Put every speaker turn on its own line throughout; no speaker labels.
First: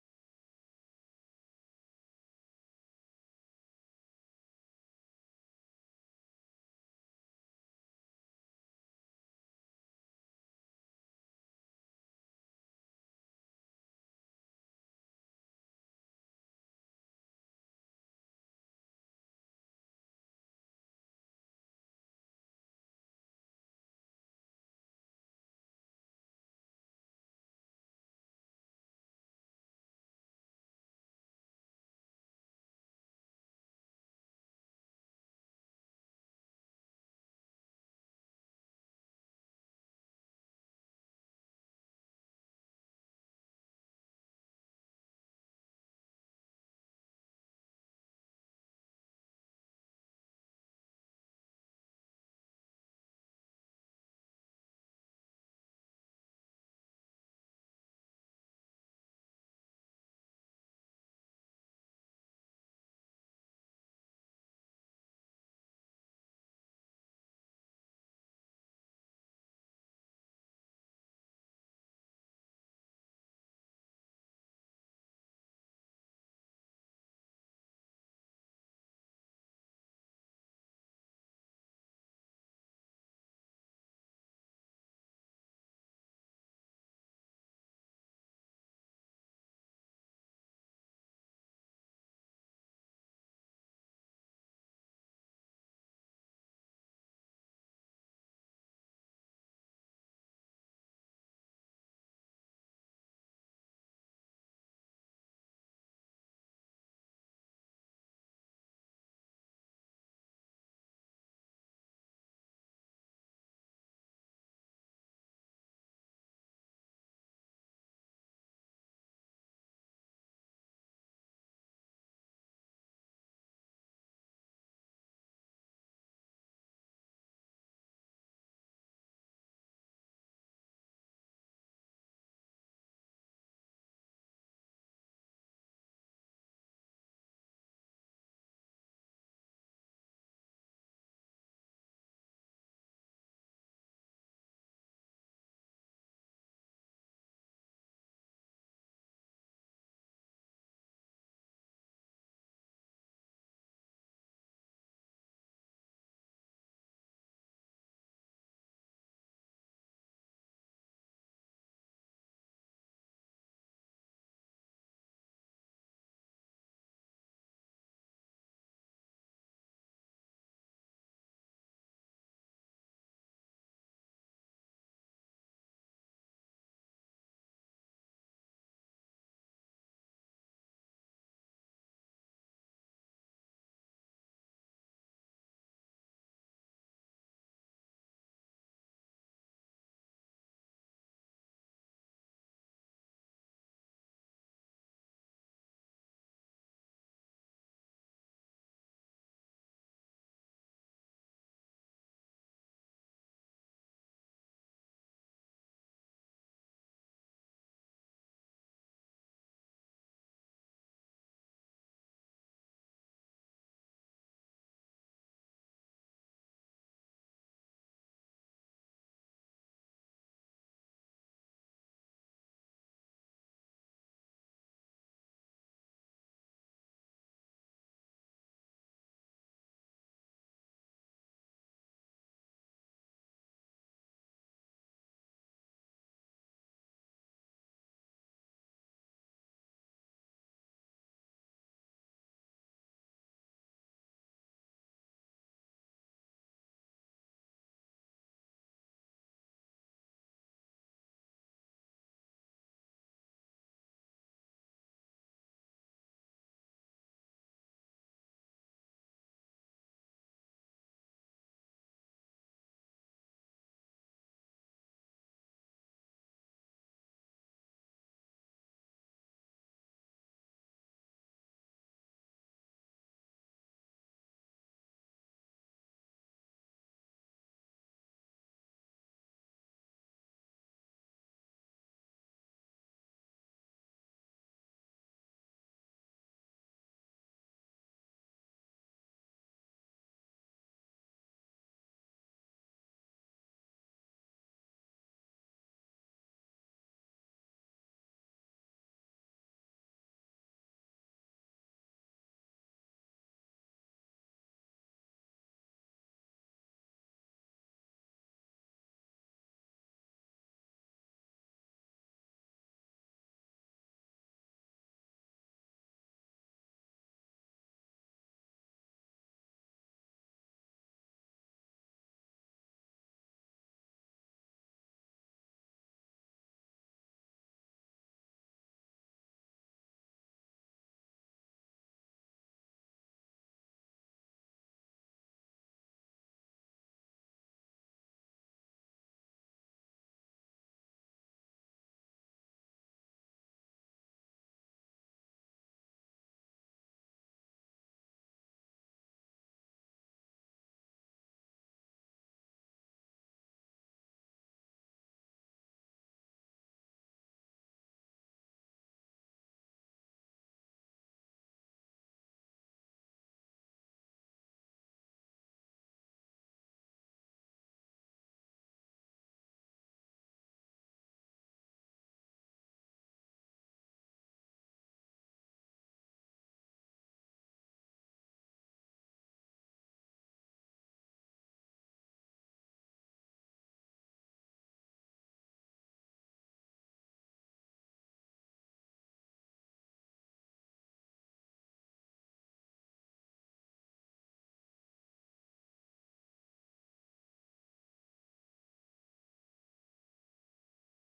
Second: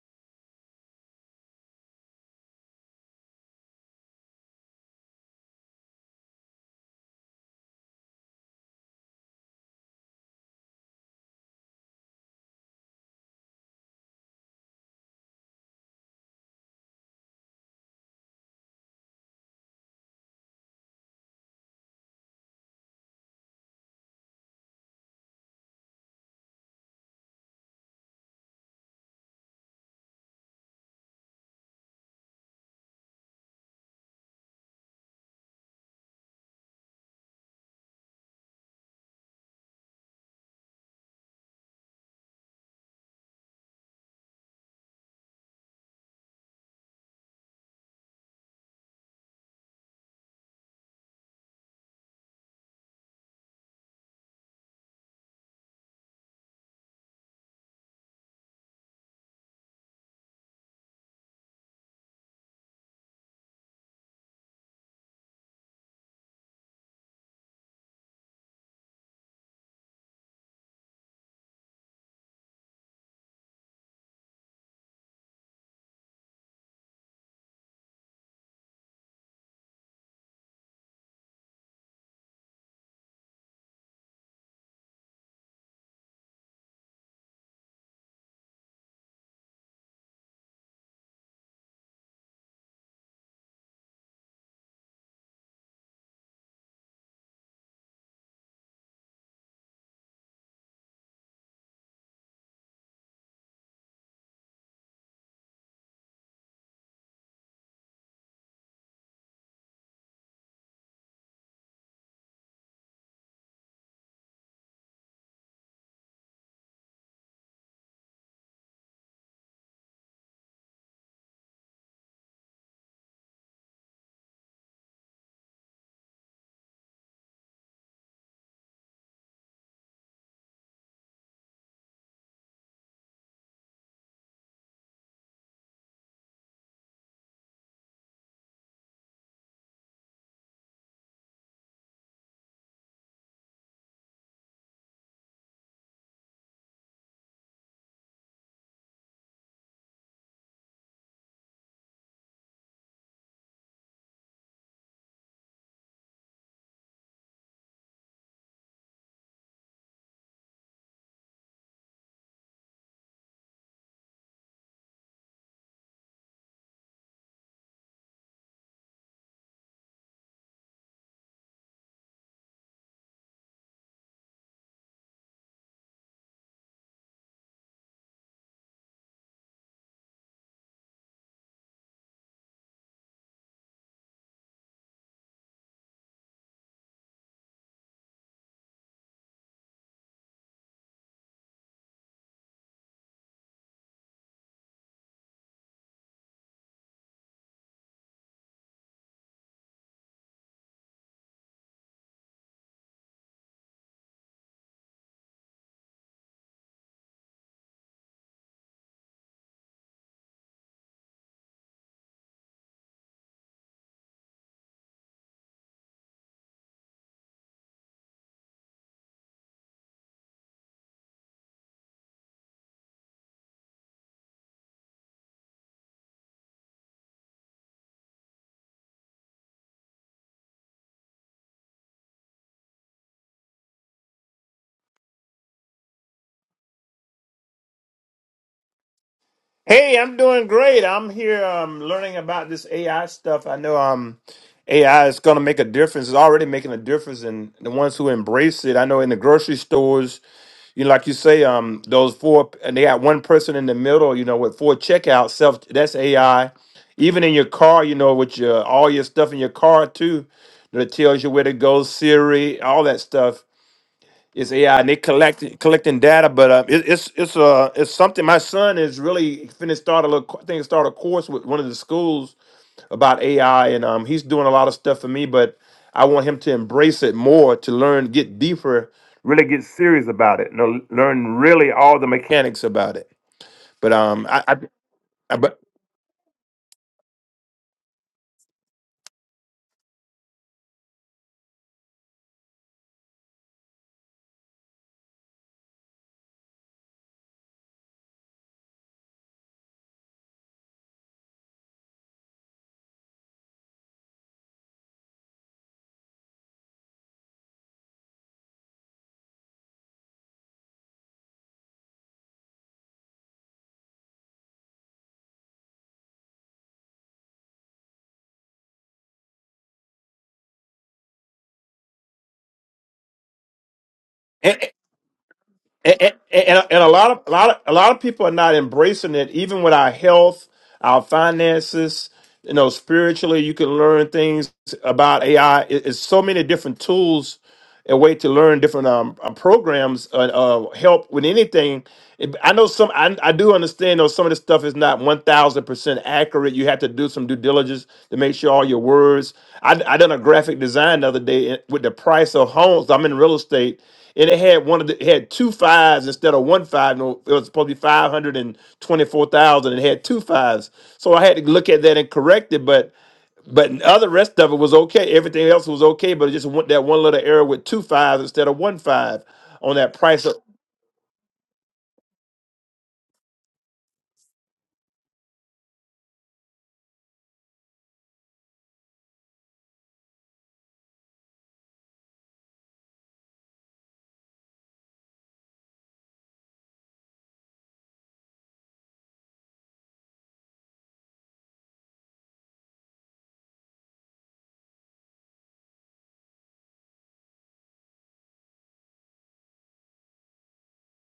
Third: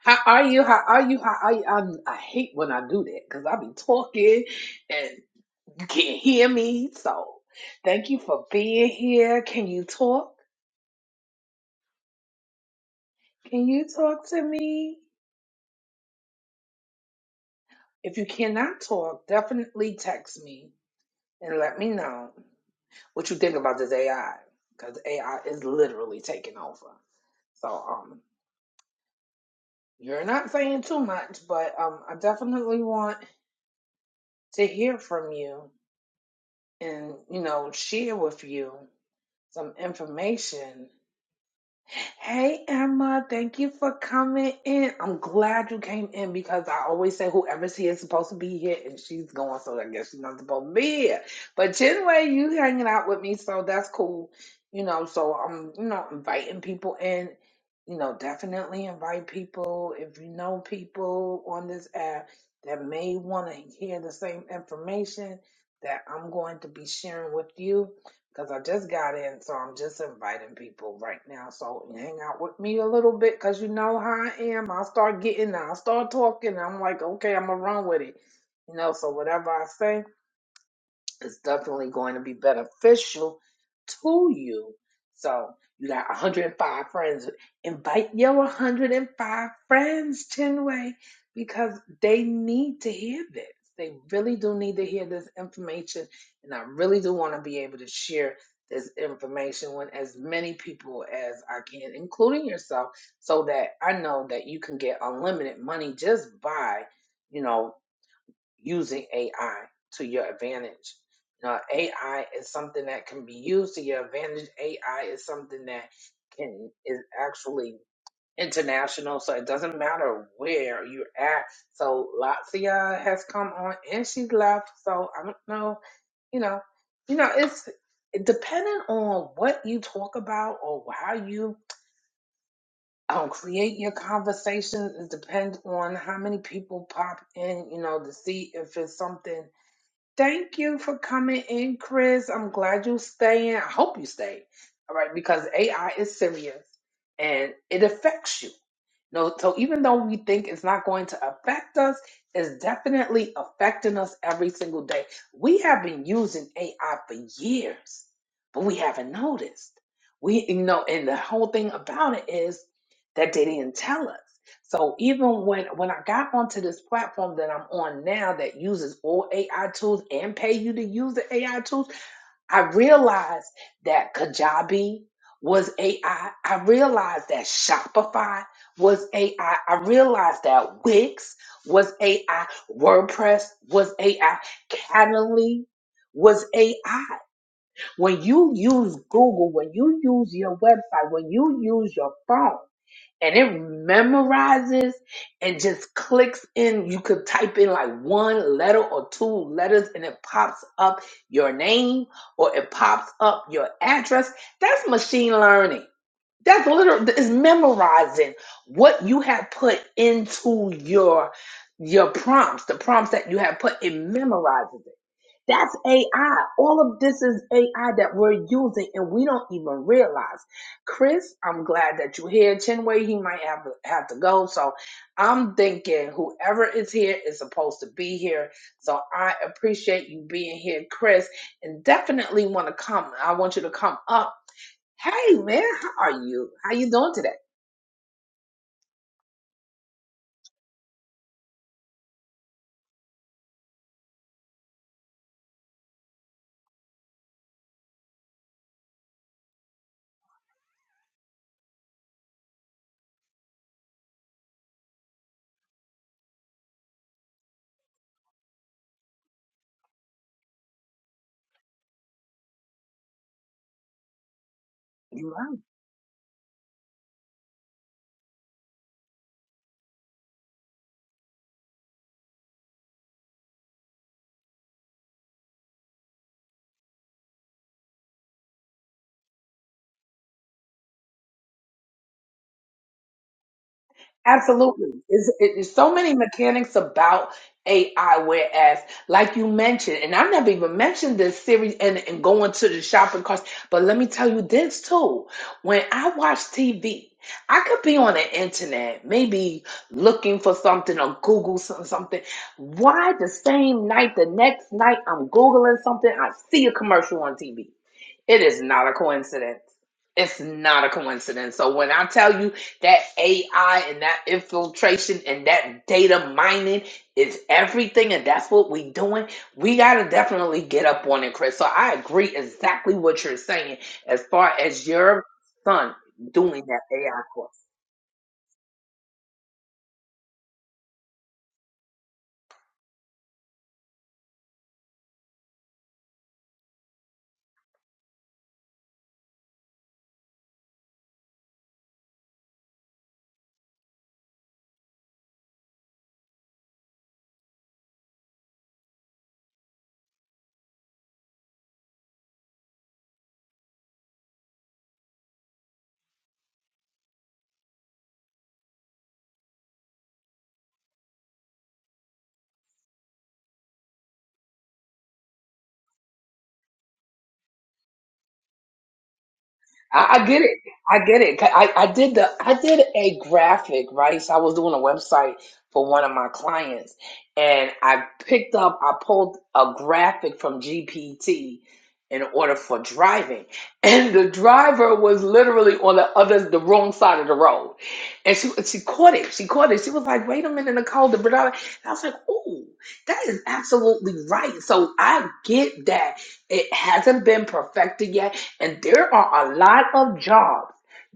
How are you? How are you? How are you? I, I hate when I do that because I be talking and you can't hear me. So thank you for being here. Can you talk? Can you talk to me? If you cannot talk, definitely text me and let me know what you think about this AI because AI is literally taking over. So um, you're not saying too much, but um, I definitely want to hear from you and you know share with you some information. Hey Emma, thank you for coming in. I'm glad you came in because I always say whoever's here is supposed to be here and she's gone, so I guess she's not supposed to be here. But anyway, you hanging out with me, so that's cool. You know, so I'm, you know, inviting people in. You know, definitely invite people if you know people on this app that may want to hear the same information that I'm going to be sharing with you because I just got in, so I'm just inviting people right now. So hang out with me a little bit, because you know how I am. I start getting, I start talking. I'm like, okay, I'm gonna run with it, you know. So whatever I say. It's definitely going to be beneficial to you. So you got 105 friends. Invite your 105 friends, Chinway, because they need to hear this. They really do need to hear this information. And I really do want to be able to share this information with as many people as I can, including yourself, so that I know that you can get unlimited money just by, you know using AI to your advantage. Now, AI is something that can be used to your advantage. AI is something that can is actually international, so it doesn't matter where you're at. So Lazia has come on and she's left. So I don't know, you know, you know, it's depending on what you talk about or how you um, create your conversation. It depends on how many people pop in, you know, to see if it's something Thank you for coming in, Chris. I'm glad you're staying. I hope you stay. All right, because AI is serious and it affects you. No, so even though we think it's not going to affect us, it's definitely affecting us every single day. We have been using AI for years, but we haven't noticed. We, you know, and the whole thing about it is that they didn't tell us. So even when when I got onto this platform that I'm on now that uses all AI tools and pay you to use the AI tools, I realized that Kajabi was AI. I I realized that Shopify was AI. I I realized that Wix was AI. WordPress was AI. Calendly was AI. When you use Google, when you use your website, when you use your phone and it memorizes and just clicks in. You could type in like one letter or two letters and it pops up your name or it pops up your address. That's machine learning. That's literally is memorizing what you have put into your your prompts, the prompts that you have put, it memorizes it. That's AI. All of this is AI that we're using and we don't even realize. Chris, I'm glad that you're here. Chinwei, he might have, have to go. So I'm thinking whoever is here is supposed to be here. So I appreciate you being here, Chris, and definitely want to come. I want you to come up. Hey, man, how are you? How you doing today?
Hey, I'm doing great. I'm here um, learning about this AI stuff. I know um, AI is going to make a difference. It's already making a difference in the ones who embrace it. I know in the grocery stores, you know, like you say, um, those four, and they got one person in the middle, you know, with four checkouts. Self, that's AI. Even in your car, you know, with your all your stuff in your car too, that tells you where to go, Siri, all that stuff. It's AI and they collect collecting data, but uh, it, it's it's uh it's something. My son is really finna start a little. co- I think start a course with one of the schools about AI, and um he's doing a lot of stuff for me. But I want him to embrace it more to learn, get deeper, really get serious about it, and learn really all the mechanics about it. But um I, I,
Absolutely. It's,
I
it-
but.
it's so many mechanics about AI, whereas, like you mentioned, and I never even mentioned this series and, and going to the shopping carts, but let me tell you this too. When I watch TV, I could be on the internet, maybe looking for something or Google some, something. Why the same night, the next night, I'm Googling something, I see a commercial on TV? It is not a coincidence. It's not a coincidence. So when I tell you, that AI and that infiltration and that data mining is everything, and that's what we doing. We gotta definitely get up on it, Chris. So I agree exactly what you're saying as far as your son
and, and,
doing
and
that
and a
AI.
lot of a
course.
lot of a lot of people are not embracing it even with our health our finances you know spiritually you can learn things about ai It- it's so many different tools and way to learn different um, uh, programs uh, uh, help with anything It- i know some I, I do understand though some of this stuff is not 1000% accurate you have to do some due diligence to make sure all your words i, I done a graphic design the other day with the price of homes i'm in real estate and it had one of the it had two fives instead of one five. No, it was supposed to be five hundred and twenty four thousand. and It had two fives, so I had to look at that and correct it. But but the other rest of it was okay. Everything else was okay, but it just went that one little error with two fives instead of one five on that
I,
price.
I
Of,
get it. I get it. I, I did the I did a graphic, right? So I was doing a website for one of my clients and I picked up I pulled a graphic from GPT in order for driving. And the driver was literally on the other the wrong side of the road. And she she caught it. She caught it. She was like, wait a minute, Nicole, the brother and I was like, oh, that is absolutely right. So I get that it hasn't been perfected yet and there are a lot of jobs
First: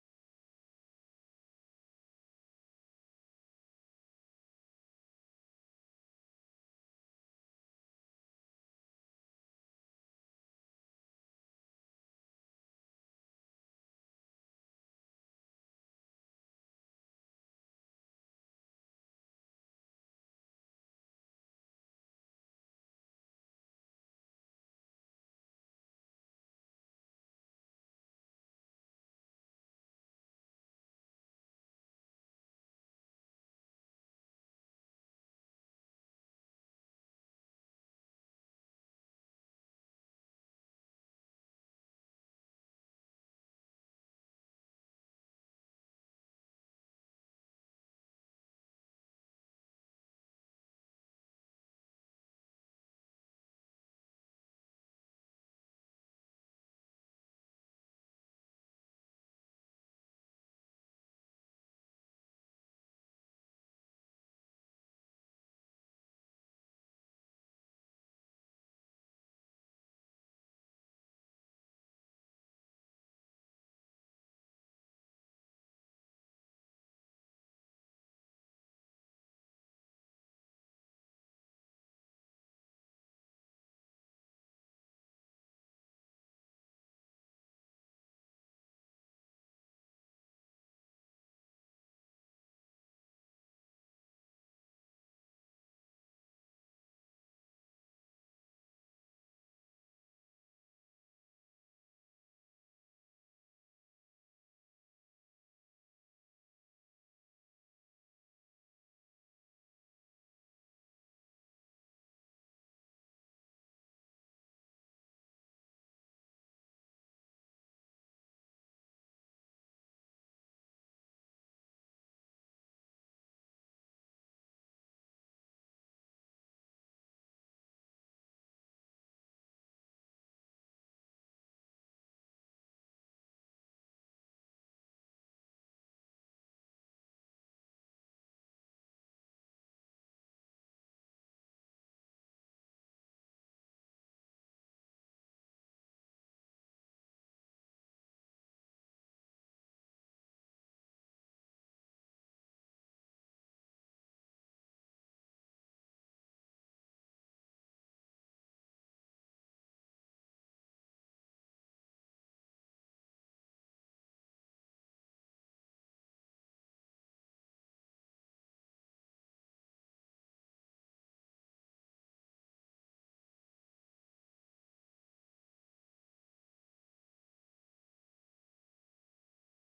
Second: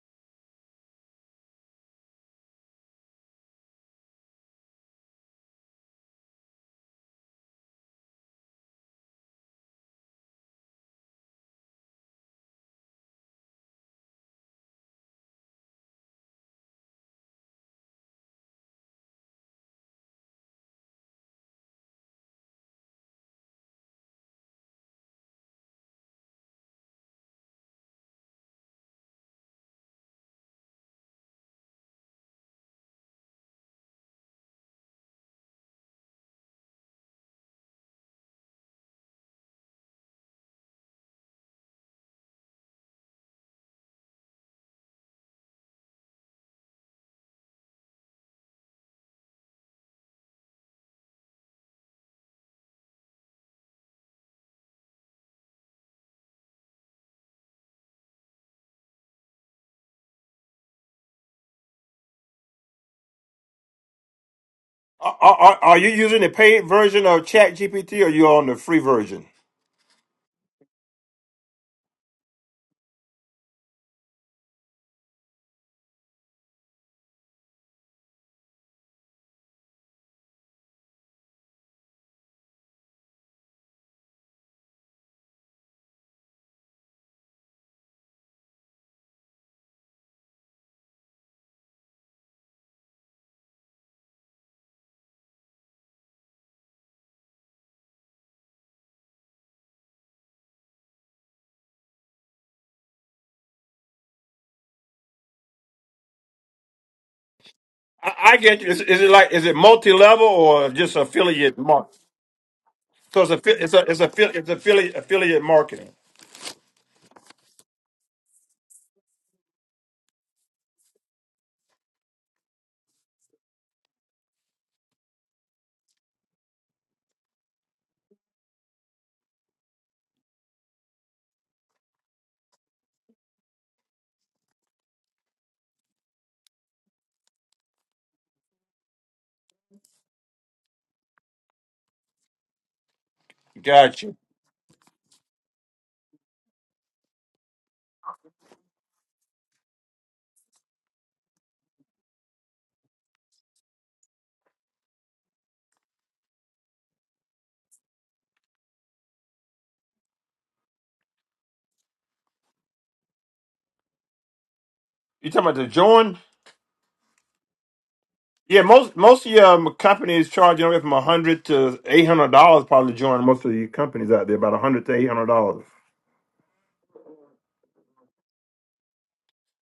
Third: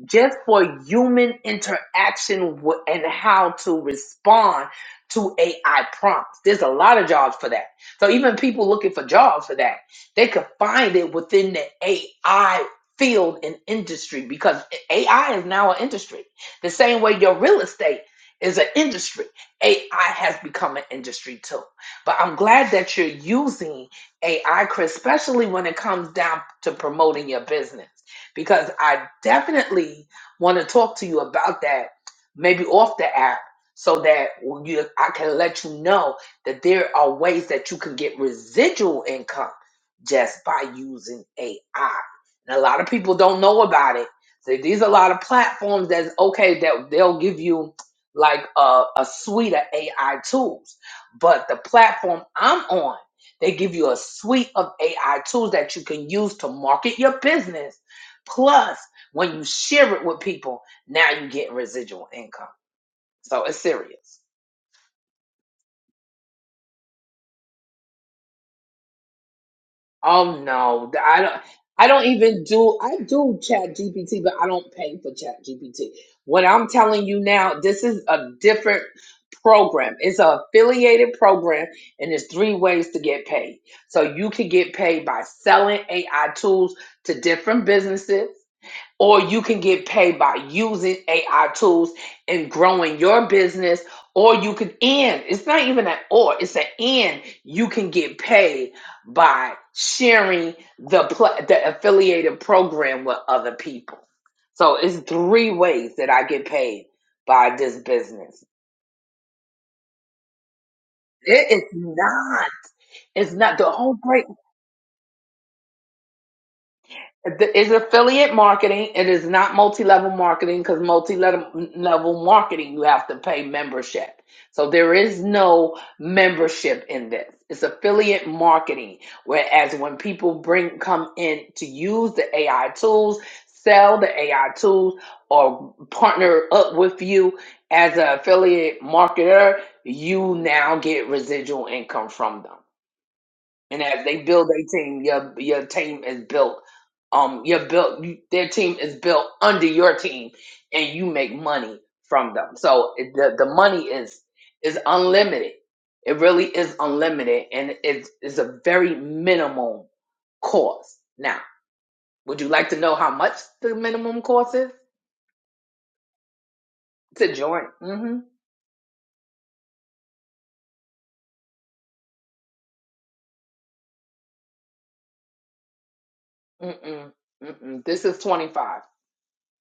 just for human interaction wi- and how to respond to AI prompts. There's a lot of jobs for that. So even people looking for jobs for that, they could find it within the AI field and industry because AI is now an industry. The same way your real estate is an industry. AI has become an industry too. But I'm glad that you're using AI, Chris, especially when it comes down to promoting your business. Because I definitely want to talk to you about that, maybe off the app, so that you, I can let you know that there are ways that you can get residual income just by using AI. And a lot of people don't know about it. So these are a lot of platforms that's okay that they'll give you like a, a suite of AI tools. But the platform I'm on, they give you a suite of AI tools that you can use to market your business. Plus, when you share it with people, now you get residual income. So it's serious.
Are, are, are you using the paid version of Chat GPT or you on the free version?
Oh no, th- I don't. I don't even do. I do Chat GPT, but I don't pay for Chat GPT. What I'm telling you now, this is a different program. It's an affiliated program, and there's three ways to get paid. So you can get paid by selling AI tools to different businesses or you can get paid by using AI tools and growing your business, or you could end. It's not even an or, it's an end. You can get paid by sharing the pla the affiliated program with other people. So it's three ways that I get paid by this
I, I
business.
get you. Is, is it like is it multi level or just
It
affiliate
is
mark?
not.
So it's
It's not
a
the
it's a
whole
it's
break.
a it's affiliate affiliate marketing.
It is affiliate marketing. It is not multi-level marketing because multi-level marketing, you have to pay membership. So there is no membership in this. It's affiliate marketing. Whereas when people bring come in to use the AI tools, sell the AI tools, or partner up with you as an affiliate marketer, you now get residual income from them. And as
Gotcha.
they build their team, your your team is built. Um, your built you, their team is built under your team, and you make money from them. So it, the the money is is unlimited. It really is unlimited, and it's it's a very minimum cost. Now, would you like to know how much the minimum cost is
You talking about the join?
to join? Mm-hmm.
Yeah, most most of your um, companies charge anywhere from a hundred to eight hundred dollars probably join. Most of the companies out there about a hundred to eight hundred dollars.
Mm-mm. Mm-mm. This is twenty five.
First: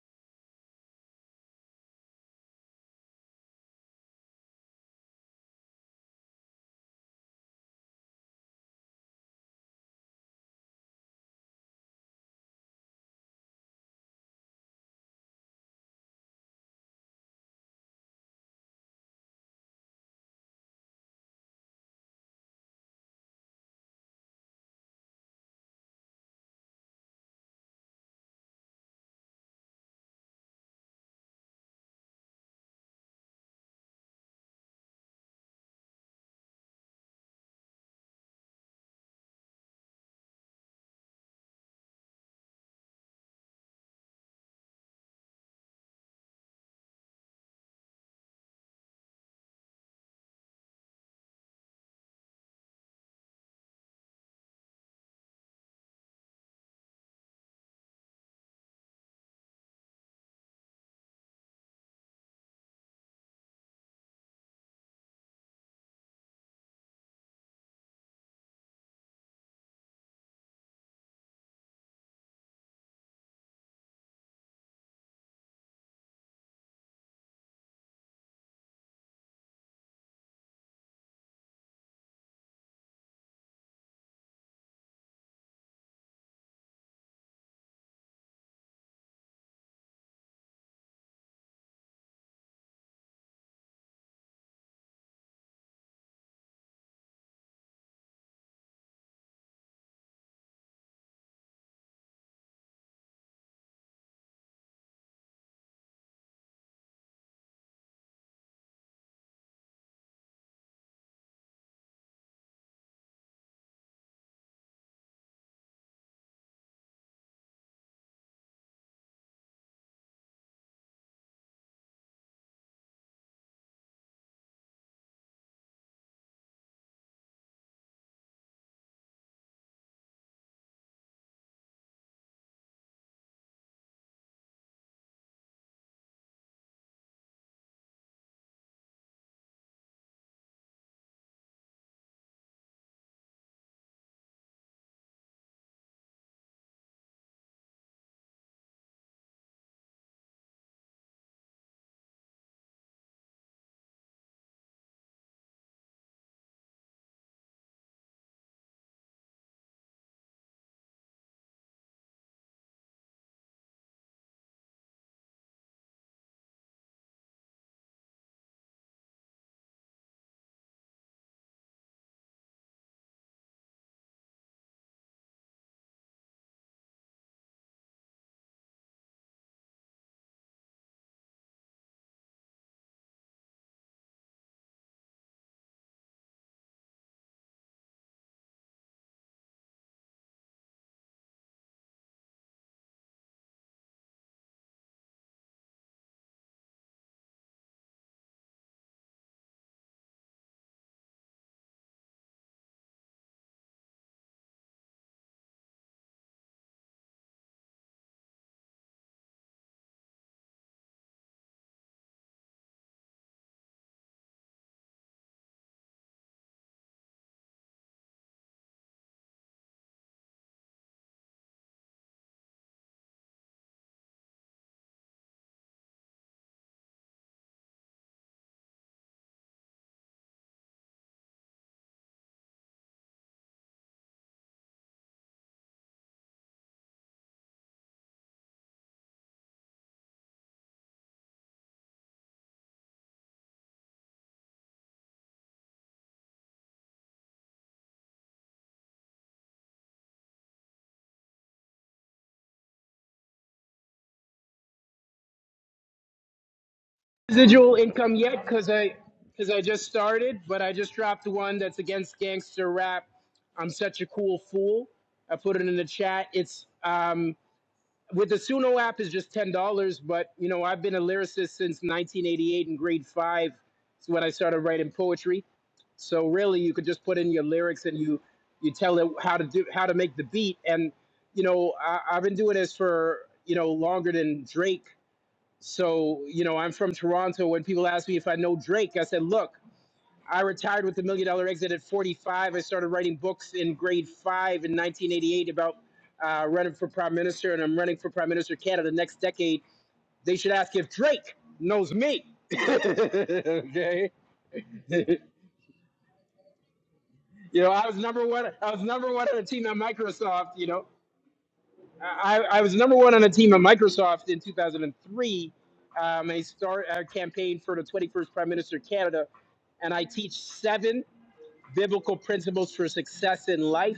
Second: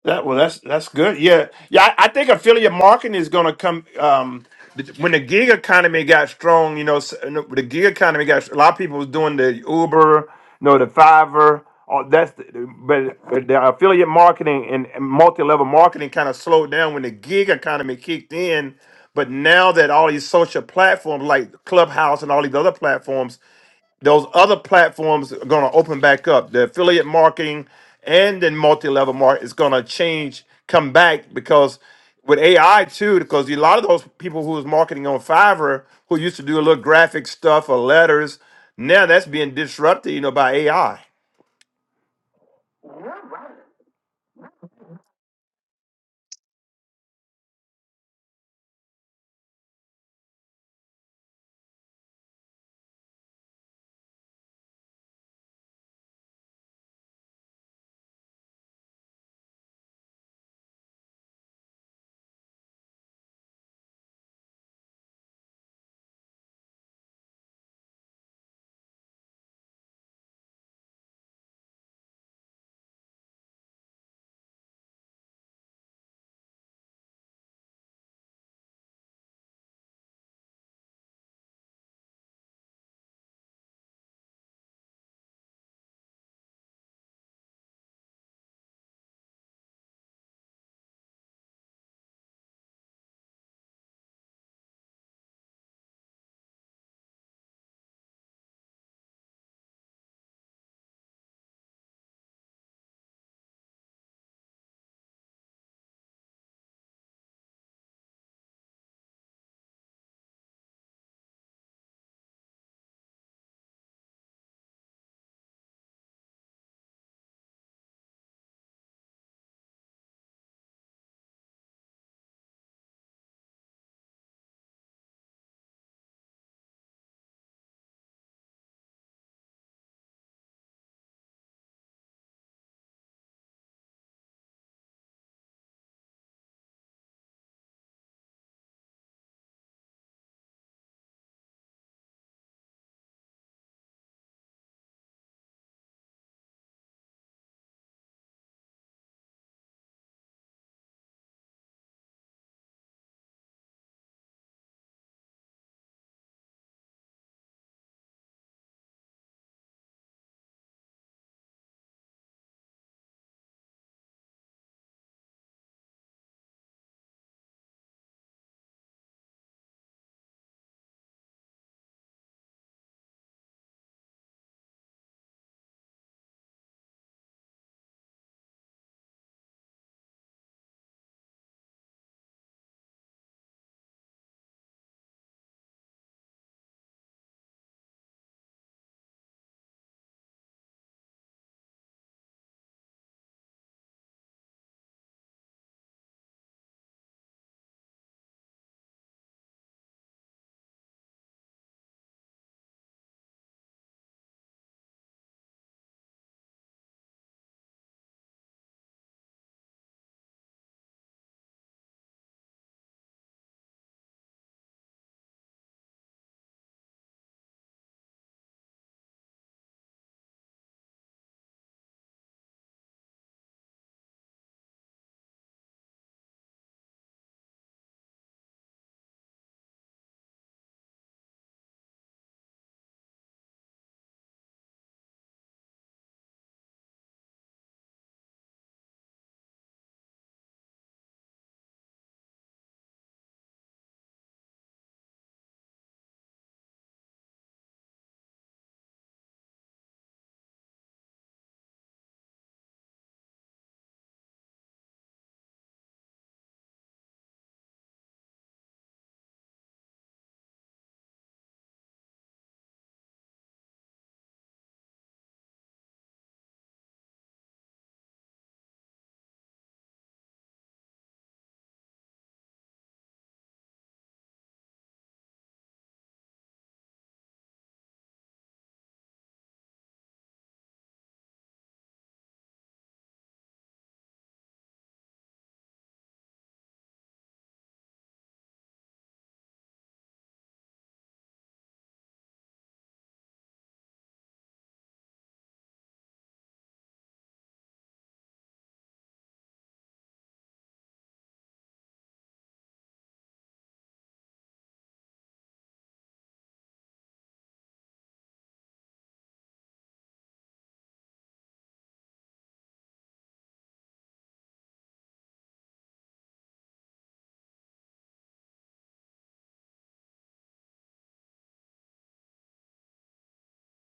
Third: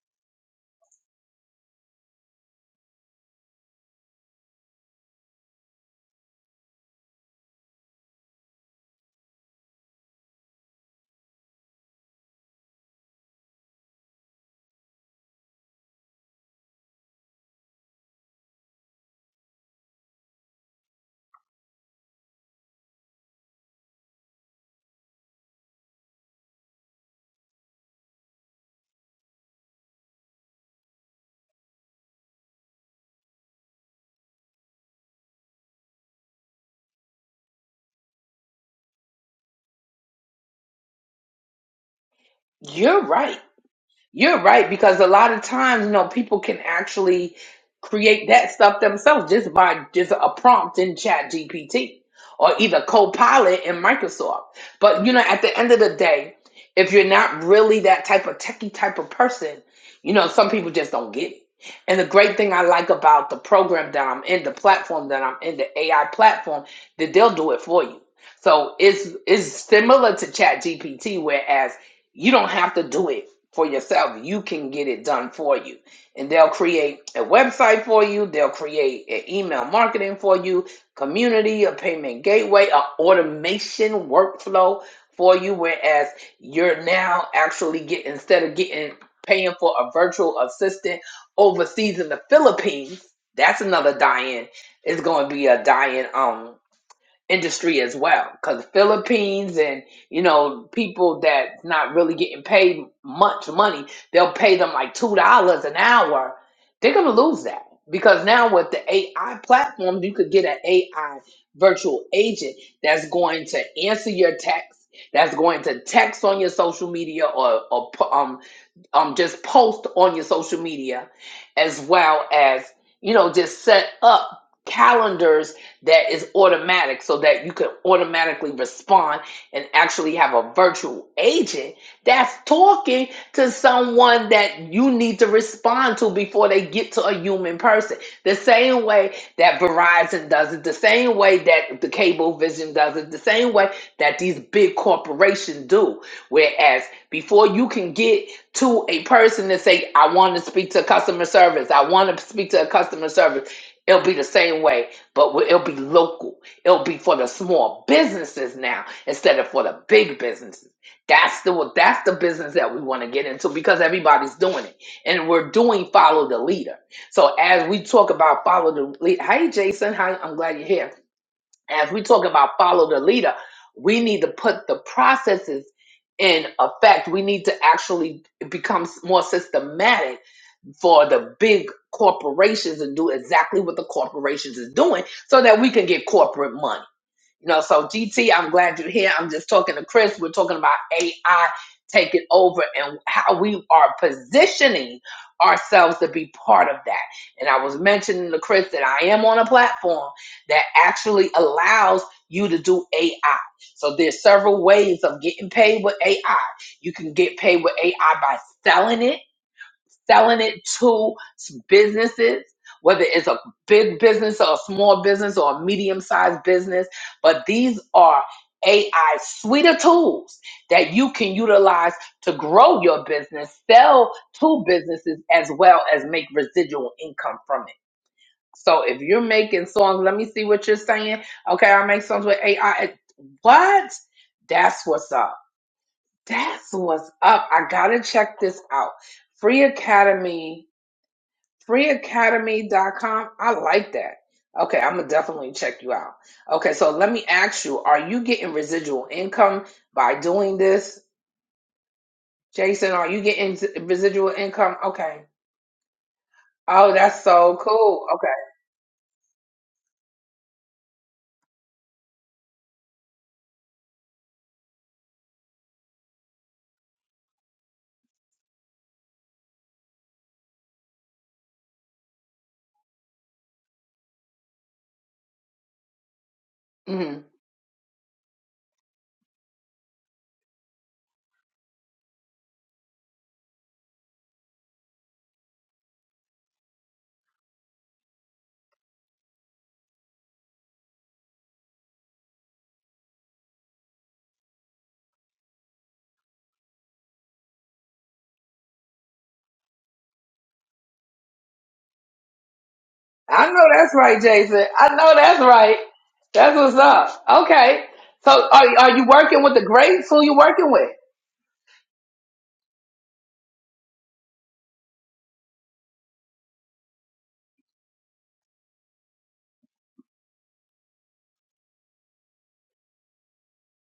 That well, that's that's good. Yeah, yeah. I, I think affiliate marketing is going to come um, th- when the gig economy got strong. You know, s- you know, the gig economy got a lot of people was doing the Uber, you know, the Fiverr. All that's the, but but the affiliate marketing and, and multi-level marketing kind of slowed down when the gig economy kicked in. But now that all these social platforms like Clubhouse and all these other platforms those other platforms are going to open back up. The affiliate marketing and then multi-level market is going to change, come back because with AI too, because a lot of those people who was marketing on Fiverr who used to do a little graphic stuff or letters, now that's being disrupted, you know, by AI.
You're right. You're right because a lot of times, you know, people can actually create that stuff themselves just by just a prompt in Chat GPT or either Copilot in Microsoft. But you know, at the end of the day, if you're not really that type of techie type of person, you know, some people just don't get it. And the great thing I like about the program that I'm in, the platform that I'm in, the AI platform, that they'll do it for you. So it's it's similar to Chat GPT, whereas you don't have to do it for yourself. You can get it done for you. And they'll create a website for you, they'll create an email marketing for you, community, a payment gateway, a automation workflow for you, whereas you're now actually getting instead of getting paying for a virtual assistant overseas in the Philippines, that's another die-in. It's gonna be a die-in um industry as well because the philippines and you know people that's not really getting paid much money they'll pay them like two dollars an hour they're gonna lose that because now with the ai platform you could get an ai virtual agent that's going to answer your text that's going to text on your social media or, or pu- um, um just post on your social media as well as you know just set up calendars that is automatic so that you can automatically respond and actually have a virtual agent that's talking to someone that you need to respond to before they get to a human person the same way that verizon does it the same way that the cable vision does it the same way that these big corporations do whereas before you can get to a person to say, I want to speak to customer service. I want to speak to a customer service. It'll be the same way, but we- it'll be local. It'll be for the small businesses now instead of for the big businesses. That's the that's the business that we want to get into because everybody's doing it, and we're doing follow the leader. So as we talk about follow the leader, hey Jason, hi, I'm glad you're here as we talk about follow the leader, we need to put the processes in effect. We need to actually become more systematic for the big corporations and do exactly what the corporations is doing so that we can get corporate money you know, so GT, I'm glad you're here. I'm just talking to Chris. We're talking about AI taking over and how we are positioning ourselves to be part of that. And I was mentioning to Chris that I am on a platform that actually allows you to do AI. So there's several ways of getting paid with AI. You can get paid with AI by selling it selling it to businesses, whether it's a big business or a small business or a medium sized business. But these are AI suite of tools that you can utilize to grow your business, sell to businesses, as well as make residual income from it. So if you're making songs, let me see what you're saying. Okay, I make songs with AI. What? That's what's up. That's what's up. I gotta check this out. Free Academy free academy dot com. I like that. Okay, I'm gonna definitely check you out. Okay, so let me ask you: Are you getting residual income by doing this, Jason? Are you getting residual income? Okay. Oh, that's so
residual
cool.
income
Okay.
yet because I because I just started, but I just dropped one that's against gangster rap. I'm such a cool fool. I put it in the chat. It's um, with the Suno app is just ten dollars, but you know I've been a lyricist since 1988 in grade five. It's when I started writing poetry. So really, you could just
hmm
put in your lyrics and you you tell it how to do how to make the beat. And you know I, I've been doing this for you know longer than Drake so, you know, I'm from Toronto. When people ask me if I know Drake, I said, look, I retired with the Million Dollar Exit at 45. I started writing books in grade five in 1988 about uh, running for prime minister, and I'm running for prime minister of Canada next decade. They should ask if Drake knows me.
I know that's
okay.
right, Jason. I
you
know that's right. That's what's up.
know,
Okay.
I was number
So,
one.
are
I was
are you
number one on
working
the
with the
team at
greats? Who you
Microsoft. You
working
know,
with?
I, I was number one on a team at Microsoft in 2003. Um, I start a campaign for the 21st Prime Minister of Canada, and I teach seven biblical principles for success in life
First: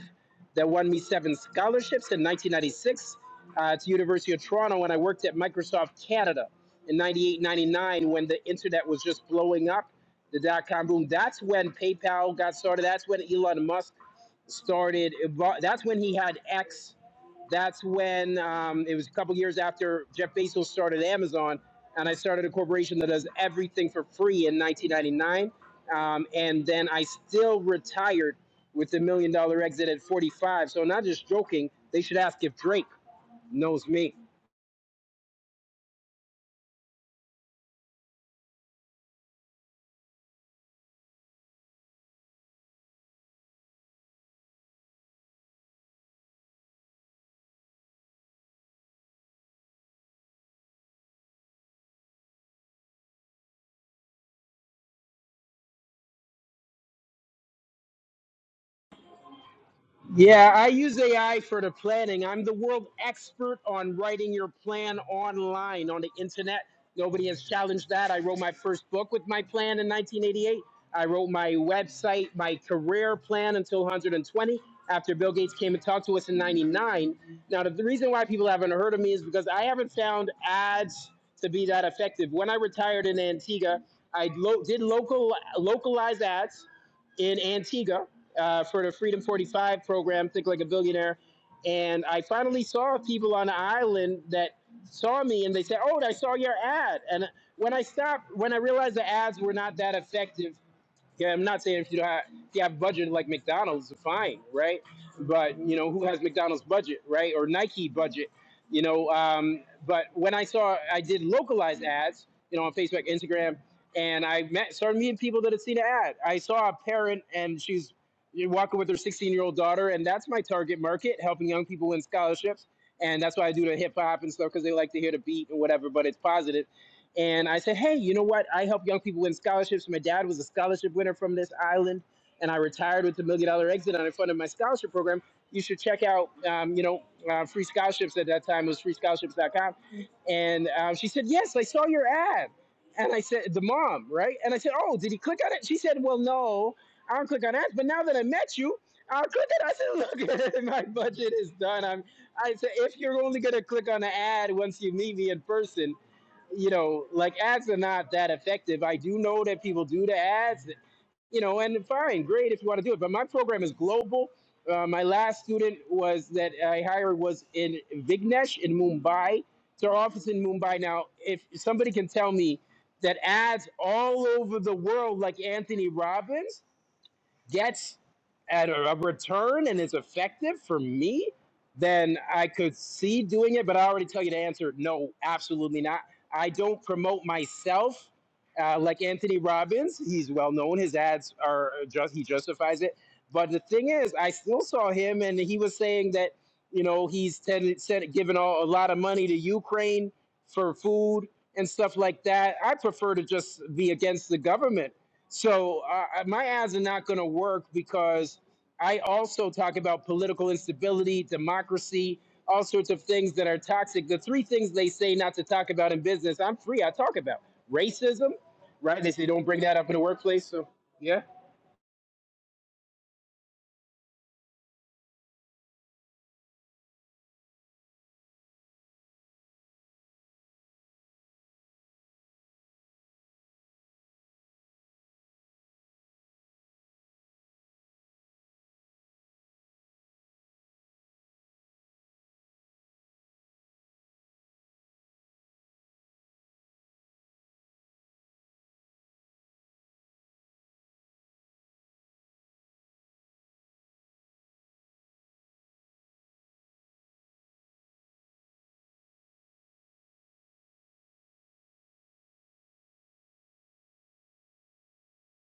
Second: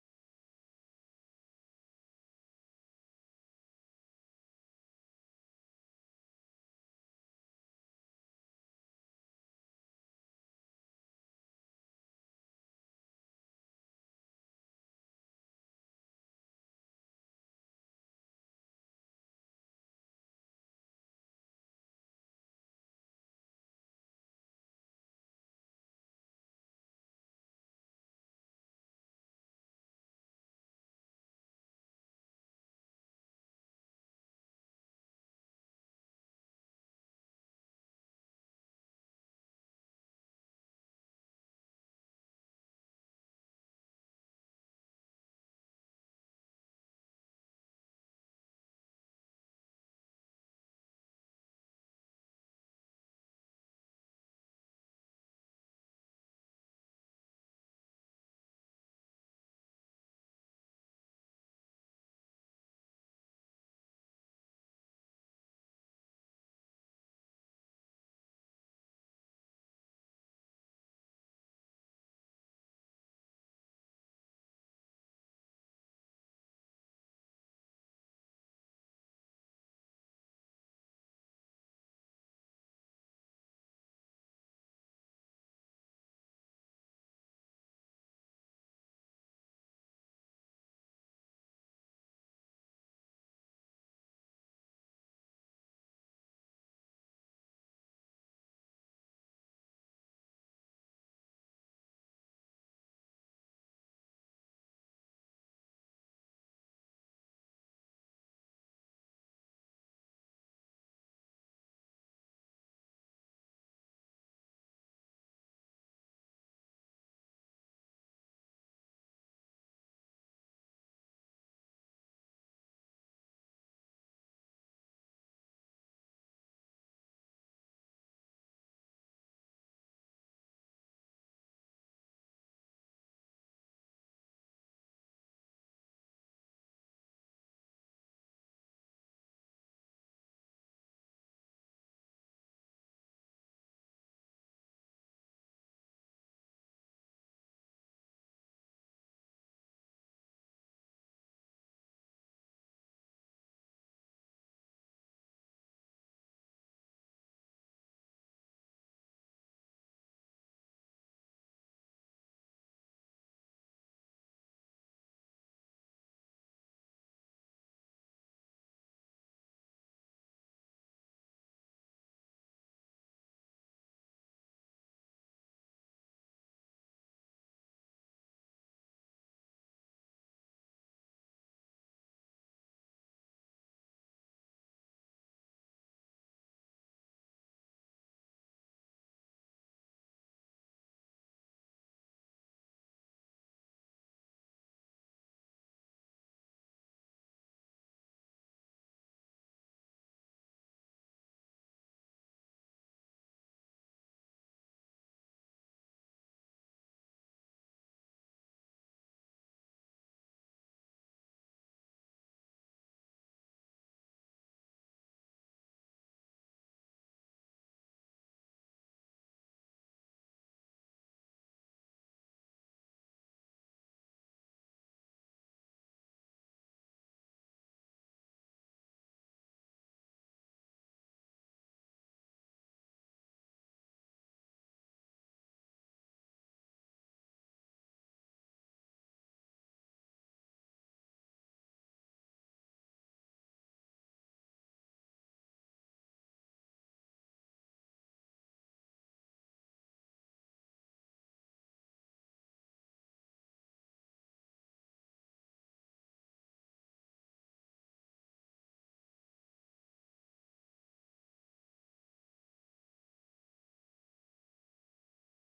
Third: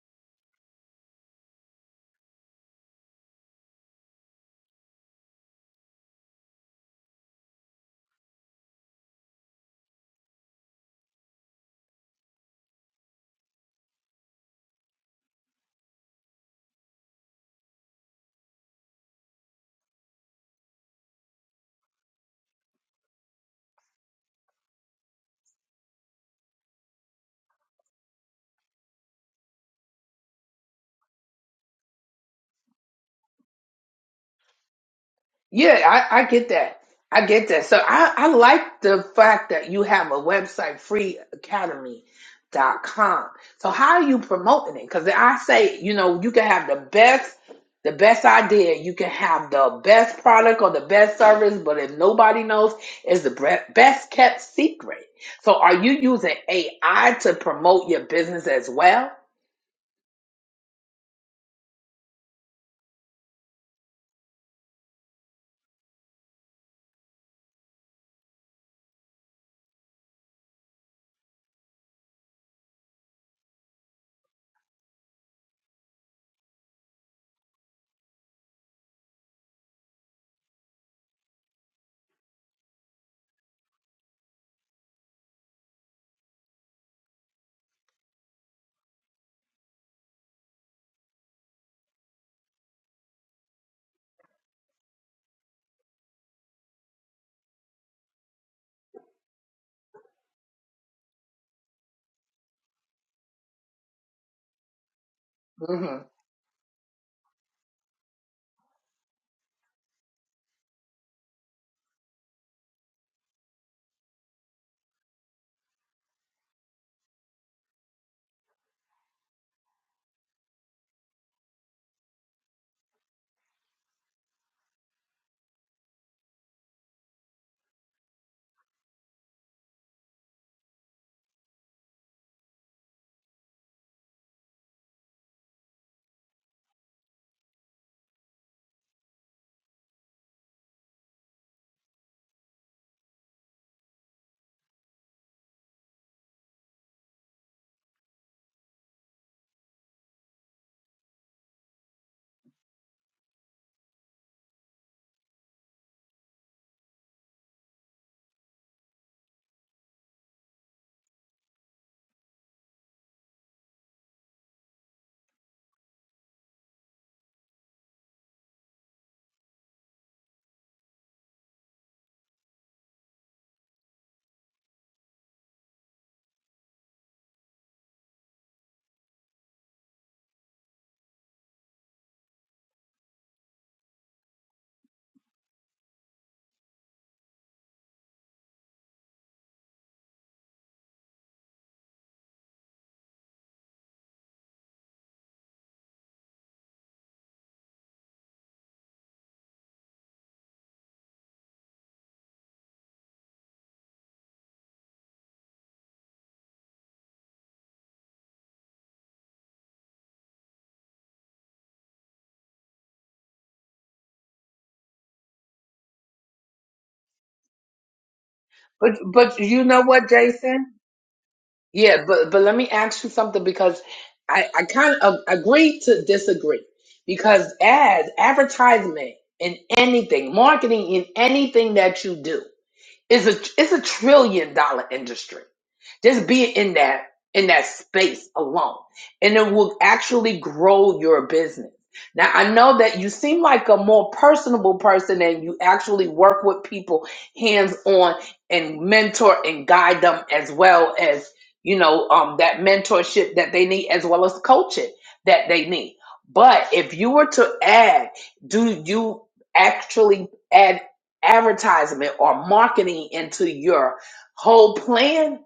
that won me seven scholarships in 1996 uh, to University of Toronto. And I worked at Microsoft Canada in 98, 99 when the internet was just blowing up, the dot com boom. That's when PayPal got started. That's when Elon Musk started. That's when he had X that's when um, it was a couple years after Jeff Bezos started Amazon, and I started a corporation that does everything for free in 1999. Um, and then I still retired with the million dollar exit at 45. So, not just joking, they should ask if Drake knows me.
Yeah, I, I get that. I get that. So I, I like the fact that you have a website, free academy dot com. So how are you promoting it? Because I say, you know, you can have the best, the best idea. You can have the best product or the best service, but if nobody knows, it's the bre- best kept secret. So are you using AI to promote your business as well?
Yeah, I use AI for the planning. I'm the world expert on writing your plan online on the internet. Nobody has challenged that. I wrote my first book with my plan in 1988. I wrote my website, my career plan until 120 after Bill Gates came and talked to us in 99. Now, the the reason why people haven't heard of me is because I haven't found ads to be that effective. When I retired in Antigua, I lo- did local localized ads in Antigua uh, for the Freedom 45 program, Think Like a Billionaire. And I finally saw people on the island that saw me and they said, Oh, I saw your ad. And when I stopped, when I realized the ads were not that effective, yeah, I'm not saying if you don't have, if you have budget like McDonald's, fine, right? But you know
hmm
who has McDonald's budget, right? Or Nike budget, you know. Um, but when I saw, I did localized ads, you know, on Facebook, Instagram, and I met started meeting people that had seen the ad. I saw a parent and she's walking with her 16 year old daughter, and that's my target market, helping young people win scholarships. And that's why I do the hip hop and stuff because they like to hear the beat and whatever, but it's positive and I said, hey, you know what? I help young people win scholarships. My dad was a scholarship winner from this island, and I retired with the million dollar exit on the front of my scholarship program. You should check out, um, you know, uh, free scholarships at that time it was freescholarships.com. And um, she said, yes, I saw your ad. And I said, the mom, right? And I said, oh, did he click on it? She said, well, no, I don't click on ads. But now that I met you, I'll click it. I said, look, my budget is done. I'm, I said, if you're only going to click on the ad once you meet me in person, you know, like ads are not that effective. I do know that people do the ads, you know, and fine, great if you want to do it. But my program is global. Uh, my last student was that I hired was in Vignesh in Mumbai. It's our office in Mumbai now. If somebody can tell me that ads all over the world, like Anthony Robbins, gets at a a return and is effective for me, then I could see doing it. But I already tell you the answer no, absolutely not. I don't promote myself uh, like Anthony Robbins. He's well known, his ads are just, he justifies it. But the thing is, I still saw him and he was saying that, you know, he's ten, said, given all, a lot of money to Ukraine for food and stuff like that. I prefer to just be against the government so uh, uh, my ads are not going to work because I also talk about political instability, democracy, all sorts of things that are toxic. The three things they say not to talk about in business, I'm free. I talk about racism,
But
right? They say
but
don't bring
you
that
know
up in the
what,
workplace.
Jason?
So yeah
Yeah, but but let me ask you something because I I kind of agree to disagree because ads, advertisement in anything, marketing in anything that you do. It's a it's a trillion dollar industry. Just being in that in that space alone, and it will actually grow your business. Now I know that you seem like a more personable person, and you actually work with people hands on and mentor and guide them as well as you know um, that mentorship that they need, as well as coaching that they need. But if you were to add, do you actually? add? advertisement or marketing into your whole plan,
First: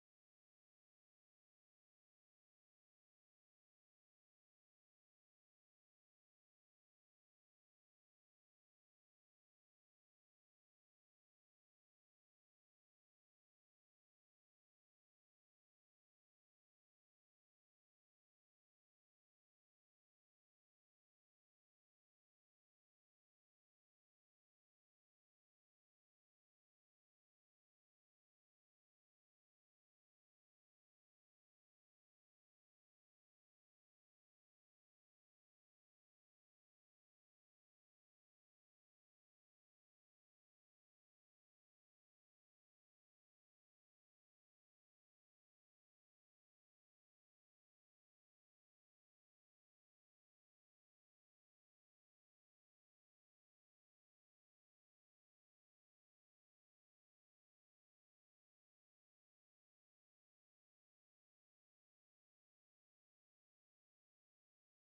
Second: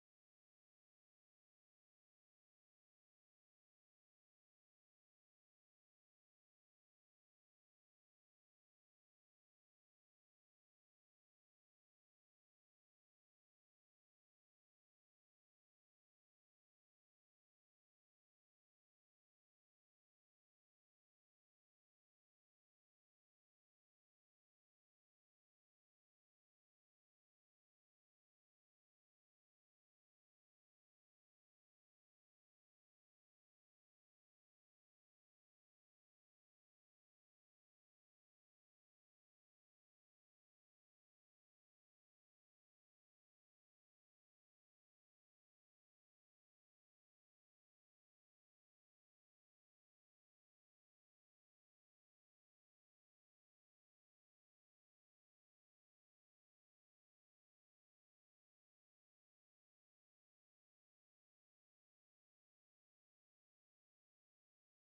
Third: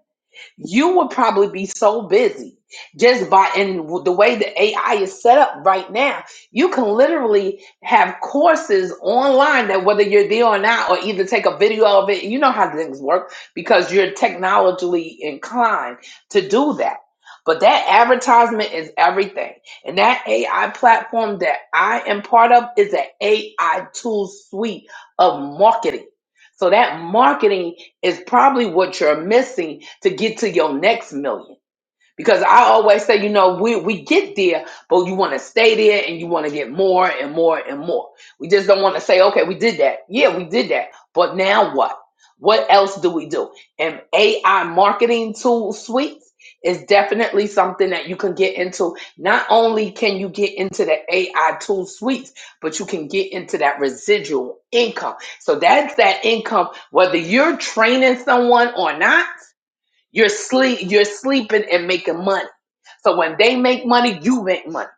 you would probably be so busy just by and the way the AI is set up right now. You can literally have courses online that whether you're there or not, or either take a video of it. You know how things work because you're technologically inclined to do that. But that advertisement is everything. And that AI platform that I am part of is an AI tool suite of marketing. So that marketing is probably what you're missing to get to your next million. Because I always say, you know, we, we get there, but you want to stay there and you want to get more and more and more. We just don't want to say, okay, we did that. Yeah, we did that. But now what? What else do we do? And AI marketing tool suites is definitely something that you can get into. Not only can you get into the AI tool suites, but you can get into that residual income. So that's that income, whether you're training someone or not you're sleep you're sleeping and making money. So when they make money, you make money.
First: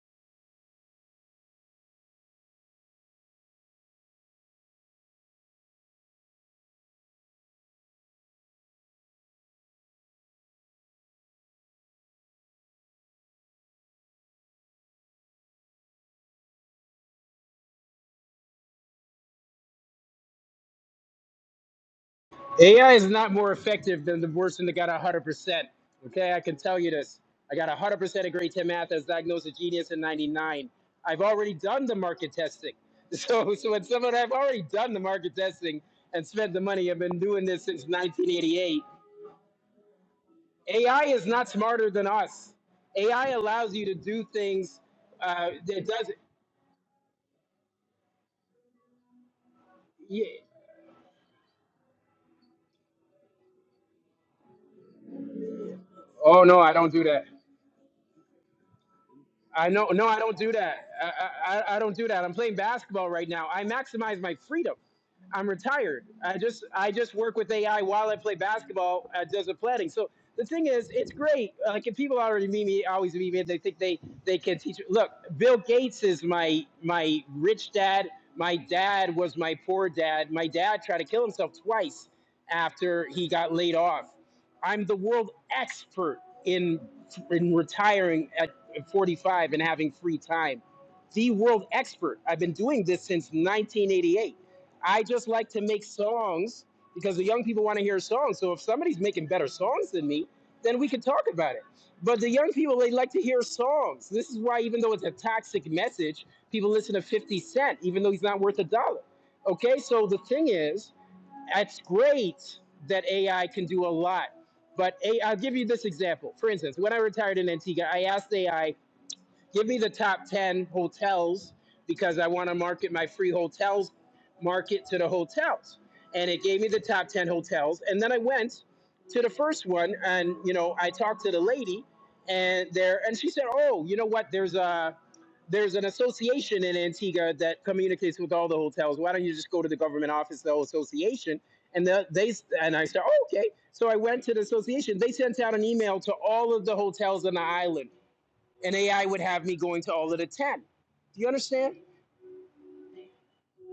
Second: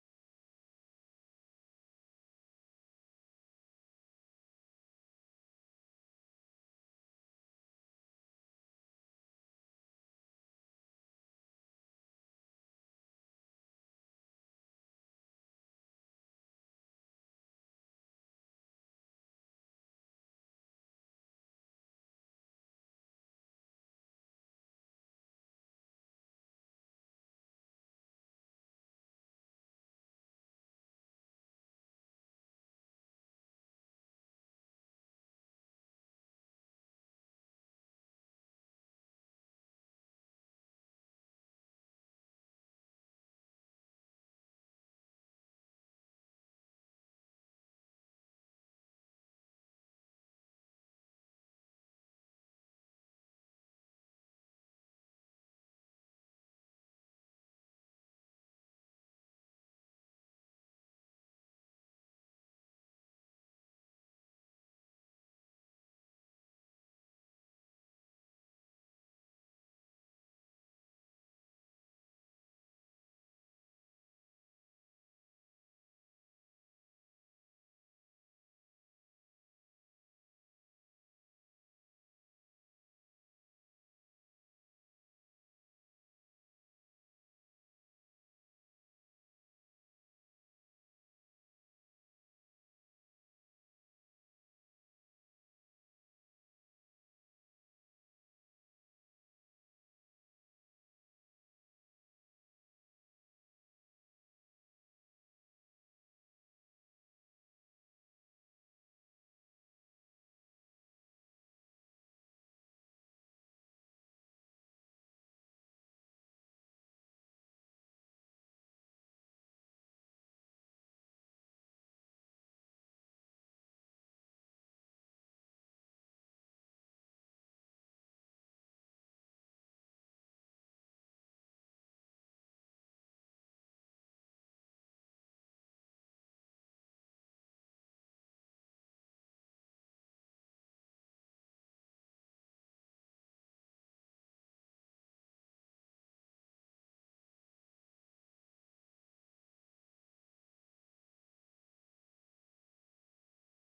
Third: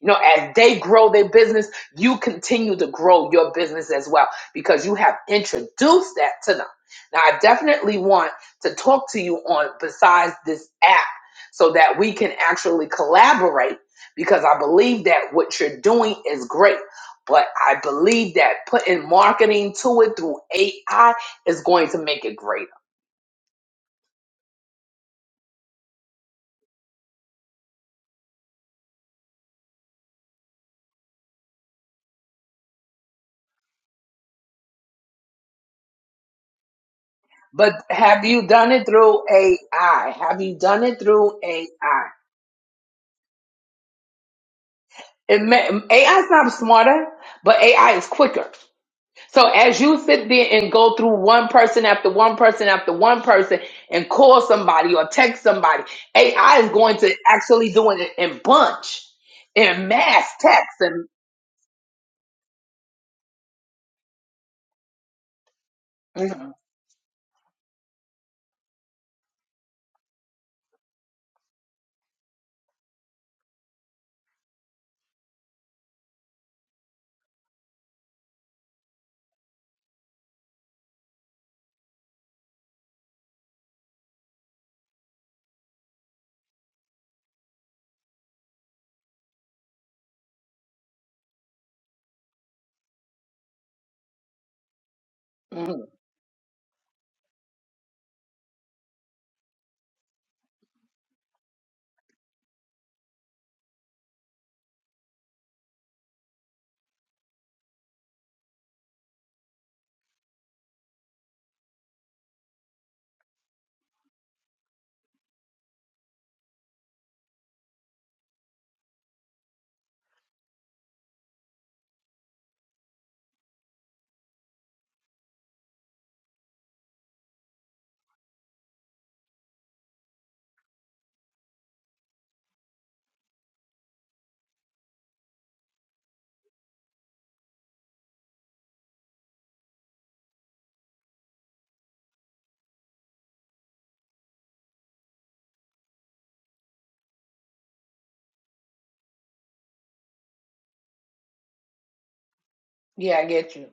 You know, as they grow their business, you continue to grow your business as well because you have introduced that to them. Now I definitely want to talk to you on besides this app so that we can actually collaborate because I believe that what you're doing is great. But I believe that putting marketing to it through AI is going to make it great.
AI is not more effective than the person that got 100%. Okay, I can tell you this. I got 100% of grade 10 math as diagnosed a genius in 99. I've already done the market testing. So, so when someone I've already done the market testing and spent the money, I've been doing this
But
since
have you done
1988.
it through AI? Have you done it
AI is
through
not smarter than
AI?
us. AI allows you to do things.
It
Uh,
may,
it does.
AI is not smarter, but AI is quicker. So as you
Yeah.
sit there and go through one person after one person after one person and call somebody or text somebody,
Oh no,
AI is
I don't
going
do
to
that.
actually doing it in bunch,
I
in
know, no, I
mass
don't do
text
that.
and.
I, I, I don't do that. I'm playing basketball right now. I maximize my freedom. I'm retired. I
Mhm,
just, I just work with AI while I play basketball at Desert Planning. So the thing is, it's great. Like if people already meet me, always meet me, they think they, they can teach. Look, Bill Gates is my, my rich dad. My dad was my poor dad. My dad tried to kill himself twice after he got laid off. I'm the world expert in in retiring uh, and 45 and having free time. The world expert. I've been doing this since 1988. I just like to
mhm.
make songs because the young people want to hear songs. So if somebody's making better songs than me, then we can talk about it. But the young people, they like to hear songs. This is why, even though it's a toxic message, people listen to 50 Cent, even though he's not worth a dollar. Okay, so the thing is, it's great that AI can do a lot. But A i I'll give you this example. For instance, when I retired in Antigua, I asked AI Give me the top 10 hotels because I want to market my free hotels, market to the hotels. And it gave me the top 10 hotels. And then I went to the first one and, you know, I talked to the lady and there, and she said, oh, you know what? There's a, there's an association in Antigua that communicates with all the hotels. Why don't you just go to the government office, the whole association? And the, they and I said, oh, okay. So I went to the association. They sent out an email to all of the hotels on the island and AI would have me going to all of the 10. Do you understand?
Yeah, I get you.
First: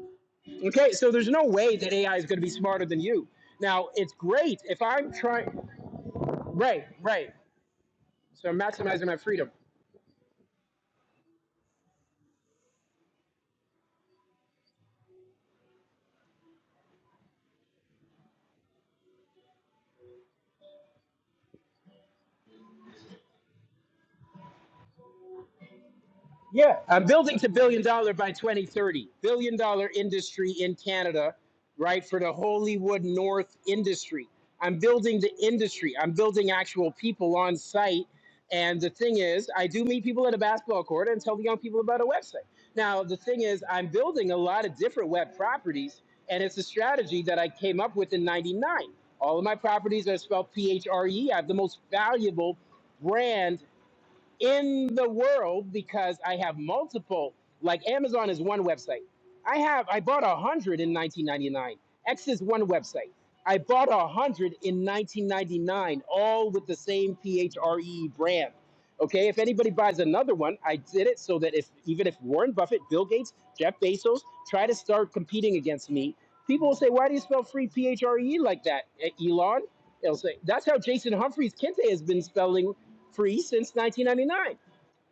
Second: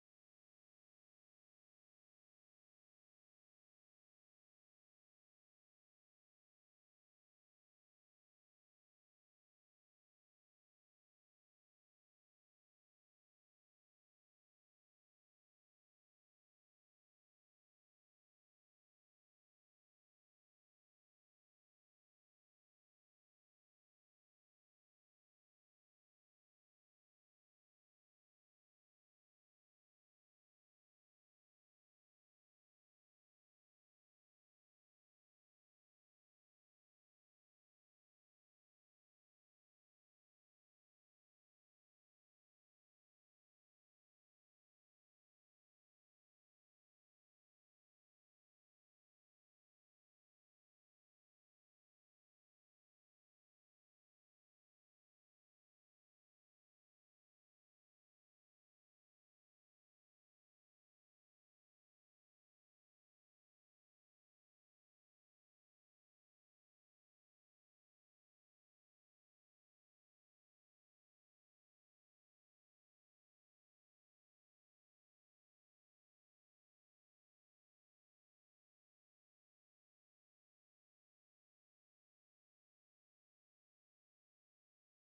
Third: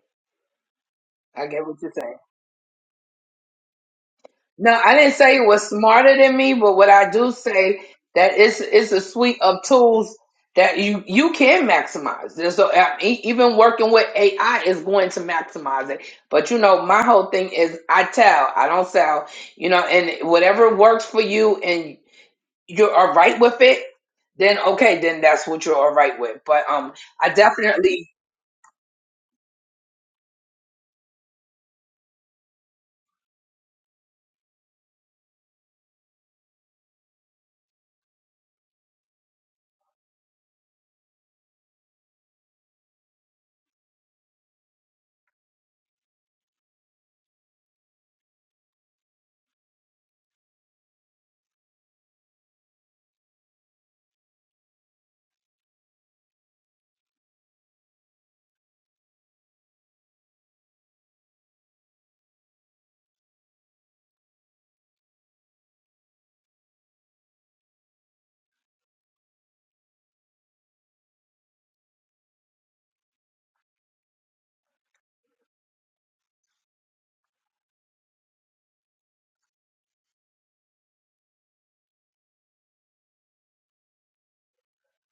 Okay, so there's no
I get
way
what you're
that
saying.
AI is going to be smarter than you. Now, it's great
No,
if
I
I'm
didn't say it
trying,
was smarter than me, but
right,
what I
right.
do say that
So I'm
it's it's a
maximizing my
suite
freedom.
of tools that you you can maximize. There's a, uh, e- even working with AI is going to maximize it. But you know, my whole thing is I tell, I don't sell. You know, and whatever works for you and you're all right with it, then okay, then that's what you're all right with. But
Yeah,
um,
I'm
I
building to billion
definitely
dollar by 2030. Billion dollar industry in Canada, right? For the Hollywood North industry. I'm building the industry. I'm building actual people on site. And the thing is, I do meet people at a basketball court and tell the young people about a website. Now, the thing is, I'm building a lot of different web properties, and it's a strategy that I came up with in 99. All of my properties are spelled P H R E. I have the most valuable brand in the world because I have multiple. Like Amazon is one website. I have I bought a hundred in 1999. X is one website. I bought a hundred in 1999, all with the same PHRE brand. Okay, if anybody buys another one, I did it so that if even if Warren Buffett, Bill Gates, Jeff Bezos try to start competing against me, people will say, "Why do you spell free PHRE like that, E- Elon?" They'll say, "That's how Jason Humphreys Kente has been spelling free since 1999.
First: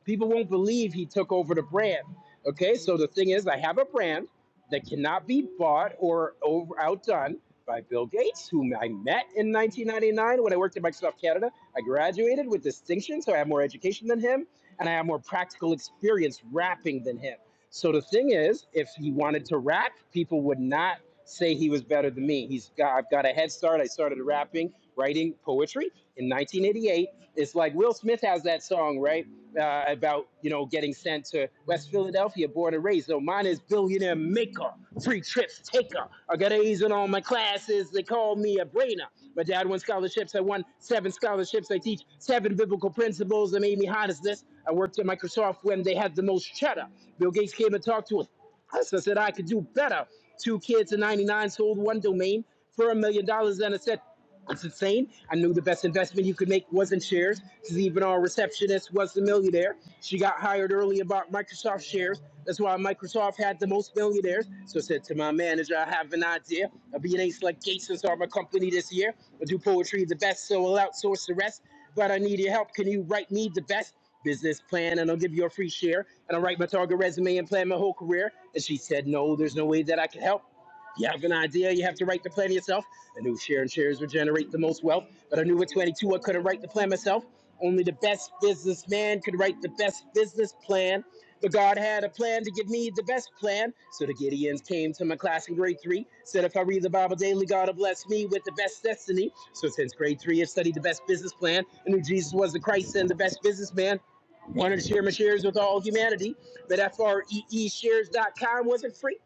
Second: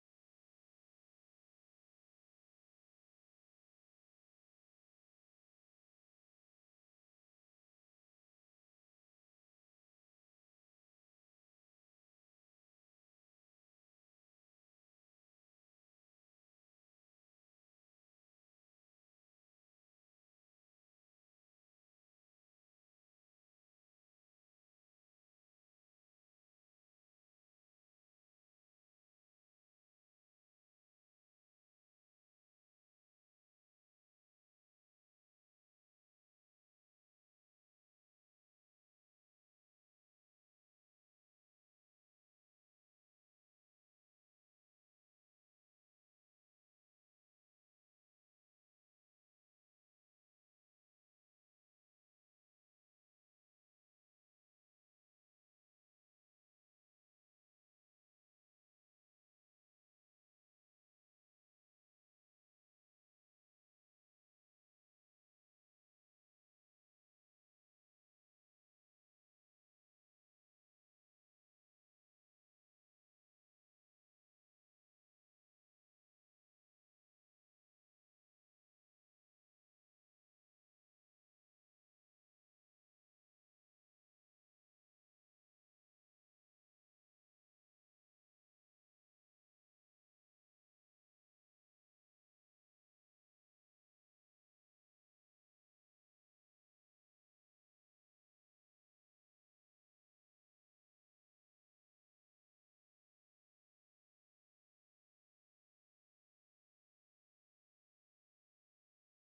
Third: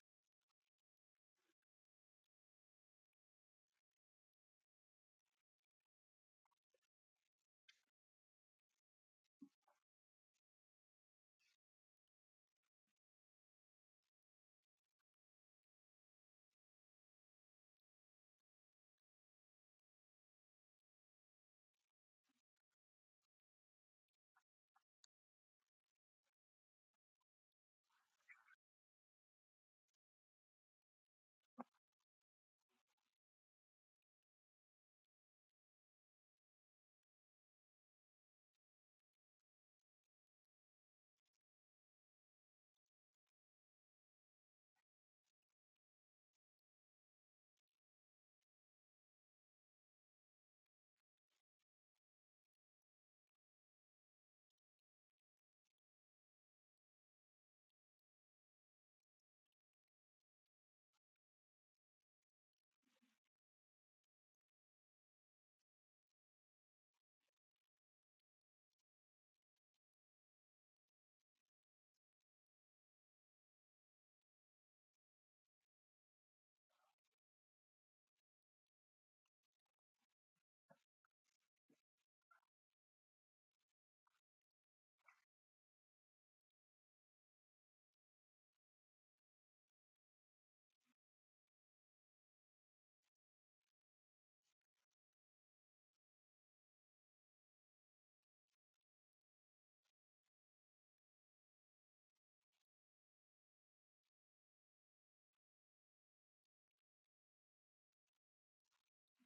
People won't believe he took over the brand. Okay, so the thing is, I have a brand that cannot be bought or over, outdone by Bill Gates, whom I met in 1999 when I worked at Microsoft Canada. I graduated with distinction, so I have more education than him, and I have more practical experience rapping than him. So the thing is, if he wanted to rap, people would not say he was better than me. He's got, I've got a head start. I started rapping, writing poetry in 1988. It's like Will Smith has that song, right? uh, about you know getting sent to West Philadelphia, born and raised. So mine is billionaire maker, free trips taker. I got A's in all my classes. They call me a brainer. My dad won scholarships. I won seven scholarships. I teach seven biblical principles that made me hot as this. I worked at Microsoft when they had the most cheddar. Bill Gates came and talked to us. So I said I could do better. Two kids in 99 sold one domain for a million dollars. And I said, that's insane. I knew the best investment you could make wasn't shares because even our receptionist was a millionaire. She got hired early about Microsoft shares. That's why Microsoft had the most millionaires. So I said to my manager, I have an idea. I'll be an ace like Gates and start my company this year. I'll do poetry the best, so I'll outsource the rest. But I need your help. Can you write me the best? business plan and I'll give you a free share and I'll write my target resume and plan my whole career. And she said, No, there's no way that I can help. You have an idea, you have to write the plan yourself. I knew sharing shares would generate the most wealth, but I knew at 22 I couldn't write the plan myself. Only the best businessman could write the best business plan. But God had a plan to give me the best plan. So the Gideons came to my class in grade three, said if I read the Bible daily, God will bless me with the best destiny. So since grade three, I've studied the best business plan. I knew Jesus was the Christ and the best businessman wanted to share my shares with all humanity, but f r e e shares dot com wasn't free.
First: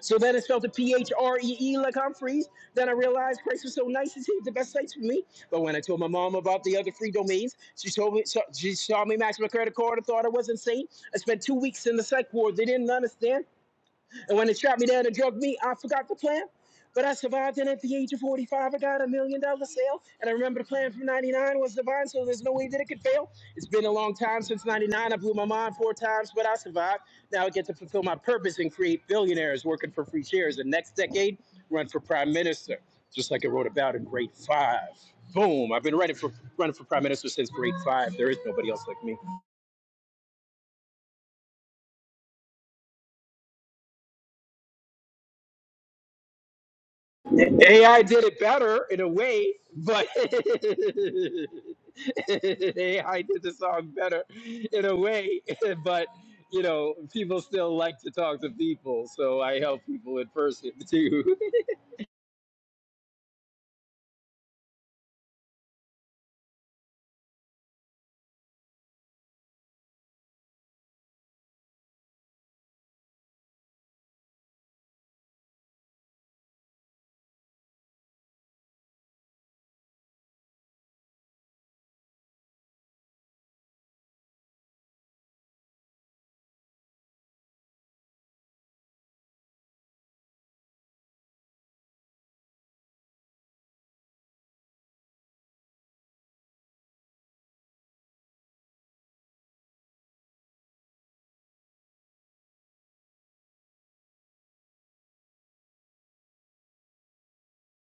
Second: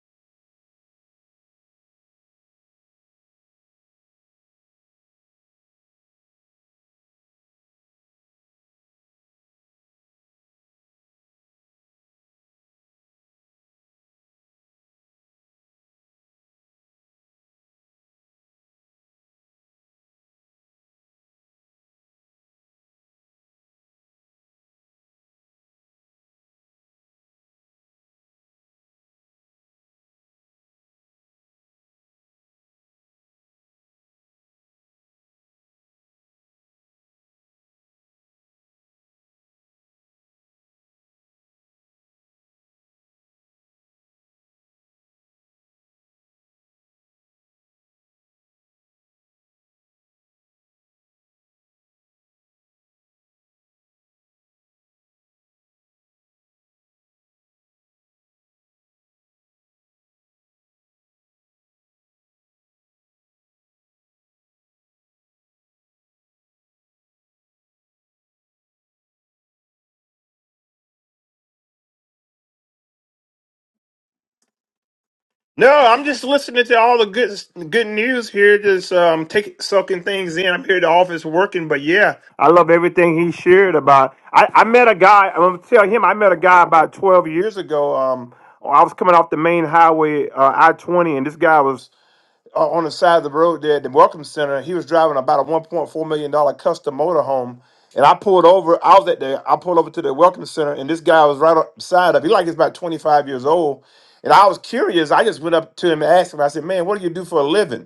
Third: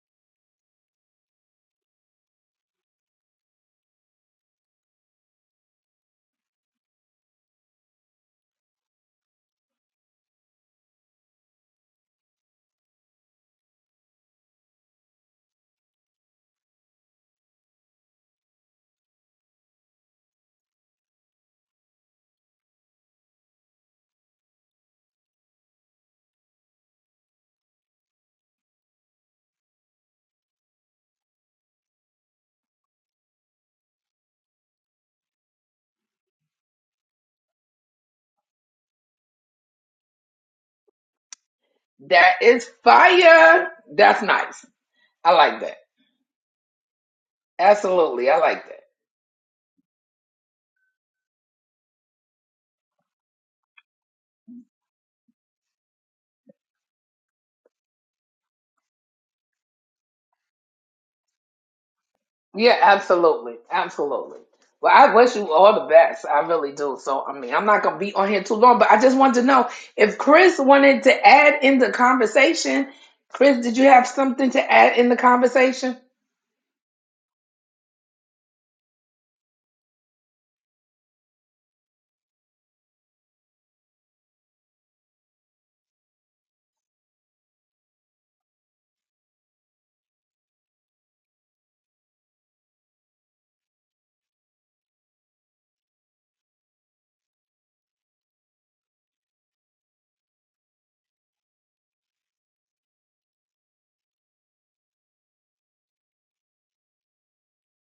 So then it spelled to P-H-R-E-E like Humphreys. Then I realized Christ was so nice and saved the best sites for me. But when I told my mom about the other free domains, she told me so- she saw me max my credit card and thought I was insane. I spent two weeks in the psych ward. They didn't understand. And when they strapped me down and drugged me, I forgot the plan. But I survived, and at the age of 45, I got a million dollar sale. And I remember the plan from 99 was divine, so there's no way that it could fail. It's been a long time since 99. I blew my mind four times, but I survived. Now I get to fulfill my purpose and create billionaires working for free shares. And next decade, run for prime minister, just like I wrote about in grade five. Boom! I've been running for running for prime minister since grade five. There is nobody else like me.
that is fire. That's nice. I like that.
AI did
Absolutely, I
it
like that.
better in a way, but AI did the song better in a way, but you know, people still like to talk to people, so I help people in person too.
Yeah, absolutely. Absolutely. Well, I wish you all the best. I really do. So, I mean, I'm not going to be on here too long, but I just wanted to know if Chris wanted to add in the conversation. Chris, did you have something to add in the
No,
conversation?
I'm just listening to all the good good news here, just um taking soaking things in. I'm here at the office working, but yeah, I love everything he shared about. I, I met a guy. I'm gonna tell him I met a guy about 12 years ago. Um, I was coming off the main highway, uh, I-20, and this guy was o- on the side of the road there at the Welcome Center. He was driving about a one point four million dollar custom motorhome, and I pulled over. I was at the I pulled over to the Welcome Center, and this guy was right side of. He like is about twenty five years old, and I was curious. I just went up to him and asked him. I said, "Man, what do you do for a living?"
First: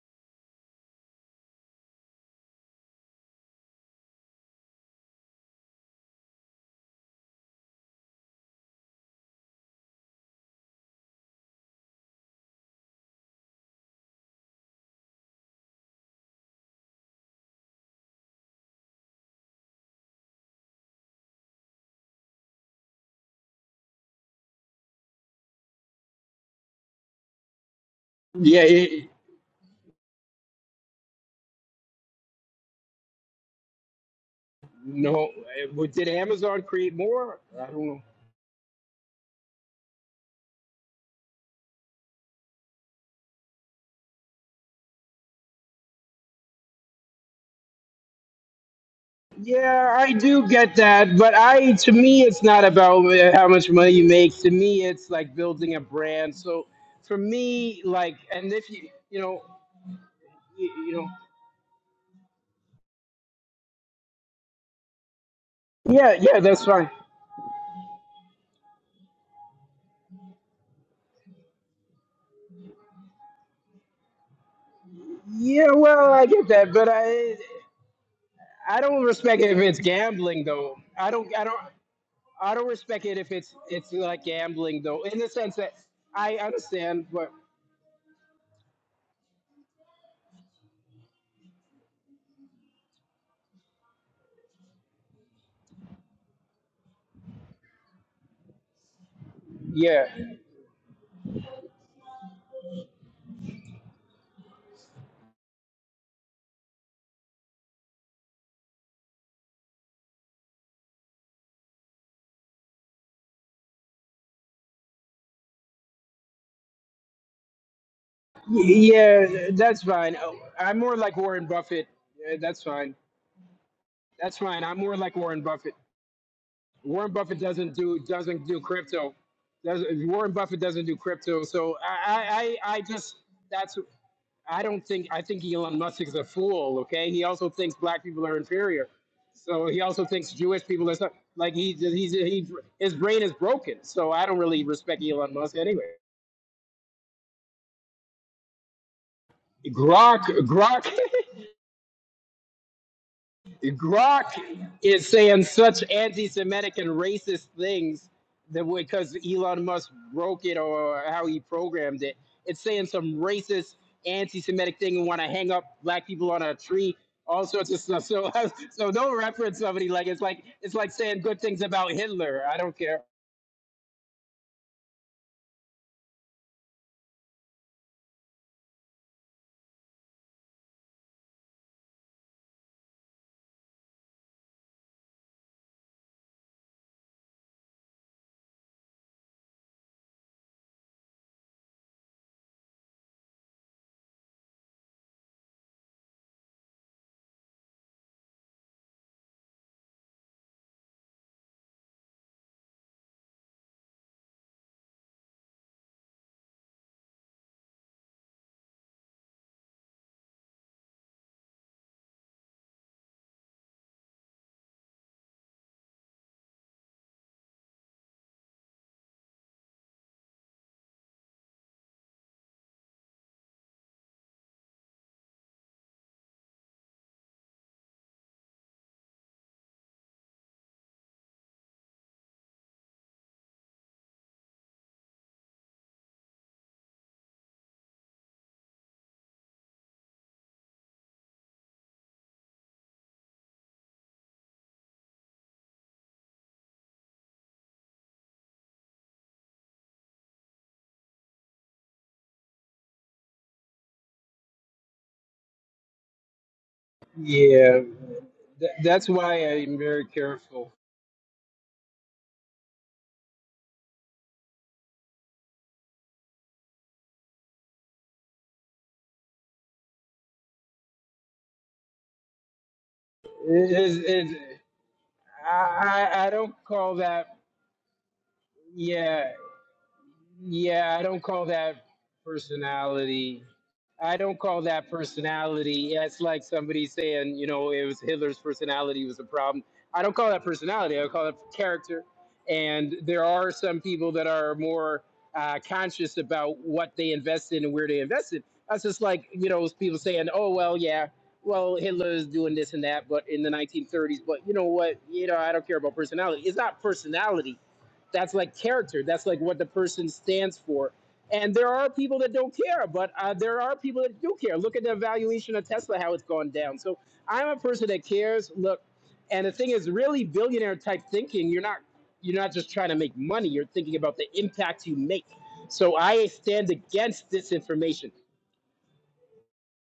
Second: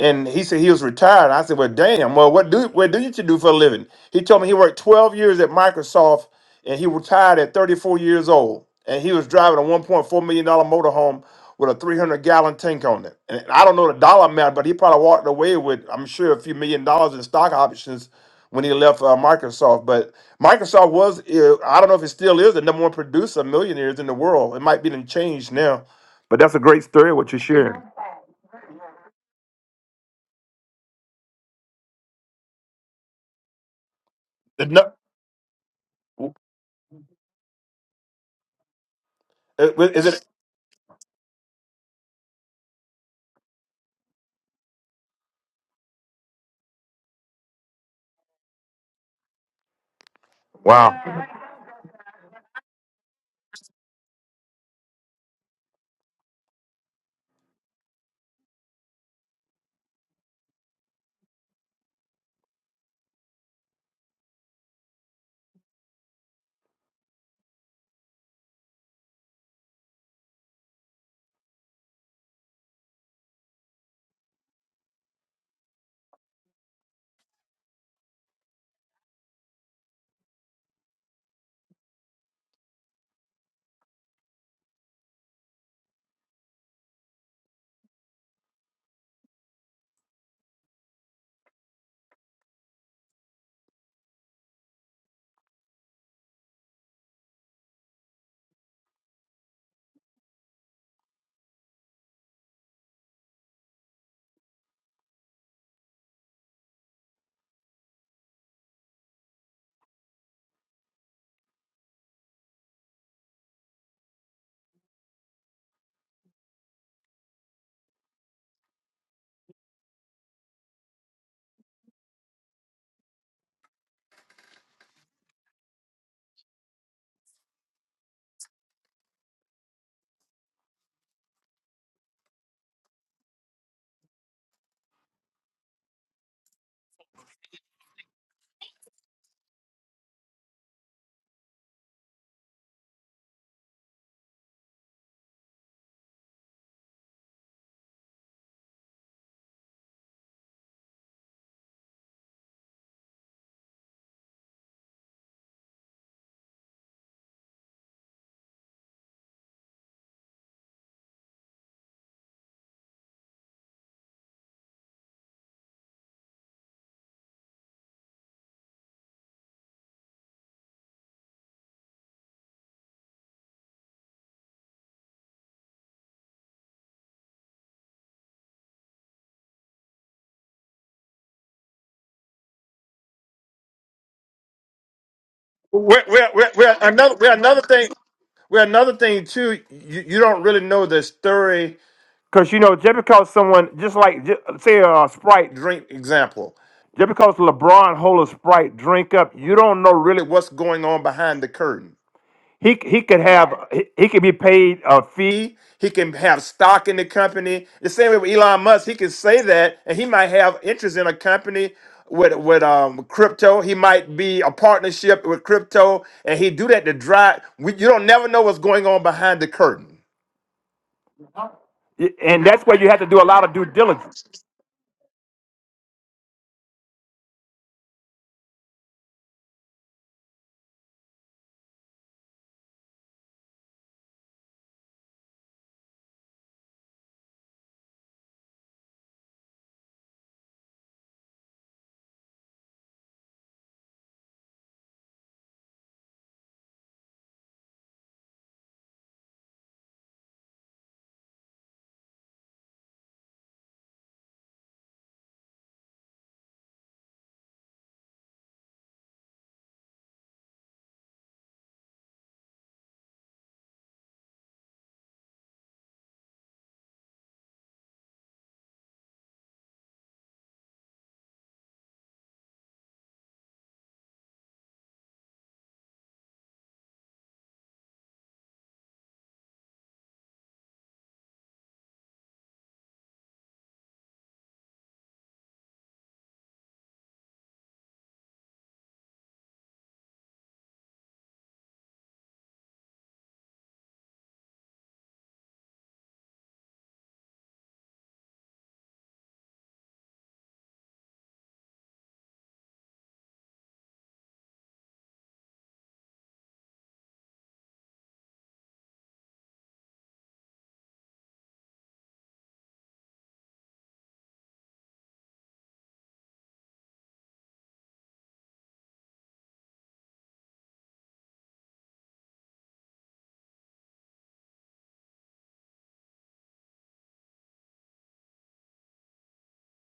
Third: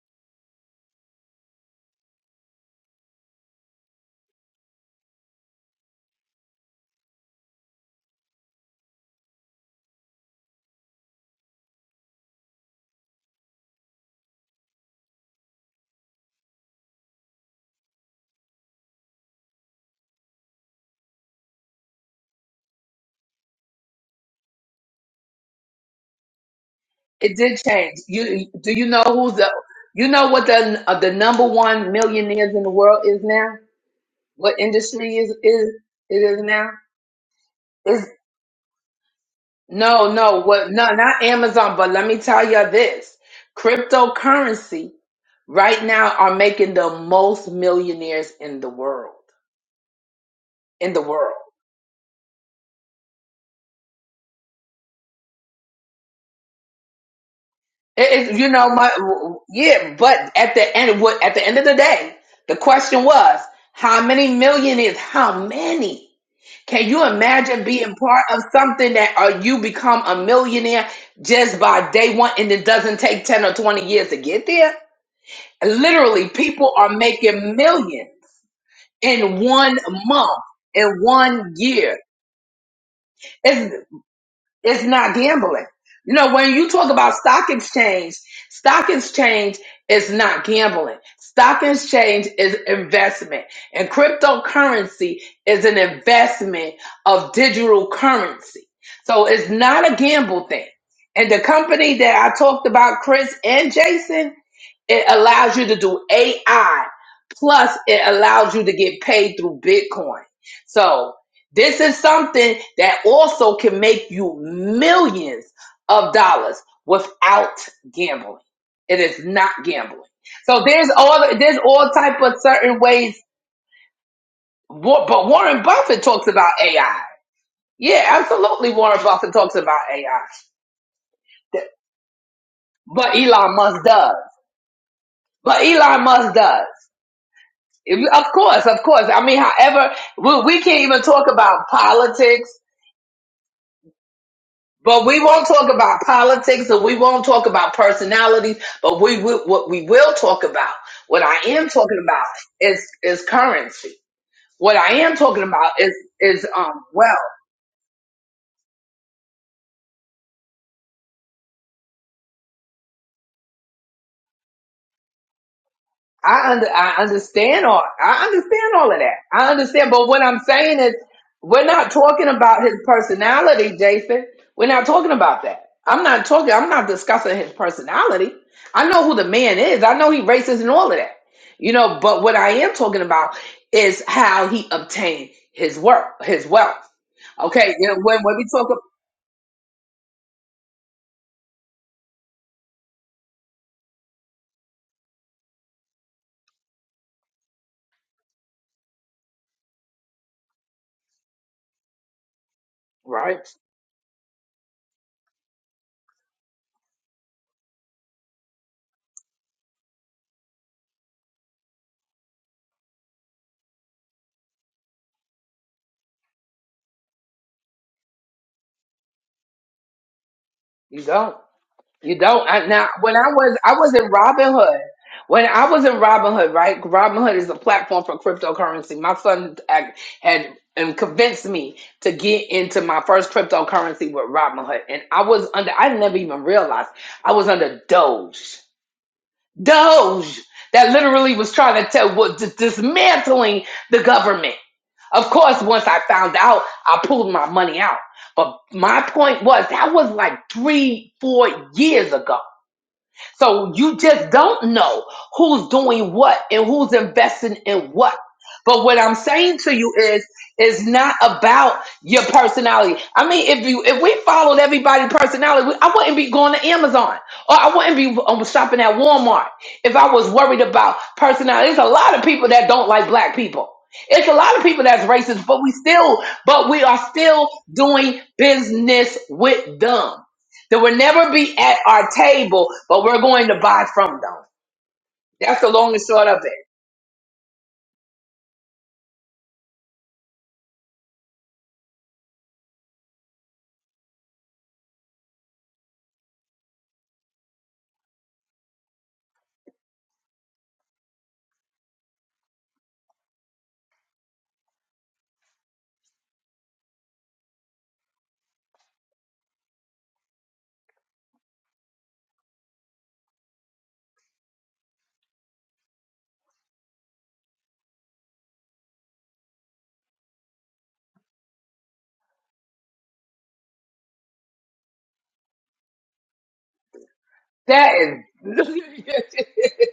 And he said he was retired. I said, "Well, damn. Well, what do what do you do for a living?" He told me he worked 12 years at Microsoft, and he retired at 34 years old. And he was driving a 1.4 million dollar motorhome with a 300 gallon tank on it. And I don't know the dollar amount, but he probably walked away with, I'm sure, a few million dollars in stock options when he left uh, Microsoft. But Microsoft was, uh, I don't know if it still is, the number one producer of millionaires in the world. It might be done changed now, but that's a great story. What
It
you
did
shared.
change. You
yeah,
do you know
it,
who's the you know what the uh, the number one millionaires in the world is now? What
The nu-
industry
no,
is
eh,
is
well, did
it is
Amazon
now?
create more? I don't know.
uh, Is
No,
it?
no, what no, not Amazon, but let me tell you this. Cryptocurrency right now are making the most millionaires in the world.
Yeah, I do get
In the
that,
Wow.
world.
but I to me it's not about eh, how much money you make. To me, it's like building a brand. So for me, like,
It, it- you
and
know
if you
my
you know.
yeah, but at
you,
the
you
end
know
what at the end of the day, the question was, how many millionaires? How many?
Yeah, yeah, that's
Can
fine.
you imagine being part of something that uh, you become a millionaire just by day one and it doesn't take 10 or 20 years to get there?
Yeah, well, I
Literally,
get
people
that,
are
but I
making millions
I don't
in
respect it if
one
it's
month,
gambling though.
in
I don't I
one
don't
year.
I don't respect it if it's
It's
it's like
it's
gambling though,
not
in the sense
gambling.
that
You know,
I
when you talk
understand,
about
but
stock exchange, stock exchange is not gambling. Stock exchange is investment. And cryptocurrency is an investment of digital currency. So it's not a
yeah,
gamble thing. And the company that I talked about, Chris and Jason, it allows you to do AI, plus it allows you to get paid through Bitcoin. So this is something that also can make you millions of dollars without gambling. It is
yeah,
not
that's
gambling.
fine. Oh,
So
I'm
there's
more like
all
Warren
there's
Buffett.
all type of
Yeah, that's
certain
fine.
ways.
That's fine. I'm more
Wa-
like
But
Warren
Warren
Buffett.
Buffett talks about AI.
Warren Buffett doesn't do
Yeah,
doesn't do
absolutely. Warren
crypto.
Buffett talks about
Doesn't,
AI,
Warren Buffett doesn't do crypto, so I I I I
but
just.
Elon
That's
Musk does.
I don't think I think
But
Elon Musk
Elon
is a
Musk does.
fool. Okay, he also thinks black
If-
people
Of
are
course, of
inferior.
course. I mean,
So he
however,
also thinks
we, we
Jewish
can't
people are
even
so-
talk
like
about
he he's he
politics,
his brain is broken. So I don't really respect
but we
Elon
won't
Musk
talk
anyway.
about politics and we won't talk about personalities, but we will, what we will
Grok
talk about,
Grok
what I am talking about is, is currency.
Grok
What I
is
am talking
saying
about
such
is, is,
anti-Semitic
um,
and
wealth.
racist things that because Elon Musk broke it or how he programmed it, it's saying some racist anti-Semitic thing and want to hang up black people on
I
a
under,
tree,
I
all
understand
sorts of
all
stuff.
I
So,
understand
so
all of that.
don't
I
reference somebody
understand, but
like it's
what I'm
like it's
saying
like
is
saying good things
we're not
about
talking
Hitler. I
about his
don't care.
personality, Jason. We're not talking about that. I'm not talking I'm not discussing his personality. I know who the man is. I know he racist and all of that. You know, but what I am talking about is how he obtained his
We're,
work,
we're,
his
we're, we're
wealth.
another we're another
Okay, you
thing.
know, when when we
We're
talk about
another thing too. You, you don't really know the story. Cause you know, just because someone, just like ju- say a Sprite drink example, just because LeBron hold a Sprite drink up, you don't know really what's going on behind the curtain. He he could
right,
have he, he could be paid a fee. He can have stock in the company. The same way with Elon Musk, he can say that, and he might have interest in a company with with um crypto. He might be a partnership with crypto, and he do that to drive. We, you don't never know what's going on behind the curtain,
you go.
Y-
You
and
don't
that's
I,
where you
now.
have to
When
do a
I
lot of
was
due
I was
diligence.
in Robinhood. When I was in Robinhood, right? Robinhood is a platform for cryptocurrency. My son ac- had and convinced me to get into my first cryptocurrency with Robinhood, and I was under. I never even realized I was under Doge. Doge that literally was trying to tell what dis- dismantling the government. Of course, once I found out, I pulled my money out. But my point was that was like three, four years ago. So you just don't know who's doing what and who's investing
Yeah,
in what.
th-
But what
that's
I'm
why
saying to
I'm
you
very
is,
careful.
it's not about your personality. I mean, if you if we followed everybody's personality, we- I wouldn't be going to Amazon or I wouldn't be um, shopping at Walmart if I was worried about personality. There's a lot of people that don't like black
It
people.
is,
It's a
it,
lot of people that's racist, but we
I,
still,
I I don't
but we
call
are
that.
still doing business
Yeah,
with them. They will
Yeah, I don't
never
call
be at
that
our table, but we're
personality.
going to buy
I
from them.
don't call that
That's the long
personality.
and
That's
short of
like
it.
somebody saying, you know, it was Hitler's personality was a problem. I don't call that personality. I call it character. And there are some people that are more uh, conscious about what they invest in and where they invest in. That's just like, you know, people saying, oh, well, yeah, well, Hitler is doing this and that, but in the 1930s, but you know what? You know, I don't care about personality. It's not personality that's like character that's like what the person stands for and there are people that don't care but uh, there are people that do care look at the valuation of tesla how it's gone down so i'm a person that cares look and the thing is really billionaire type thinking you're not you're not just trying to make money you're thinking about the impact you make so i stand against
That
disinformation
is,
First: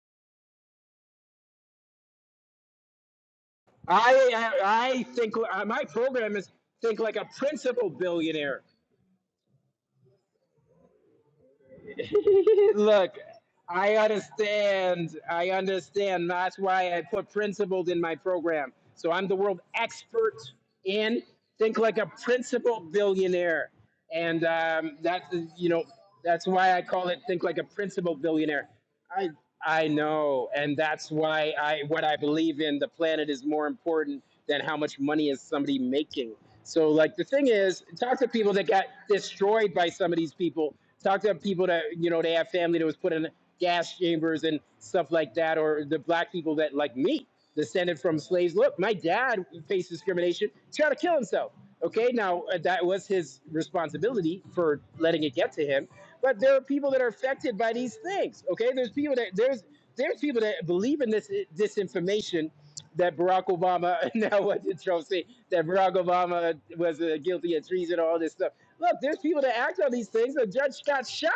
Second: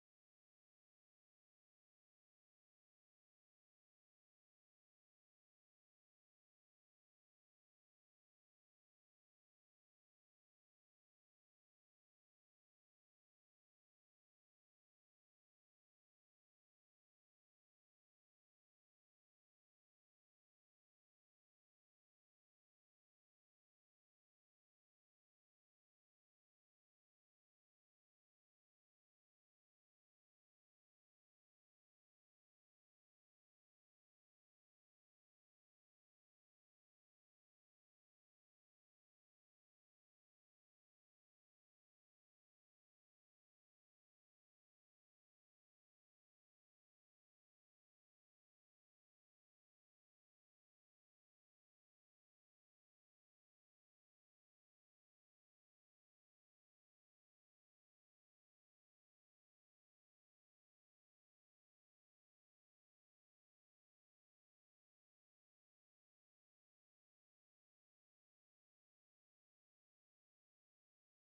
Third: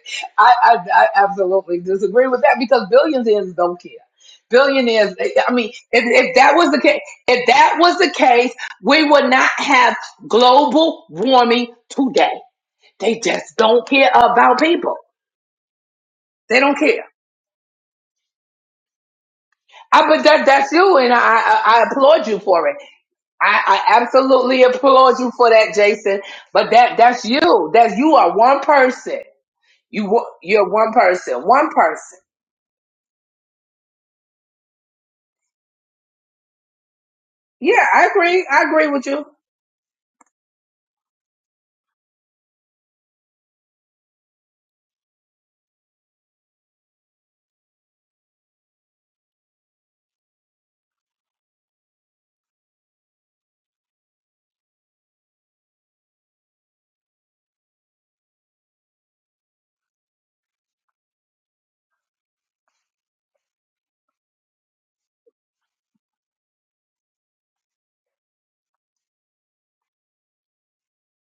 I, I, I absolutely disagree with that because billionaires don't care.
i i, I
Billionaires,
think
I
uh,
mean,
my
if, if
program is
that was the
think
case,
like a
if that
principal
was the case,
billionaire
we would not have global warming today.
Look,
They just don't
I
care about people.
understand. I understand. That's
They don't
why I
care.
put principled in my program. So I'm the world
I, but
expert
that, that's you, and I,
in
I,
think
I
like a
applaud you for it.
principled billionaire,
I, I
and
absolutely
um,
applaud
that's
you for
you
that,
know
Jason.
that's
But
why I
that
call it
that's
think like a
you. That's you
principled
are one
billionaire.
person.
I I
You wa-
know,
you're
and
one
that's
person.
why
One
I what I
person.
believe in. The planet is more important than how much money is somebody making. So like the thing
Yeah,
is,
I
talk to
agree.
people
I
that got
agree with you.
destroyed by some of these people Talk to people that you know they have family that was put in gas chambers and stuff like that, or the black people that like me, descended from slaves. Look, my dad faced discrimination, tried to kill himself. Okay, now uh, that was his responsibility for letting it get to him, but there are people that are affected by these things. Okay, there's people that there's there's people that believe in this disinformation that Barack Obama now what did Trump say that Barack Obama was uh, guilty of treason all this stuff. Look, there's people that act on these things. A judge got shot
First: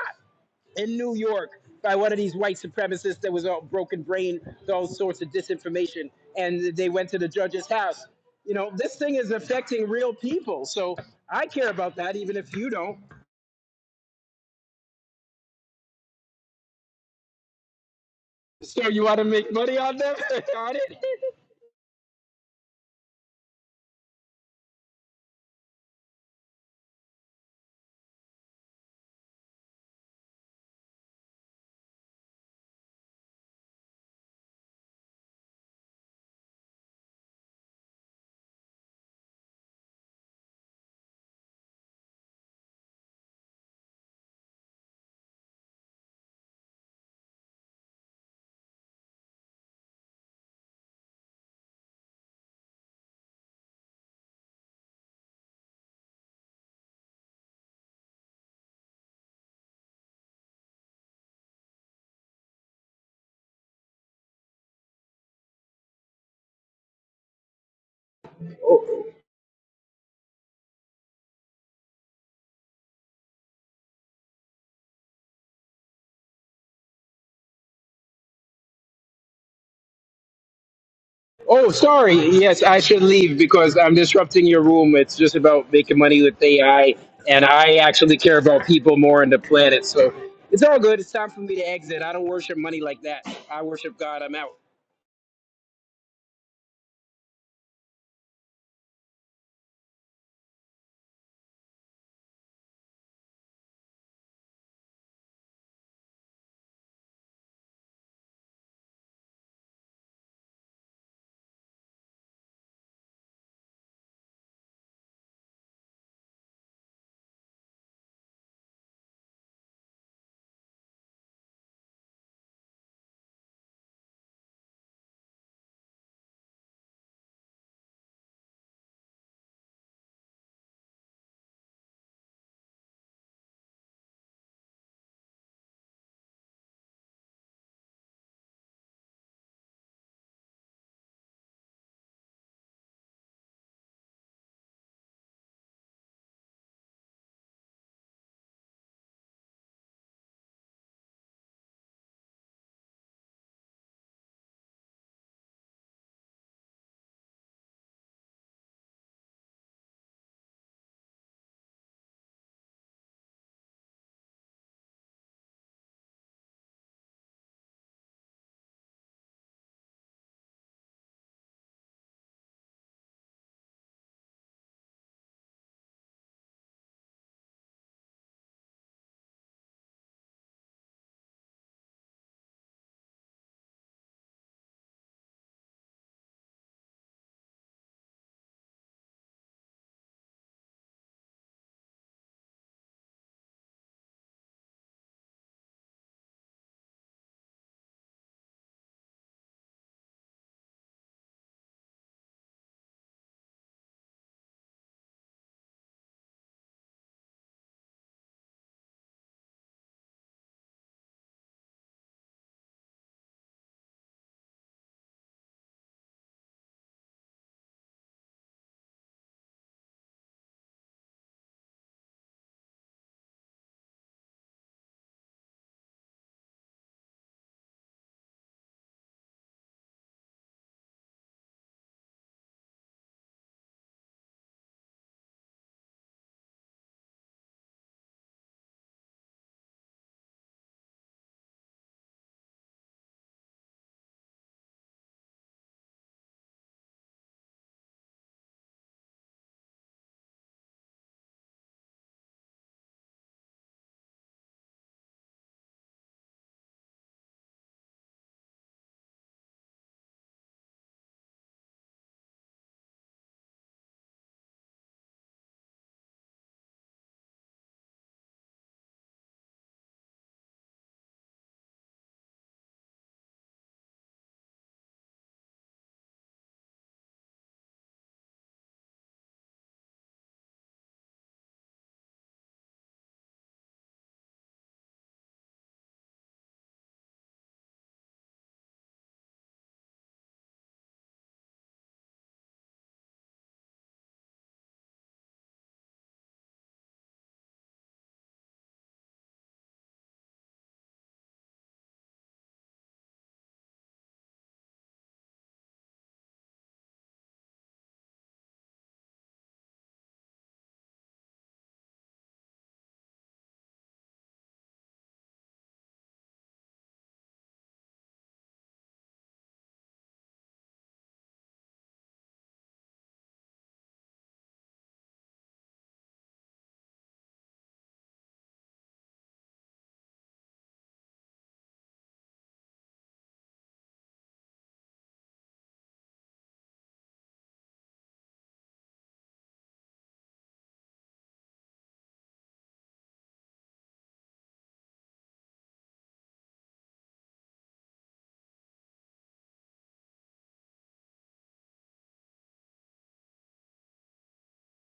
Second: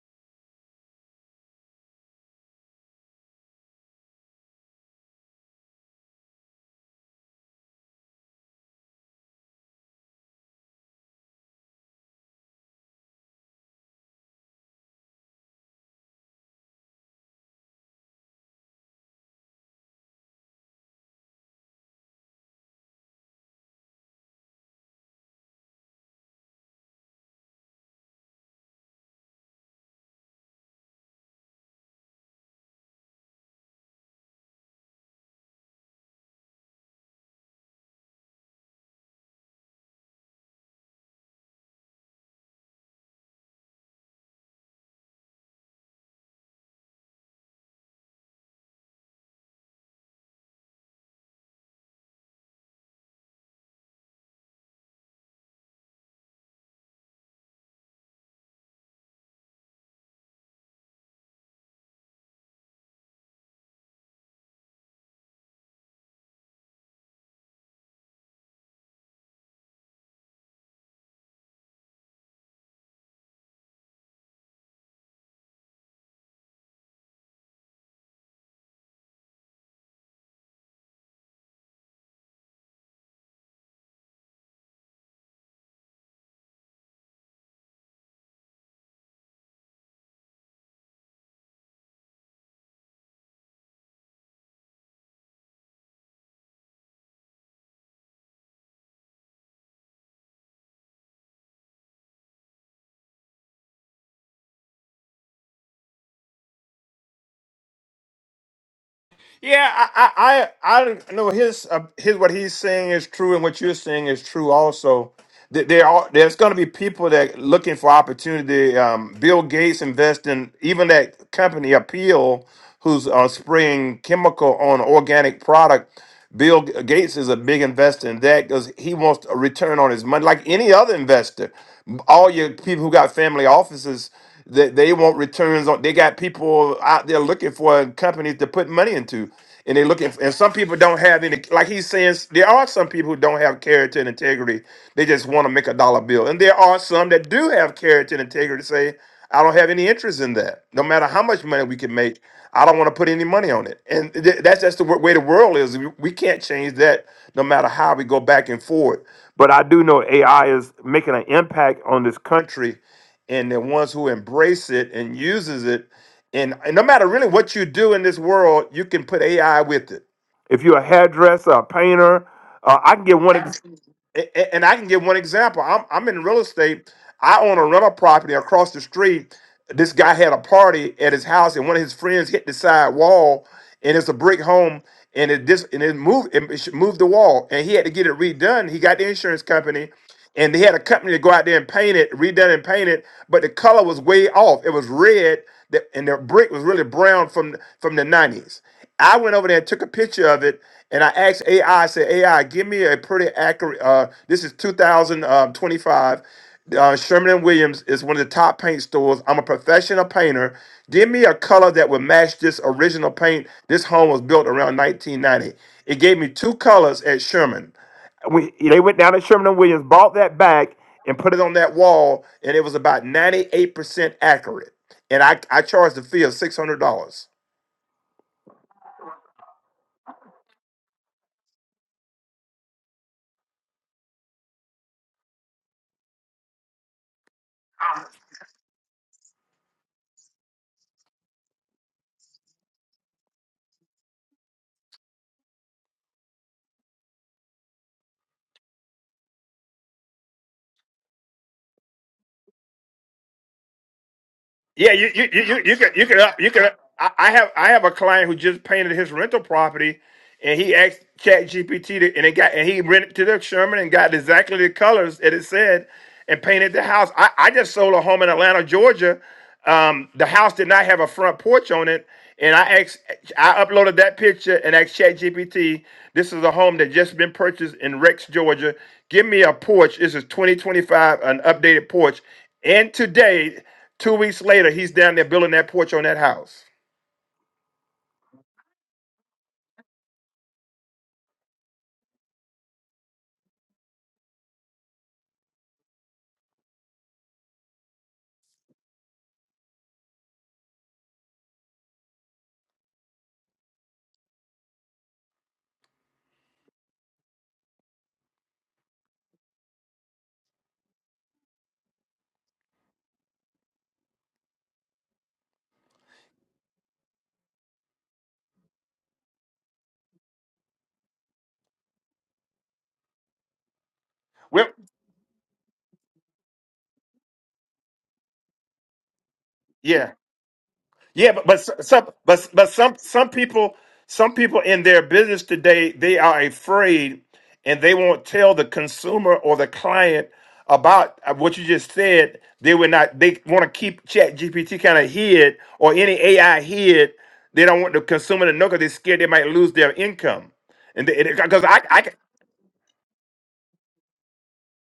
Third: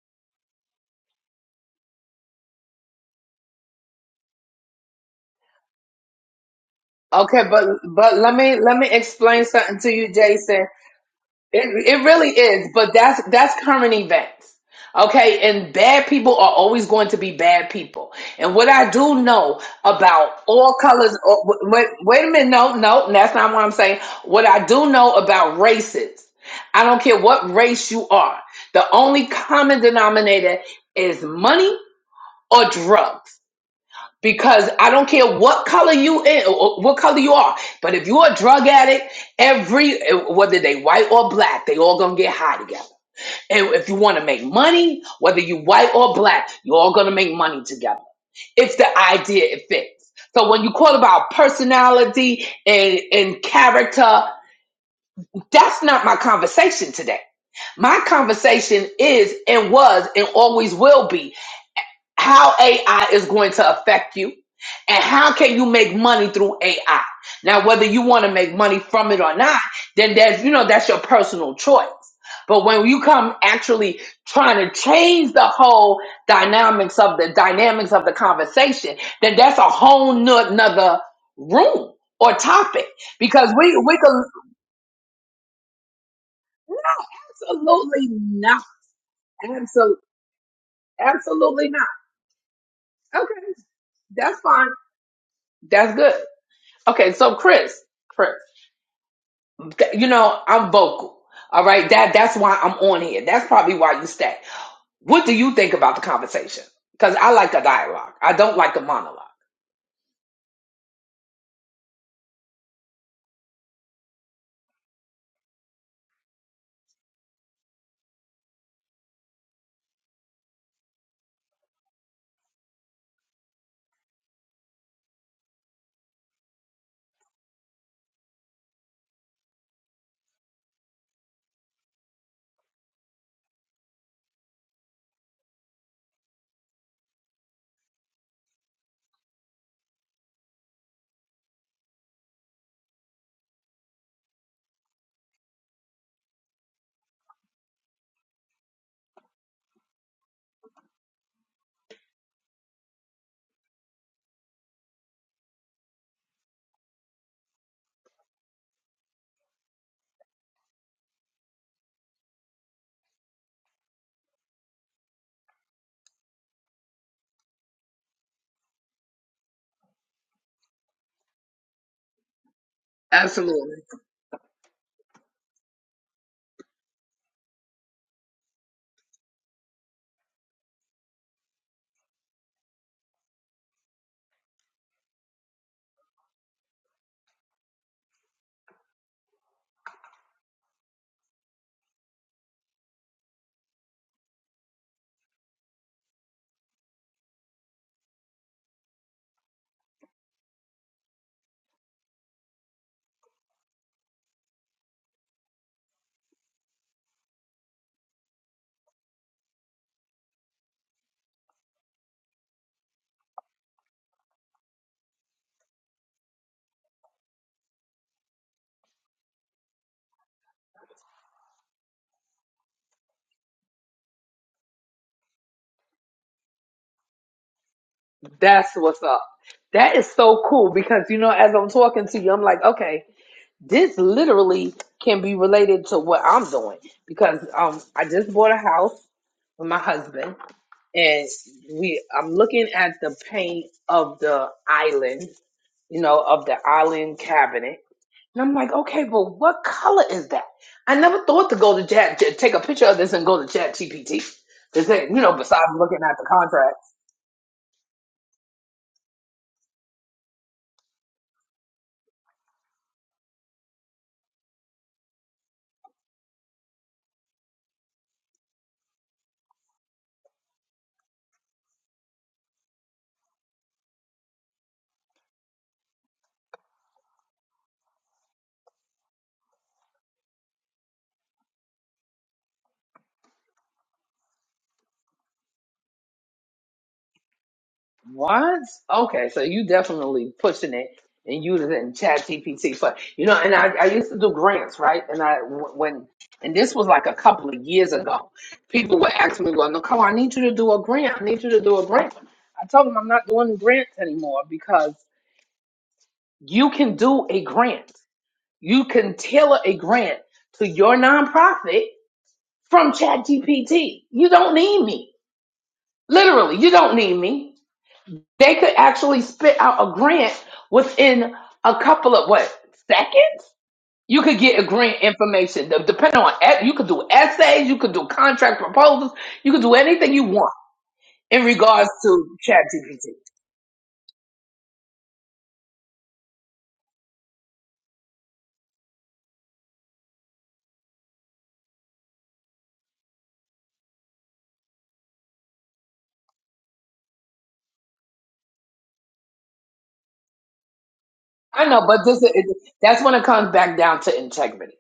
in New York by one of these white supremacists that was all broken brain, all sorts of disinformation, and they went to the
Okay,
judge's
but
house.
but let
You
me
know,
let me
this thing is
explain something
affecting
to you,
real
Jason.
people. So I
It,
care about
it
that,
really
even if
is,
you
but
don't.
that's that's current events. Okay, and bad people are always going to be bad people. And what
So
I
you want
do
to make
know
money on them,
about all
on it?
colors, oh, w- wait, wait a minute, no, no, that's not what I'm saying. What I do know about races, I don't care what race you are, the only common denominator is money or drugs because I don't care what color you in, or what color you are, but if you're a drug addict, every uh, whether they white or black, they all gonna get high together. And if you want to make money, whether you white or black, you're all gonna make money together. It's the idea it fits. So when you call about personality and, and character, that's not my conversation today. My conversation is and was and always will be how AI is going to affect you, and how can you make money through AI. Now, whether you want to make money from it or not, then that's you know that's your personal choice. But when you come actually trying to change the whole dynamics of the dynamics of the conversation, then that's a whole no- nother
Oh,
room
sorry.
or
Yes, I
topic
should leave
because we
because I'm
we can
disrupting your room. It's just about making money with AI, and I
absolutely
actually care
not,
about people more than the planet.
absolutely,
So it's all good. It's time for me to
absolutely not.
exit. I don't worship money like that.
Okay,
I worship God. I'm
that's
out.
fine. That's good. Okay, so Chris, Chris, th- you know I'm vocal. All right, that that's why I'm on here. That's probably why you stay. What do you think about the conversation? Because I like a dialogue. I don't like a monologue.
Yeah, I, I, I, I know his, uh, his what he's saying is true, and what you're saying is true also. Th- There are there's going to be people that looking for opportunity. Um, Bill Gates invest in even that company Appeal, who's uh, spraying chemical on organic product. Bill G- Gates is a big investor in that because he wants a return on his money, like any other investor. All your people who got family offices. They, they want returns on. They got people out there looking for companies to put money into, and they looking. And some people don't have any. Like he's saying, there are some people who don't have character and integrity. They just want to make a dollar bill, and there are some that do have character and integrity. Say, I don't have any interest in that. No matter how much money we can make, I don't want to put any money on it. And th- that's just the w- way the world is. We we can't change that no matter how we go back and forth. But I do know AI is making an impact on this country and the ones who embrace it and uses it and, and no matter really what you do in this world you can put ai with it if you're a hairdresser a painter uh, i can get one ex-
Absolutely.
a- a- and I can give one example. I'm I'm in real estate. I own a rental property across the street. This guy had a party at his house, and one of his friends hit the side wall, and it's a brick home, and it dis and it moved it sh- moved the wall, and he had to get it redone. He got the insurance company, and they had a company to go out there and paint it, redone and paint it, but the color was way off. It was red, that- and the brick was really brown from from the '90s I went over there and took a picture of it, and I asked AI. I I said, AI, give me a pretty accurate. Uh, this is 2025. Uh, Sherman and Williams is one of the top paint stores. I'm a professional painter. Give me a color that would match this original paint. This home was built around 1990. It gave me two colors at Sherman. We, they went down to Sherman and Williams, bought that back, and put it on that wall, and it was about 98% accurate. And I, I charged the fee of $600.
That's what's up. That is so cool because you know, as I'm talking to you, I'm like, okay, this literally can be related to what I'm doing because um, I just bought a house with my husband, and we I'm looking at the paint of the island you know, of the island cabinet. And I'm like, okay, but what color is that? I never thought to go to chat, to take a picture of this and go to chat GPT to
Yeah,
say, you
you you
know,
you you
besides
you could
looking
you
at
can
the
up you can.
contract.
I, I have I have a client who just painted his rental property, and he asked Chat GPT to, and it got and he rented to the Sherman and got exactly the colors that it said, and painted the house. I, I just sold a home in Atlanta, Georgia. Um, the house did not have a front porch on it, and I asked I uploaded that picture and asked Chat GPT. This is a home that just been purchased in Rex, Georgia. Give me a porch. This is 2025, an updated porch. And today Two weeks later, he's down there building that porch on that house.
What? Okay, so you definitely pushing it and using it in chat GPT. But, you know, and I, I used to do grants, right? And I, when, and this was like a couple of years ago, people would ask me, well, Nicole, I need you to do a grant. I need you to do a grant. I told them I'm not doing grants anymore because you can do a grant. You can tailor a grant to your nonprofit from ChatGPT. You don't need me. Literally, you don't need me. They could actually spit out a grant within a couple of what seconds. You could get a
Well,
grant information De- depending on e- you could do essays, you could do contract proposals, you could do
yeah,
anything you want
yeah,
in
but but s-
regards
some
to
but but some
ChatGPT.
some people some people in their business today they are afraid and they won't tell the consumer or the client about uh, what you just said. They would not. They want to keep Chat GPT kind of hid or any AI hid. They don't want the consumer to know because they're scared they might lose their income. And because
I
I,
know,
I
but
can-
this is, that's when it comes back down to integrity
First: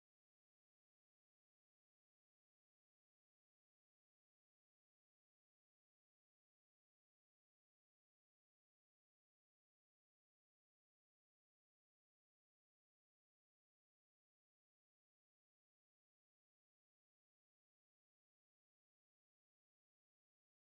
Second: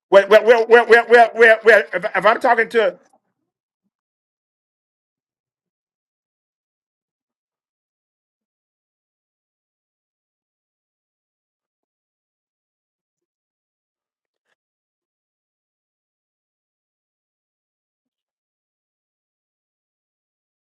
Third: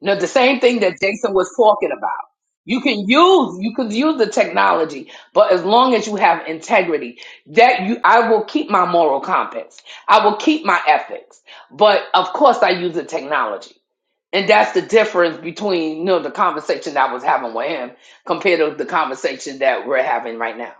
No,
well,
the
well,
same
well,
thing
well,
that
well, well,
Jason was
well, well
talking
if,
about.
if I'm talking
You
to
can use you can use the technology, but as long as you have integrity, that you I will keep my moral compass. I will keep my ethics. But of course I use the technology. And that's the difference between you know the conversation that I was having with him compared to the conversation that we're having right now.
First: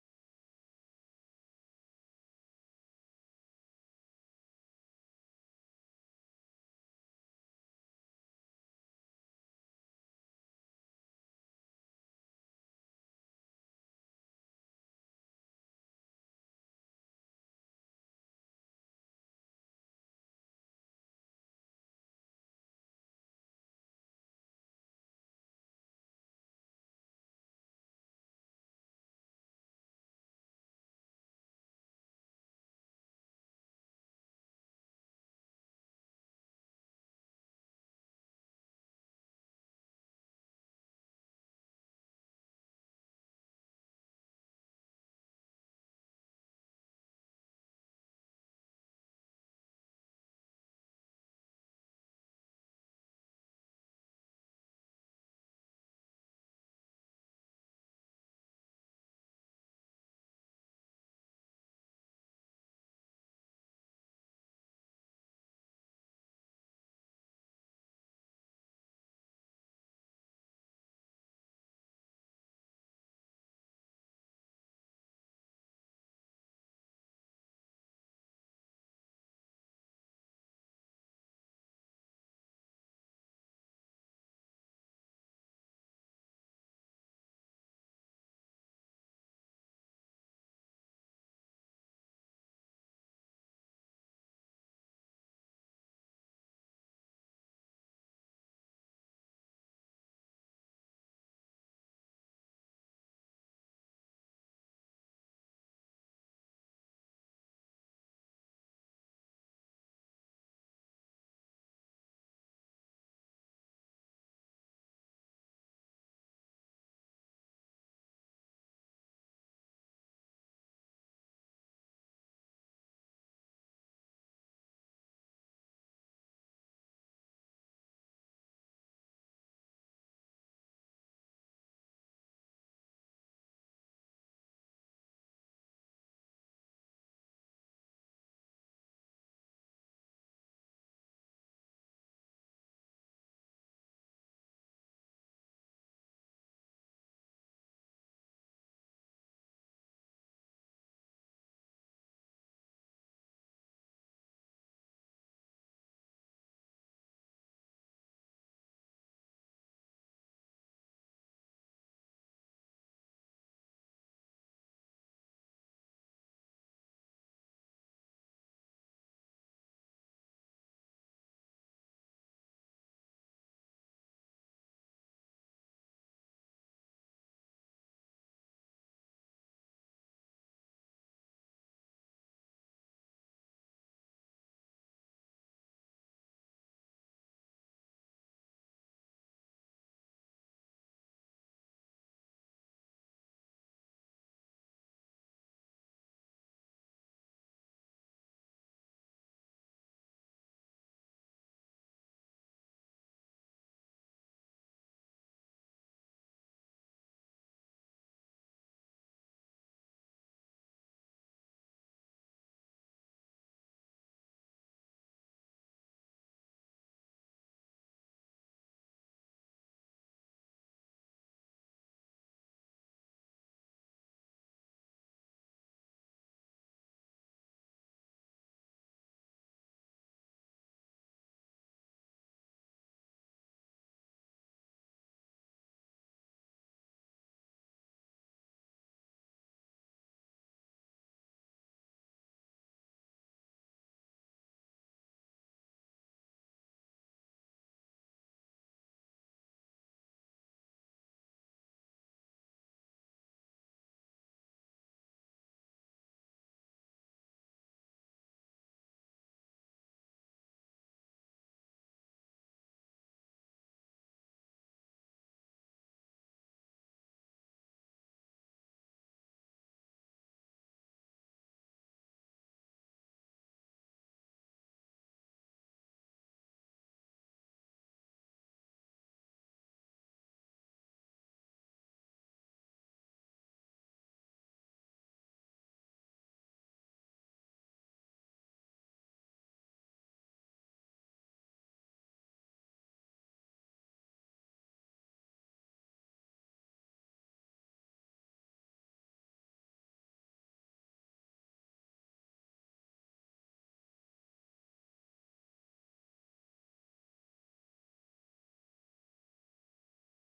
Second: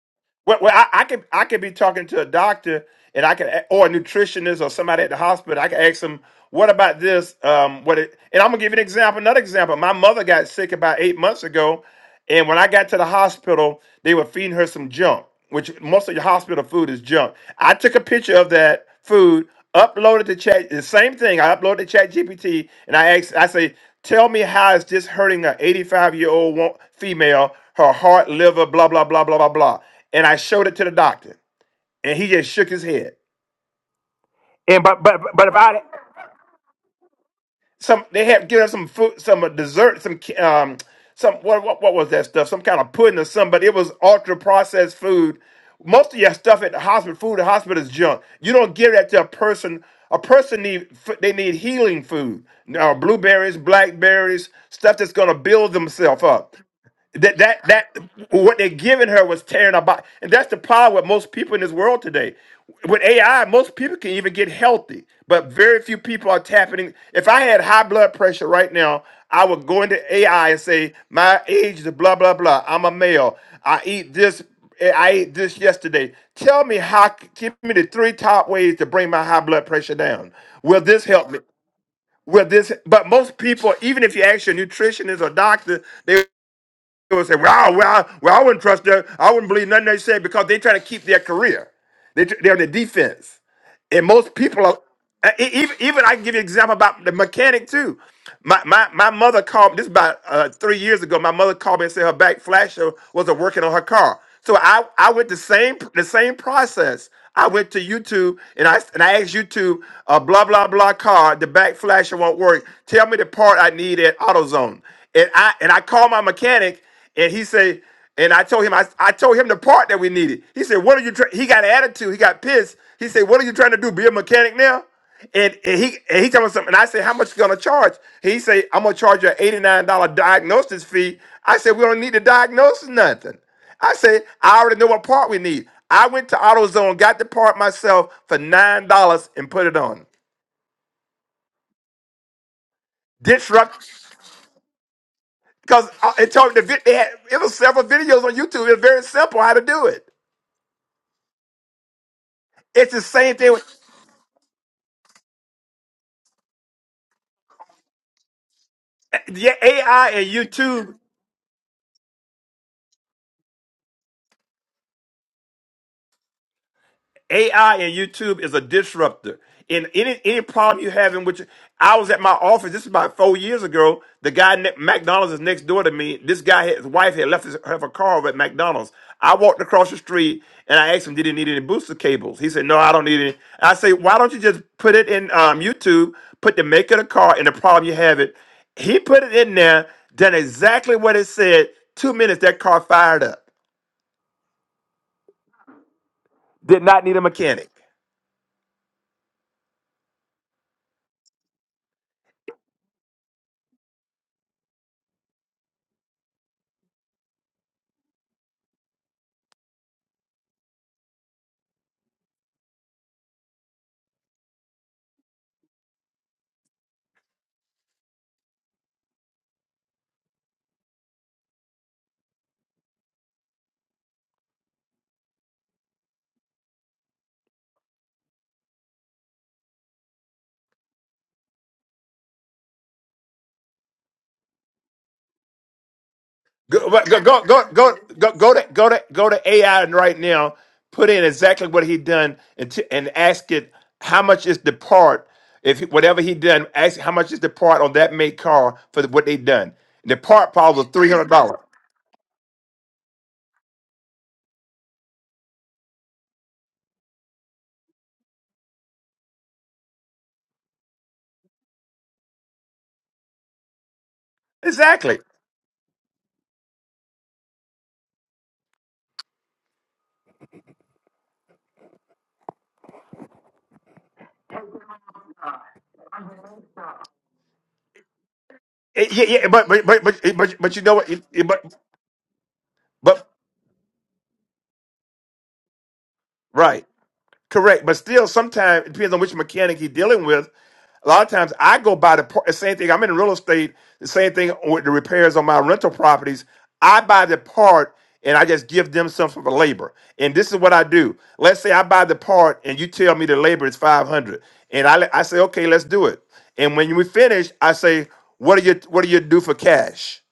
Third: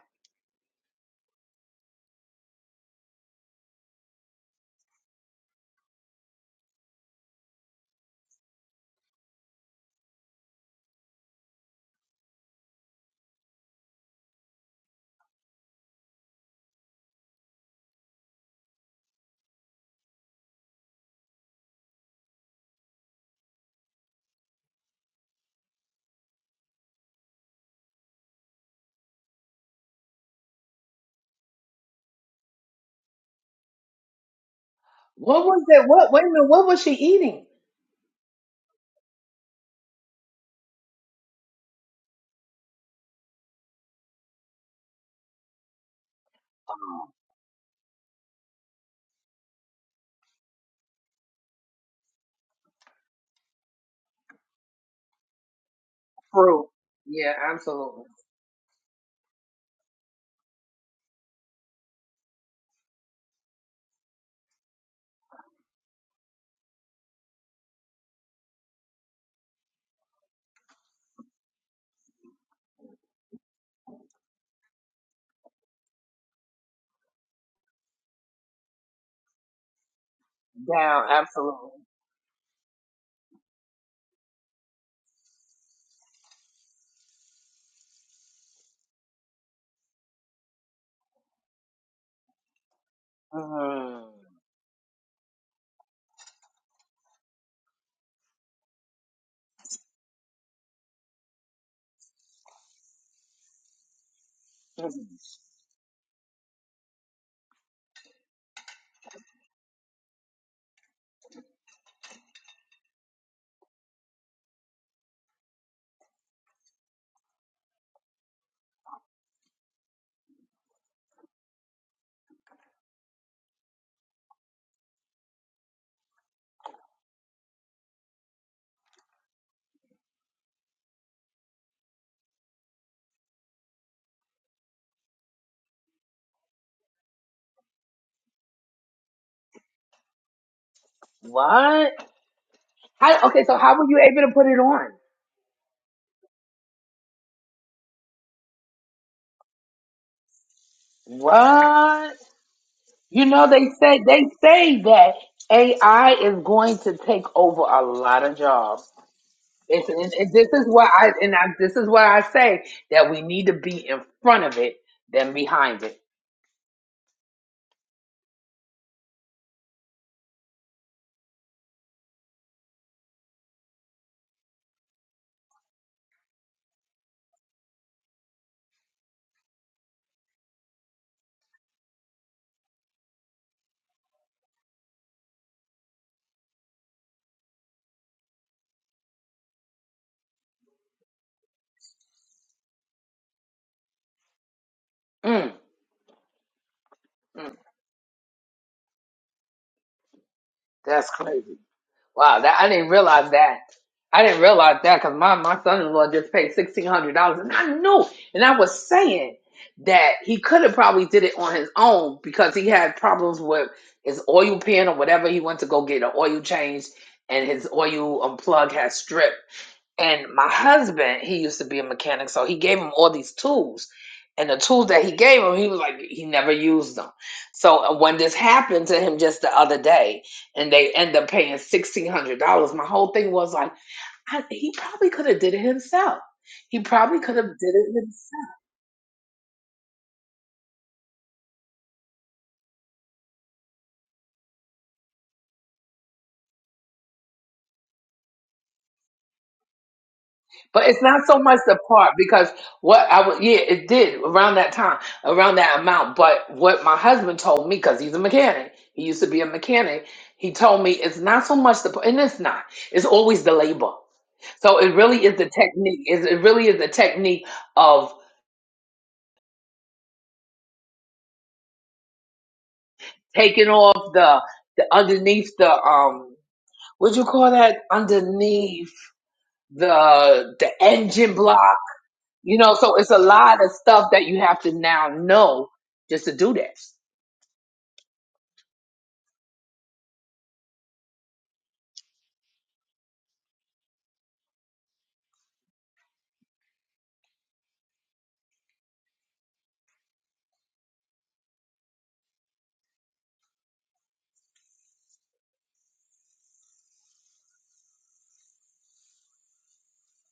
Well, well I, I could I could be talking to a doctor and I could a- or a nutritionist or somebody at the hospital. I could ask them, "What about this? Um, what?" It, and I'm gonna give you an example. Another example. My mother got sick about eight months ago, and when I got to the hospital, they were feeding her some junk, which most of your hospital food is junk. I took a picture of that food, uploaded to chat. The same thing. I uploaded to Chat GPT, and I asked. I say, "Tell me how is this hurting an 85 year old female? Her heart, liver, blah blah blah blah blah blah." and I showed it to the doctor, and he just shook his head. And but but
What
but
was
about it.
that? What wait a minute, what was she eating?
Some they had given us some food, some uh, dessert, some ca- um, some what, what what was that stuff? Some kind of pudding or something, but it was ultra processed food. Most of your stuff at the hospital, food at the hospital is junk. You don't give that to a person. A person need f- they need healing food. Now blueberries, blackberries, stuff that's gonna build themselves up.
Fruit. Yeah,
that that that
absolutely.
what they're giving her was tearing her body, and that's the problem with most people in this world today with ai most people can even get healthy but very few people are tapping in. if i had high blood pressure right now i would go into ai and say my age is blah blah blah i'm a male i eat this i ate this yesterday tell me how give me the three top ways to bring my high blood pressure down will this
Down,
help me
absolutely.
well, this, but most people, even if you ask your nutritionist or doctor, they they would say, "Wow, well, well, I wouldn't trust them. I wouldn't believe nothing they said because they're trying to keep their career. They, they're on the defense,
Mm.
and most people are. uh, e- Even, even I can give you an example about the mechanic too. My my, my mother called. This is about uh, three years ago. My mother called me and said her back flasher wasn't working on her car. So I, I went the same the same process. I went to YouTube and I and I asked YouTube, uh, blah blah blah car, the back flasher won't work. Tell me the part I need at AutoZone. And I and I called my mechanic and he said, and I told him, I, I told him the part that we needed. He said, what are you, try-" he got an attitude. He got pissed. He said, what are you trying to do? Be a mechanic now? And, and he and he told me something. And I said, how much you going to charge? He said, I'm going to charge you an $89 diagnosis fee. I said, we don't need to diagnose nothing. I said, I already know what part we need. I went to AutoZone, got the part myself for $9 and put it on.
What? How, okay, so how were
Disrupt,
you able to put it on?
because it told me the, vid- they had, it was several videos on YouTube. It was very simple how to do it.
What?
It's the
You
same
know,
thing.
they
With,
say they say that AI is going to take over a lot of jobs.
yeah,
It's,
AI
and,
and
and this is what
YouTube.
I and I, this is what I say that we need to be in front of it than behind it.
AI and YouTube is a disruptor. And any any problem you have in which I was at my office, this is about four years ago. The guy ne- McDonald's is next door to me. This guy, his wife had left his, have a car at McDonald's. I walked across the street and I asked him, "Did he need any booster cables?" He said, "No, I don't need any." I say, "Why don't you just put it in um, YouTube? Put the make of the car and the problem you have it." He put it in there, done exactly what it said. Two minutes, that car fired up.
Mm,
Did not need a mechanic.
that's crazy. Wow, that I didn't realize that. I didn't realize that because my, my son-in-law just paid sixteen hundred dollars, and I knew, and I was saying that he could have probably did it on his own because he had problems with his oil pan or whatever. He went to go get an oil change, and his oil um, plug had stripped. And my husband, he used to be a mechanic, so he gave him all these tools. And the tools that he gave him, he was like, he never used them. So uh, when this happened to him just the other day, and they end up paying sixteen hundred dollars, my whole thing was like, I, he probably could have did it himself. He
Go
probably
go
could
go
have did
go
it
go
himself.
go go to go to go to AI right now. Put in exactly what he done and t- and ask it how much is the part if he- whatever he done. Ask how much is the part on that make car for the, what they done. The part probably
But
was
it's
three
not
hundred
so much
dollars.
the part because what I was, yeah, it did around that time, around that amount. But what my husband told me, because he's a mechanic, he used to be a mechanic, he told me it's not so much the, and it's not, it's always the labor. So it
Exactly.
really is the technique. Is it really is the technique of taking off the, the underneath the um what do you call that underneath
Eh, Yeah, yeah, but but but but
the
but
the
but you know what? It-
engine
it-
block
But
You know, so it's a
but
lot of stuff that you have to now know just to do that.
right. Correct, but still, sometimes it depends on which mechanic you're dealing with. A lot of times, I go by the par- the same thing. I'm in real estate. The same thing with the repairs on my rental properties. I buy the part and I just give them some for the labor. And this is what I do. Let's say I buy the part and you tell me the labor is 500, and I I say okay, let's do it. And when we finish, I say, what do you what do you do for cash?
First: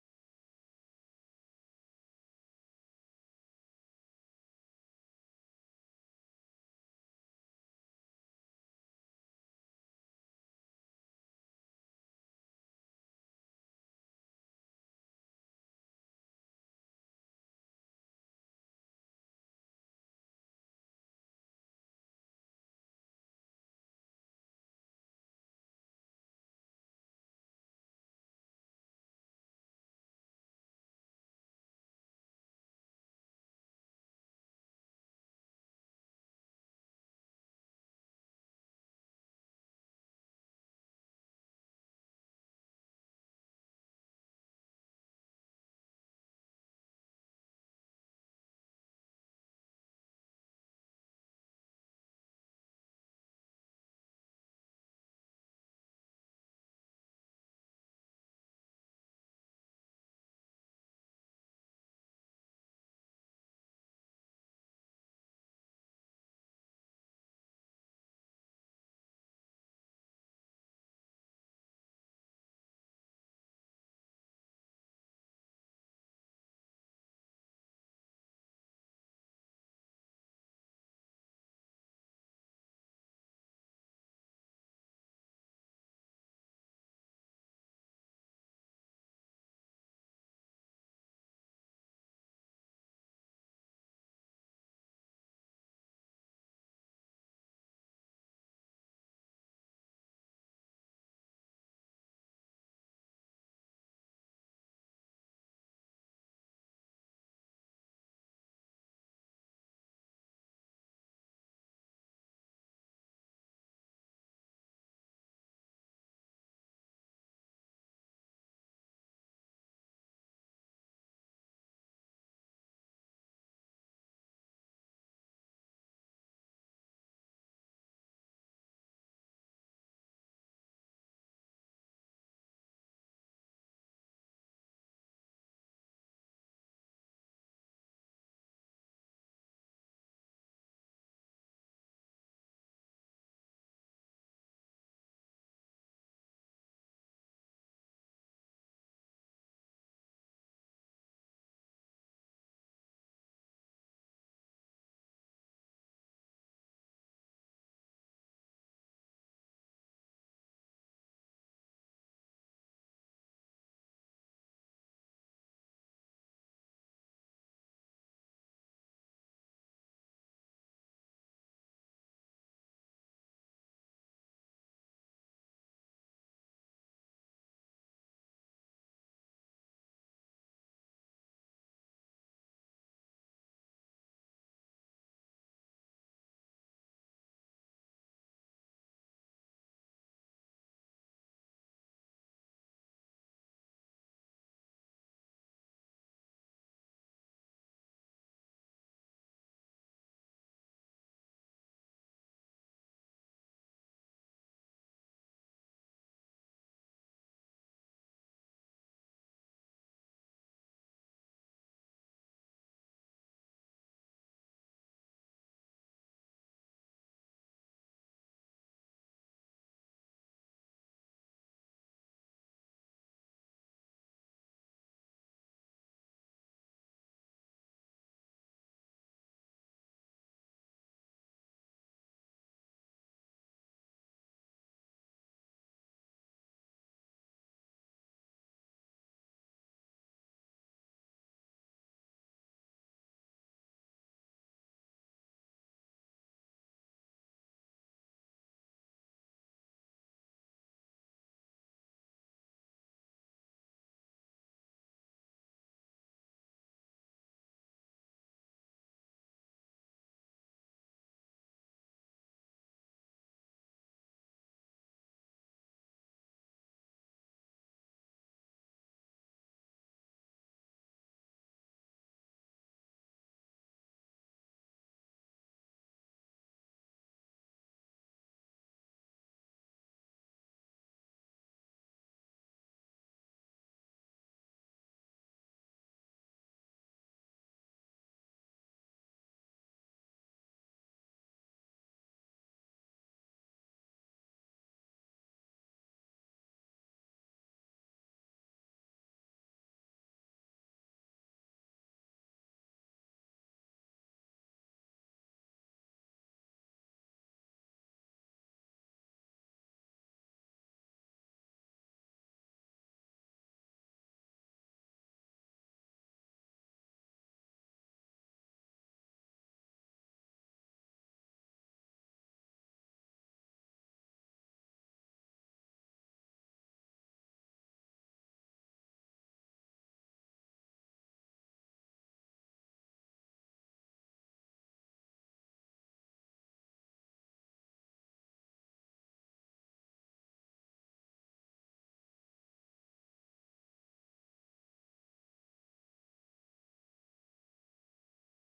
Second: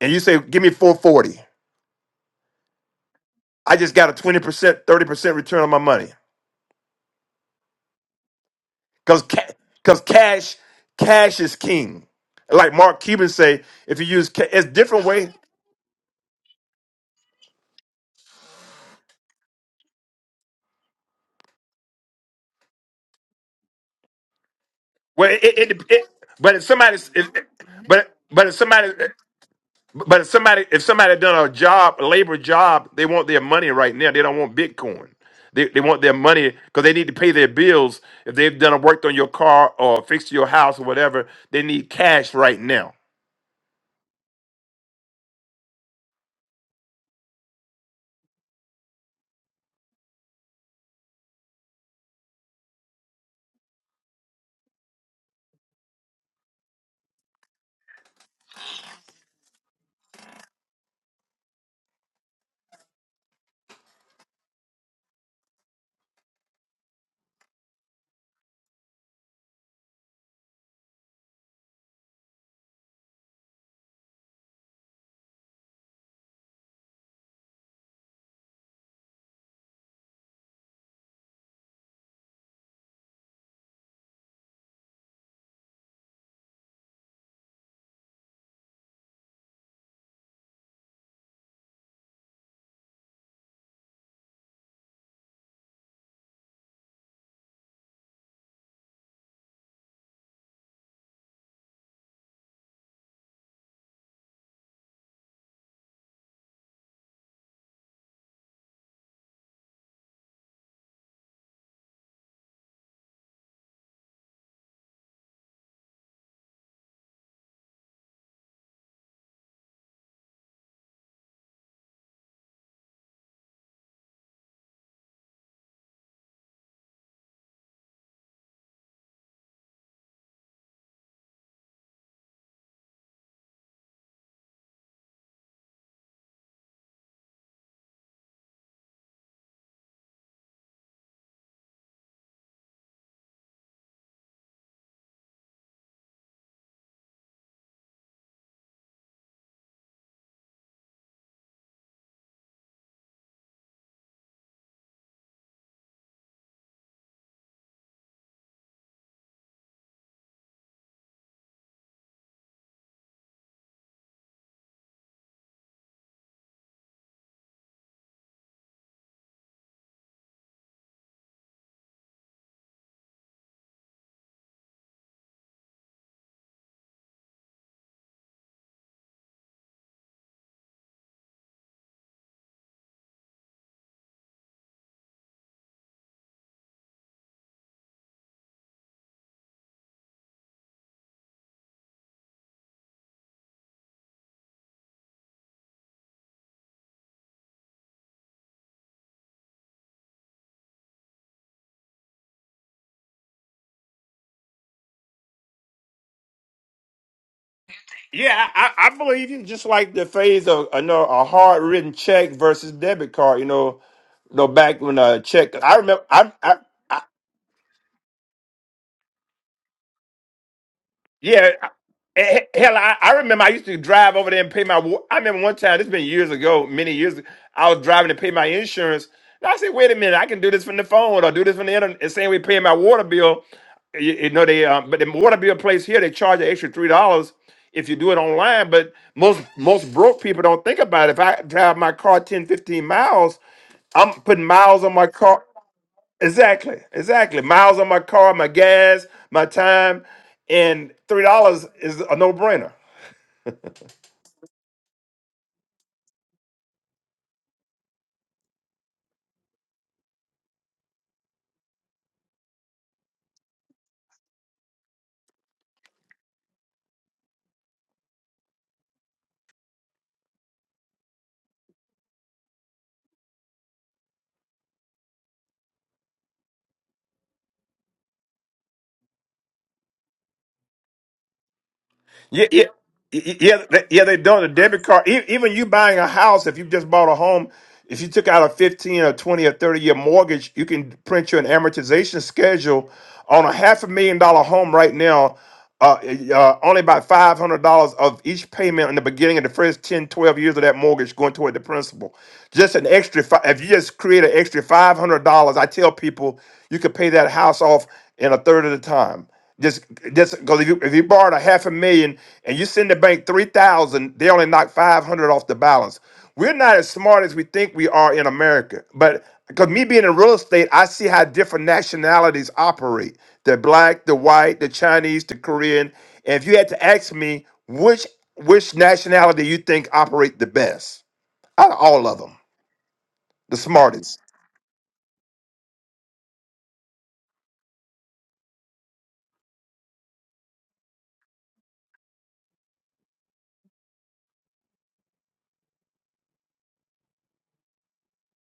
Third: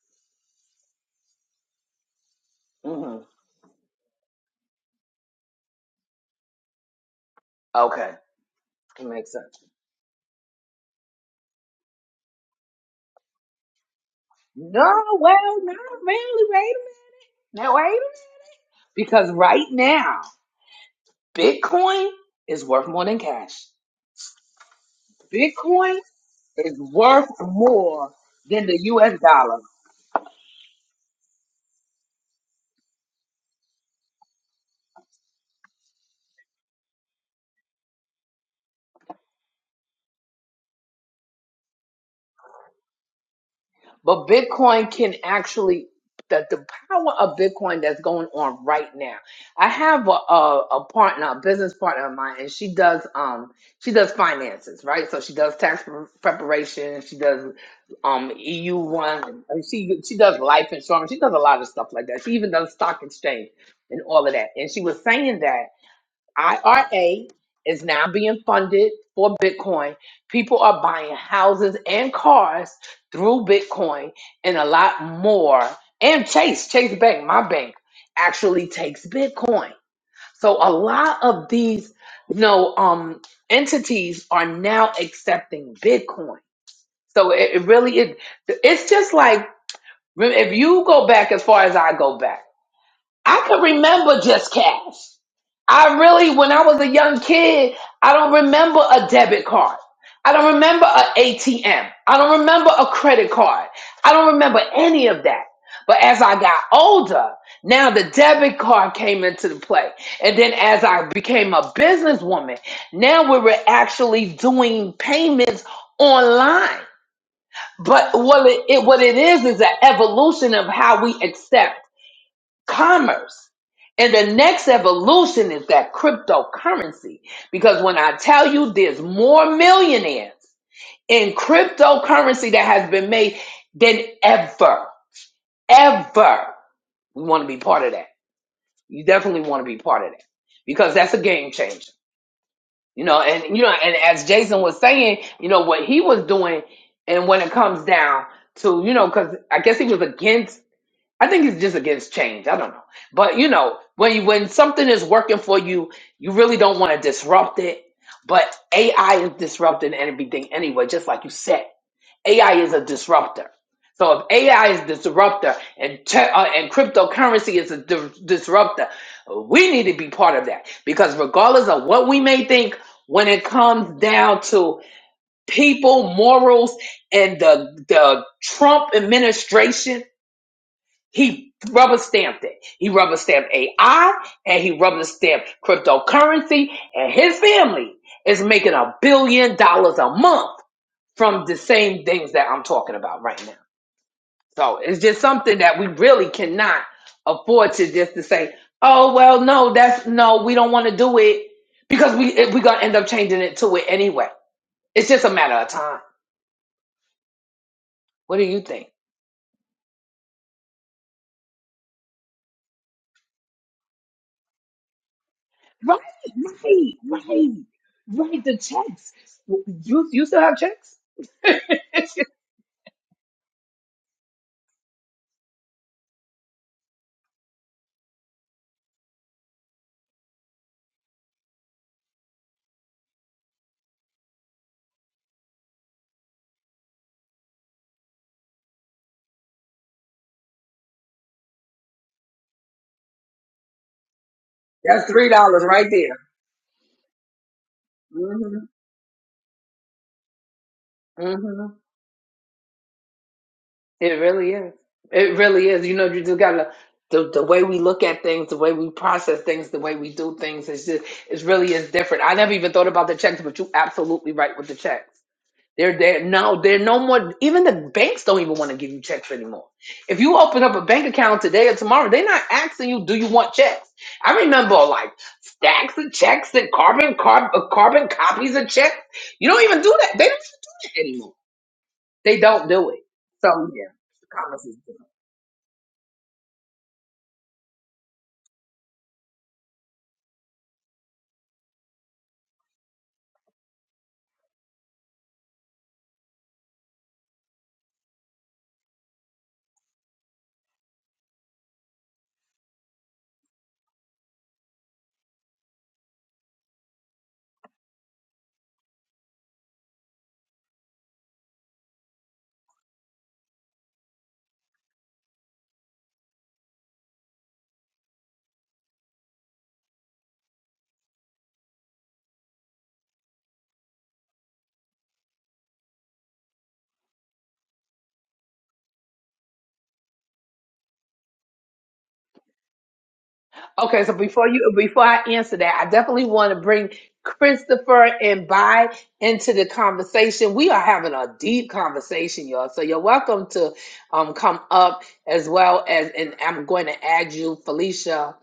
And you say, give me 440.
hmm
I just got a 20 percent, 30 percent return on my money.
Okay, it
because
makes sense.
because cash cash is king. Like Mark Cuban say, if you use ca- it's
No,
different way.
well, no, really, wait a minute. Now, wait a minute. Because right now, Bitcoin is worth more than cash.
Well, it, it, it,
Bitcoin
it- but if
is
somebody, if,
worth more
but but if
than the
somebody
US dollar.
but if somebody if somebody done a job a labor job, they want their money right now. They don't want Bitcoin. They, they want their money because they need to pay their bills. If they've done a worked on your car or fixed your house or whatever, they need cash right now.
But Bitcoin can actually the, the power of Bitcoin that's going on right now. I have a, a, a partner, a business partner of mine, and she does um she does finances, right? So she does tax pre- preparation, she does um EU one, and she she does life insurance, she does a lot of stuff like that. She even does stock exchange and all of that. And she was saying that IRA is now being funded for Bitcoin. People are buying houses and cars through Bitcoin and a lot more. And Chase, Chase Bank, my bank, actually takes Bitcoin. So a lot of these, you know, um, entities are now accepting Bitcoin. So it, it really is. It's just like if you go back as far as I go back. I could remember just cash. I really, when I was a young kid, I don't remember a debit card. I don't remember an ATM. I don't remember a credit card. I don't remember any of that. But as I got older, now the debit card came into the play. And then as I became a businesswoman, now we were actually doing payments online. But what it, it what it is is an evolution of how we accept commerce. And the next evolution is that cryptocurrency. Because when I tell you there's more millionaires in cryptocurrency that has been made than ever, ever, we want to be part of that. You definitely want to be part of that because that's a game changer. You know, and you know, and as Jason was saying, you know, what he was doing and when it comes down to, you know, because I guess he was against I think it's just against change. I don't know. But you know, when you, when something is working for you, you really don't want to disrupt it. But AI is disrupting everything anyway, just like you said. AI is a disruptor. So if AI is disruptor and te- uh, and cryptocurrency is a di- disruptor, we need to be part of that because regardless of what we may think when it comes down to people, morals and the the Trump administration he rubber stamped it. He rubber stamped AI and he rubber stamped cryptocurrency and his family is making a billion dollars a month from the same things that I'm talking about right now. So it's just something that we really cannot afford to just to say, oh well no, that's no, we don't want to do it because we we're gonna end up changing it to it anyway. It's just a matter of time. What do
Yeah,
you
I,
think?
I believe you. Just like the phase of you know, a hard written check versus debit card. You know, you know back when a check. I
Right,
remember. I I.
right,
I
right, right. The checks. You you still have checks?
Yeah,
It
eh, hell, I, I remember I used to drive over there and pay my. wa- I remember one time, this been years ago, many years. ago, I was driving to pay my insurance. And I said, "Wait a minute, I can do this from the phone or do this from the internet." The same way paying my water bill, you, you know they. Um, but the water bill place here, they charge an extra three dollars if you do it online. But most most broke people don't think about it. If I drive my car 10 15 miles, I'm putting miles on my
That's three
car.
dollars right there.
Exactly, exactly. Miles on my car, my
Mm-hmm.
gas, my time, and three dollars
Mm-hmm.
is a no brainer.
It really is. It really is. You know, you just gotta the the way we look at things, the way we process things, the way we do things. It's just it really is different. I never even thought about the checks, but you absolutely right with the checks. They're there now. They're no more. Even the banks don't even want to give you checks anymore. If you open up a bank account today or tomorrow, they're not asking you, "Do you want checks?" I remember like stacks of checks and carbon carb, uh, carbon copies of checks. You don't even do that. They don't even do that anymore. They
Yeah, yeah,
don't do it.
yeah, yeah.
So
They,
yeah,
yeah, they don't. a
commerce is
debit
dead.
card, e- even you buying a house, if you just bought a home, if you took out a fifteen or twenty or thirty year mortgage, you can print you an amortization schedule on a half a million dollar home right now. Uh, uh, only about five hundred dollars of each payment in the beginning of the first 10, 12 years of that mortgage going toward the principal. Just an extra, fi- if you just create an extra five hundred dollars, I tell people you could pay that house off in a third of the time. Just, just because if you if you borrowed a half a million and you send the bank three thousand, they only knock five hundred off the balance. We're not as smart as we think we are in America, but because me being in real estate, I see how different nationalities operate: the black, the white, the Chinese, the Korean. And if you had to ask me which which nationality you think operate the best out of all of them, the
Okay, so
smartest,
before you before I answer that, I definitely want to bring Christopher and Bai into the conversation. We are having a deep conversation, y'all. So you're welcome to um come up as well as and I'm going to add you, Felicia.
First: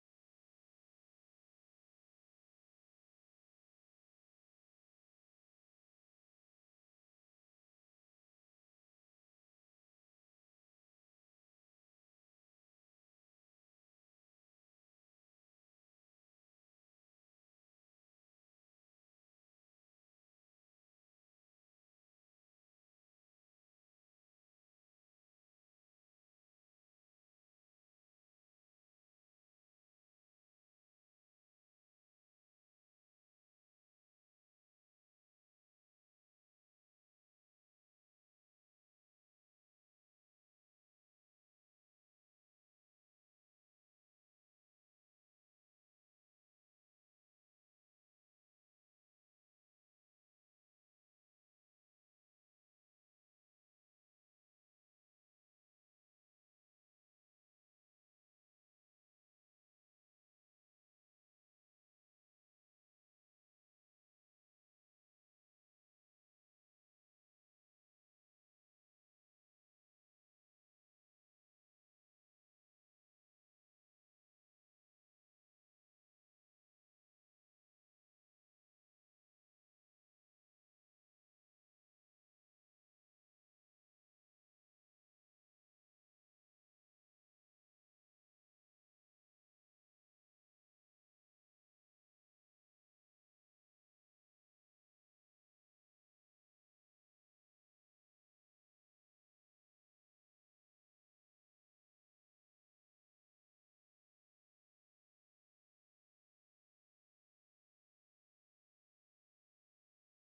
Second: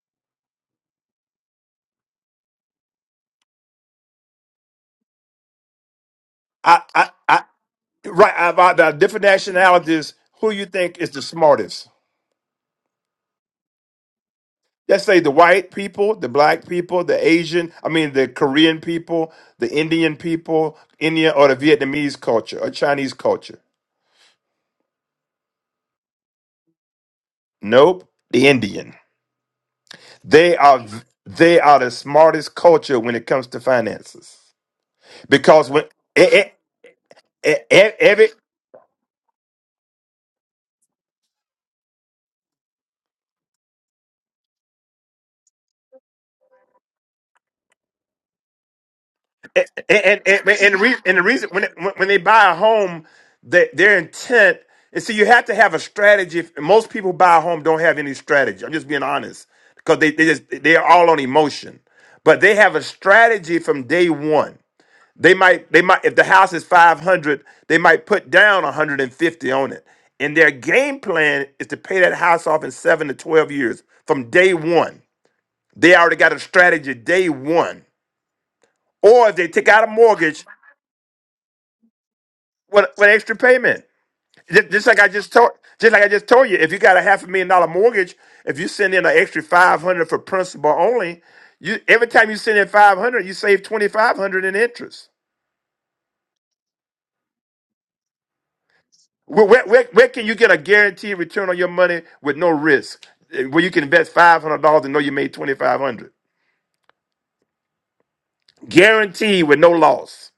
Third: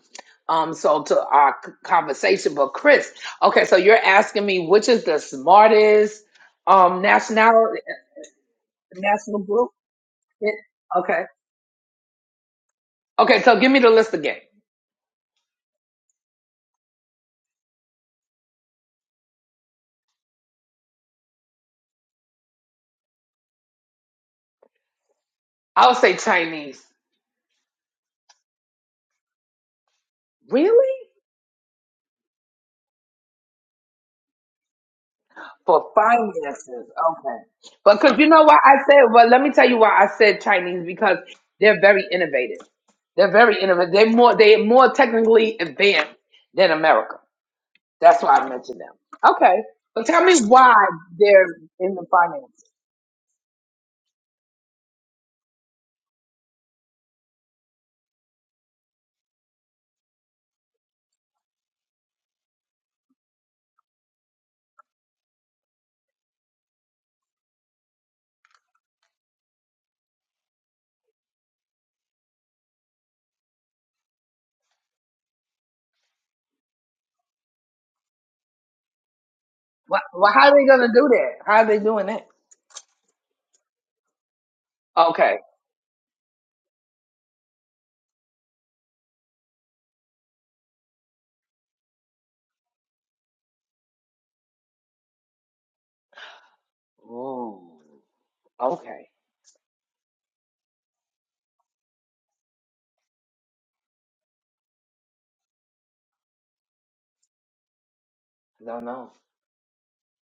Um, so to our c- conversation. But Chris, okay, so you're asking me which is the smartest
I,
um
I, I
national
right about the different
national group?
nationalities, who you think is the
Okay.
smartest?
Okay, so give me the list again.
Let's say the white people, the black people, the Asian, I mean the Korean people, the Indian people, India or the Vietnamese culture or Chinese culture.
I'll say Chinese.
Nope, the Indian. They are
Really?
they are the smartest culture when it comes to finances because when
For
e-
finances, okay.
e- e- e,
But because you
every
know why I said, well, let me tell you why I said Chinese because they're very innovative. They're very innovative. They're more they're more technically advanced than America. That's why I mentioned them. Okay,
and
but
and
tell me
and, and,
why
the, re- and the
they're
reason when, when
in the
when they buy a
finances.
home, they, their intent is see you have to have a strategy. If- Most people buy a home don't have any strategy. I'm just being honest because they they just they're all on emotion, but they have a strategy from day one. They might they might if the house is 500, they might put down 150 on it, and their game plan is to pay that house off in seven to 12 years from day one. They already got a strategy day one. Or if they take out a
Why, why,
mortgage,
how are they gonna do that? How are they doing that?
What what extra payment? Just, just like I just
Okay.
told, just like I just told you, if you got a half a million dollar mortgage, if you send in an extra five hundred for principal only, you every time you send in five hundred, you save twenty five hundred in interest.
Ooh. Okay.
Where, where, where, where can you get a guaranteed return on your money with no risk? Eh, Where you can invest five hundred dollars and know you made twenty five hundred,
I don't know.
guaranteed with no loss.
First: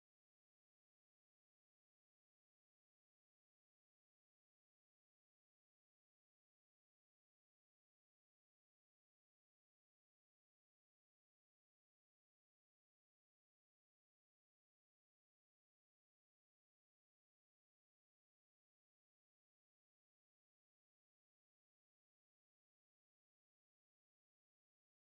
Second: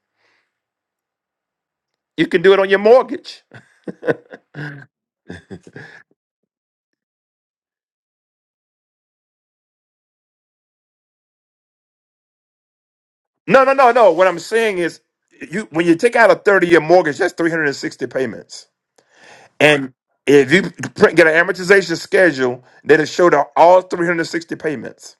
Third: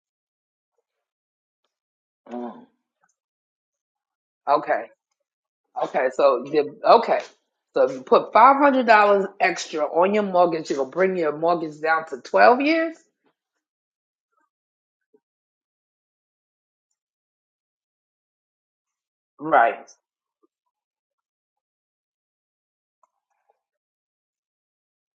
You can do it
Mm.
on your mortgage.
Okay. Okay, so the okay, so if you put five hundred dollars extra on your mortgage, it'll bring your mortgage down to twelve years.
No, no, no, no. What I'm saying is, you when you take out a thirty year mortgage, that's three hundred and sixty payments.
Right.
And if you print, get an amortization schedule, that'll show the, all 360 payments.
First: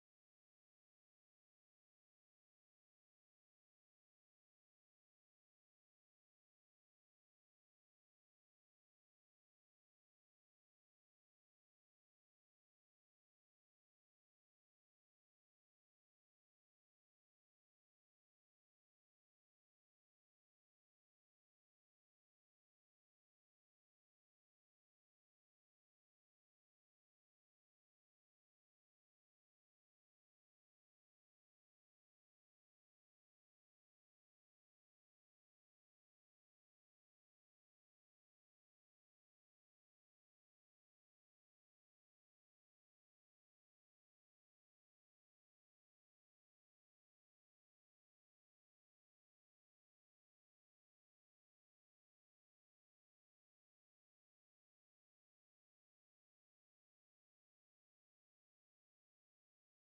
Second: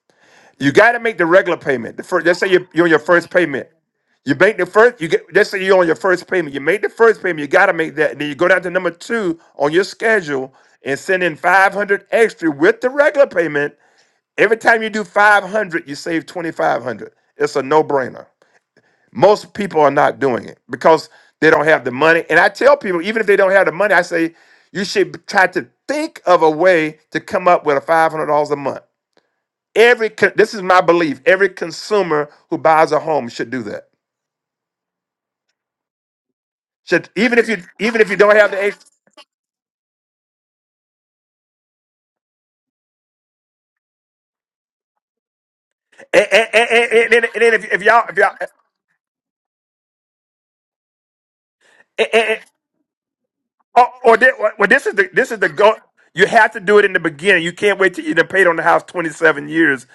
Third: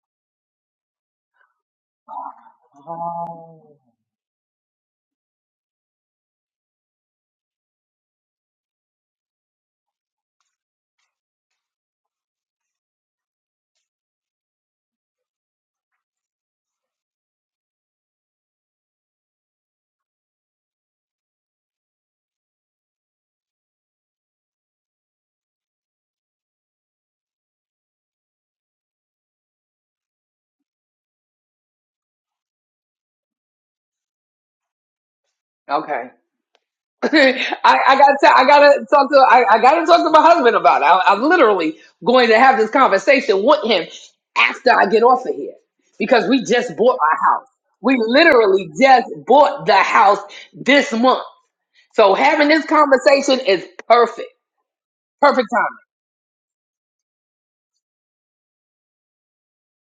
You got to make the regular payment. The first, let's say you're, you're on your first payment.
Oh.
You make the first, you get, let's say you're on your first payment. You make the first payment, you got to make that. Then you go down to number two on your schedule and send in 500 extra with the regular payment. Every time you do 500, you save 2,500. It's a no brainer. Most people are not doing it because they don't have the money. And I tell people, even if they don't have the money, I say you should try to think of a way to come up with a five hundred dollars a month. Every con- this is my belief. Every consumer who buys a home should do that.
Okay.
Should
I,
even if you
I
even if you
gotta tell,
don't
I
have the eight,
gotta talk to I, I gotta talk to my husband about it. I, I'm literally going to have this conversation with him after I get off of here
and,
because we
and, and,
just bought
and, then
our
and
house.
then if, if
We
y'all if y'all
literally just bought the house this month,
and,
so
and, and-
having this conversation is
or, or
perfect,
thi- well well, this is the this is
perfect
the go. You have to do it in the beginning. You can't wait till you done paid on the house twenty seven years.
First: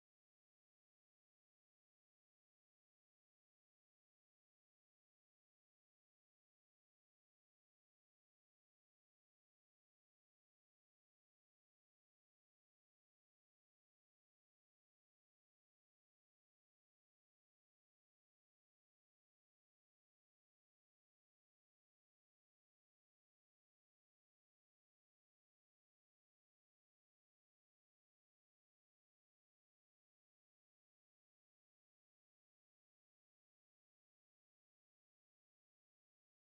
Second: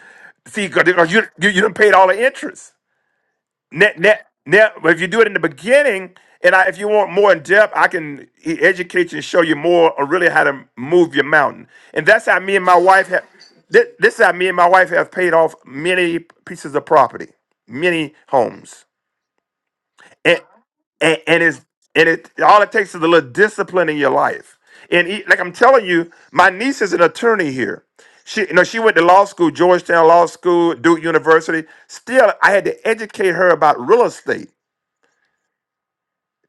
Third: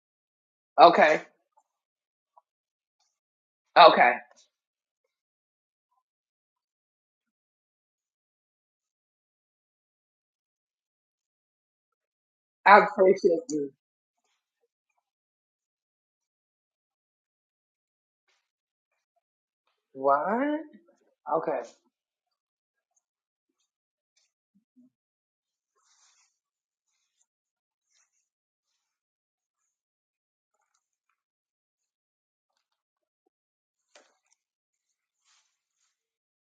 See,
timing.
because
Okay,
you you you done paid all the interest. Now,
okay.
now, now, if you do it in the beginning, and I, if you want more in depth, I can e- educate you and show you more on really how to move your mountain. And that's how me and my
I
wife have.
appreciate you.
This, this is how me and my wife have paid off many pieces of property, many homes, and
What?
and, and it's
Okay.
and it all it takes is a little discipline in your life. And e- like I'm telling you, my niece is an attorney here. She, you know, she went to law school, Georgetown Law School, Duke University. Still, I had to educate her about real estate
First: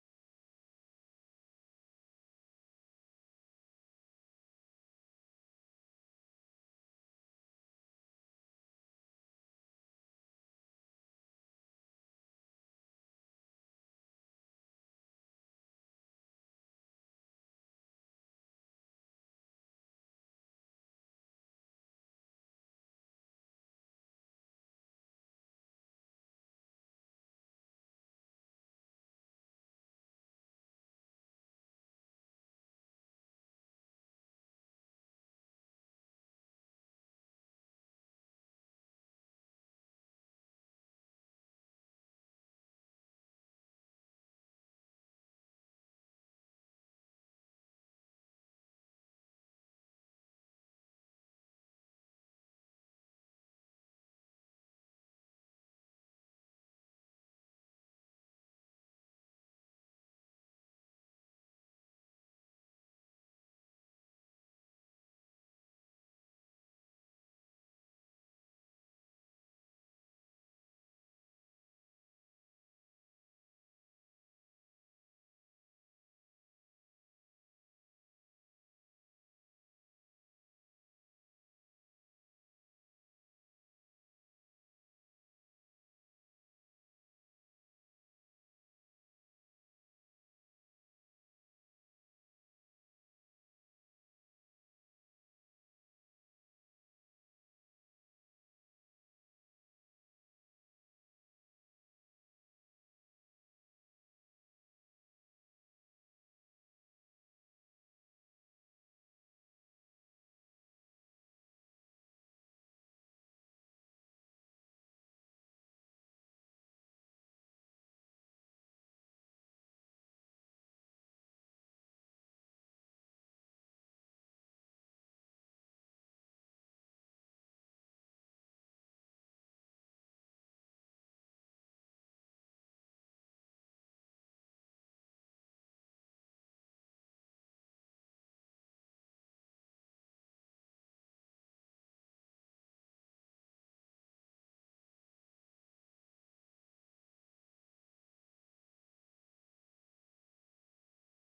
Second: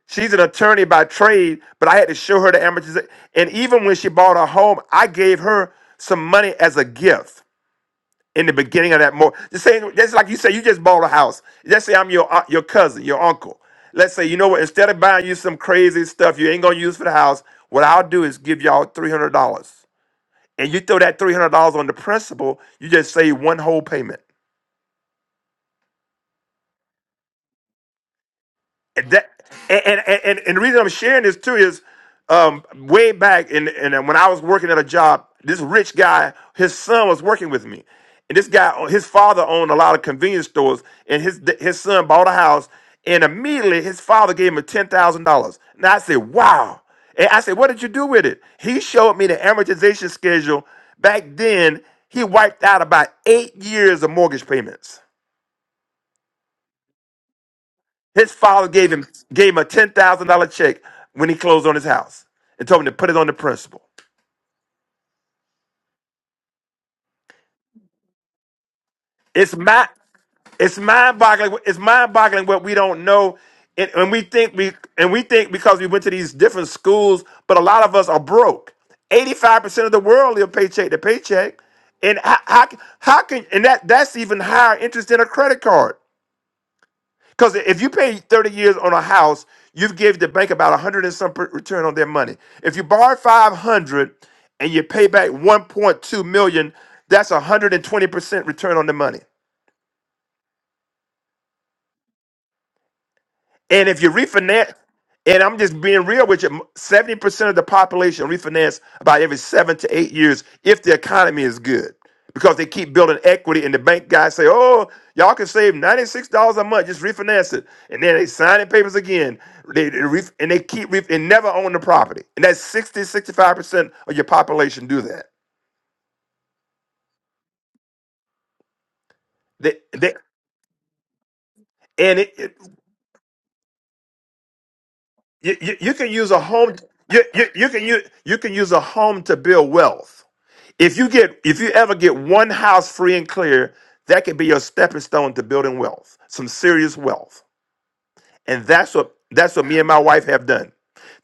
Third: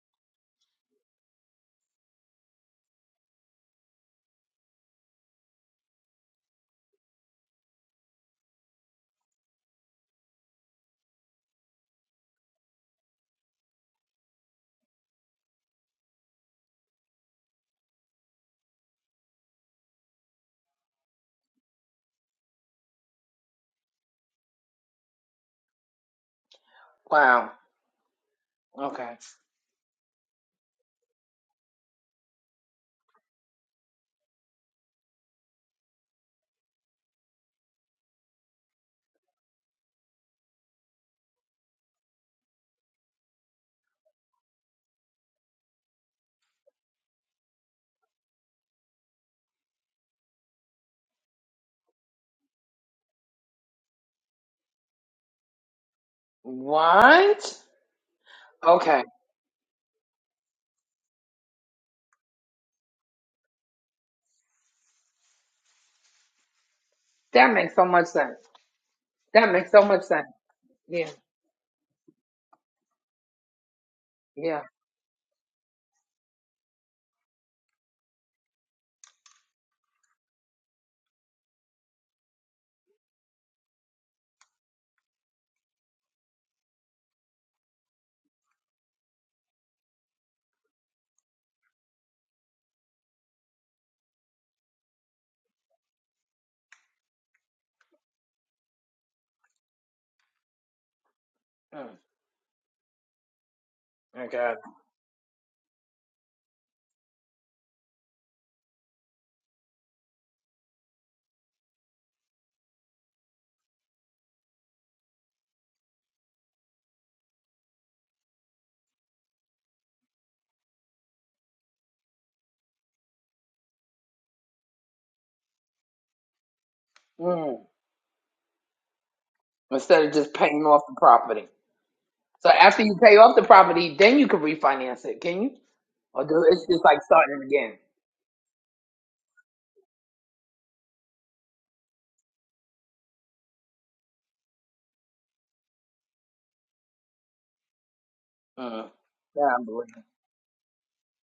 She's an attorney by trade, but I had to show her the amateurs. And even when she bought her home, I gave her some money as a gift in the beginning of that mortgage. Just saying, just like you say, you just bought a house. Let's say I'm your aunt- your cousin, your uncle. Let's say, you know what? Instead of buying you some crazy stuff you ain't gonna use for the house, what I'll do is give y'all three hundred dollars, and you throw that three hundred dollars on the principal. You just save one whole payment.
Wow.
And
Okay.
that and and, and and the reason I'm sharing this too is um way back in and when I was working at a job, this rich guy, his son was working with me. And this guy, his father owned a lot of convenience stores, and his his son bought a house, and immediately his father gave him ten thousand dollars. Now I said, "Wow!" And I said, "What did you do with it?" He showed me the amortization schedule. Back then, he wiped out about eight years of mortgage payments.
What?
His father gave
Okay.
him gave him a ten thousand dollar check when he closed on his house and told him to put it on the principal.
That makes so much sense. That
It's
makes so
my
much sense.
it's
Yeah.
mind boggling. It's mind boggling what we don't know, and, and we think
Yeah.
we and we think because we went to these different schools, but a lot of us are broke. Eighty five percent of the world live paycheck to paycheck, and how, how how can and that that's even higher interest than a credit card. Because if you pay 30 years on a house, you've gave the bank about 100 and some per- return on their money. If you borrow 500 and you pay back 1.2 million, that's 120% return on the money.
Mm.
And if you
My
refinance, and I'm just being real with you, 70% of the population refinance about every seven to eight years if the economy is good. Because they keep building equity and the bank guys say, oh, y'all can save $96 a month, just refinance it. And then they sign the papers again. They, they ref, and they keep ref, and never own the property. And that's sixty sixty five percent of your population do that.
Mm.
They,
Instead of
they,
just paying off the property.
and it,
So
it,
after you pay off the property, then you can refinance it, can you?
you, you, you can
Or
use a
do it's
home,
just like
you,
starting
you, you,
again.
can use, you can use a home to build wealth. If you get, if you ever get one house free and clear, that could be your stepping stone to building wealth, some serious wealth. And
Mm.
that's what
That
that's what
I'm
me and my wife have done.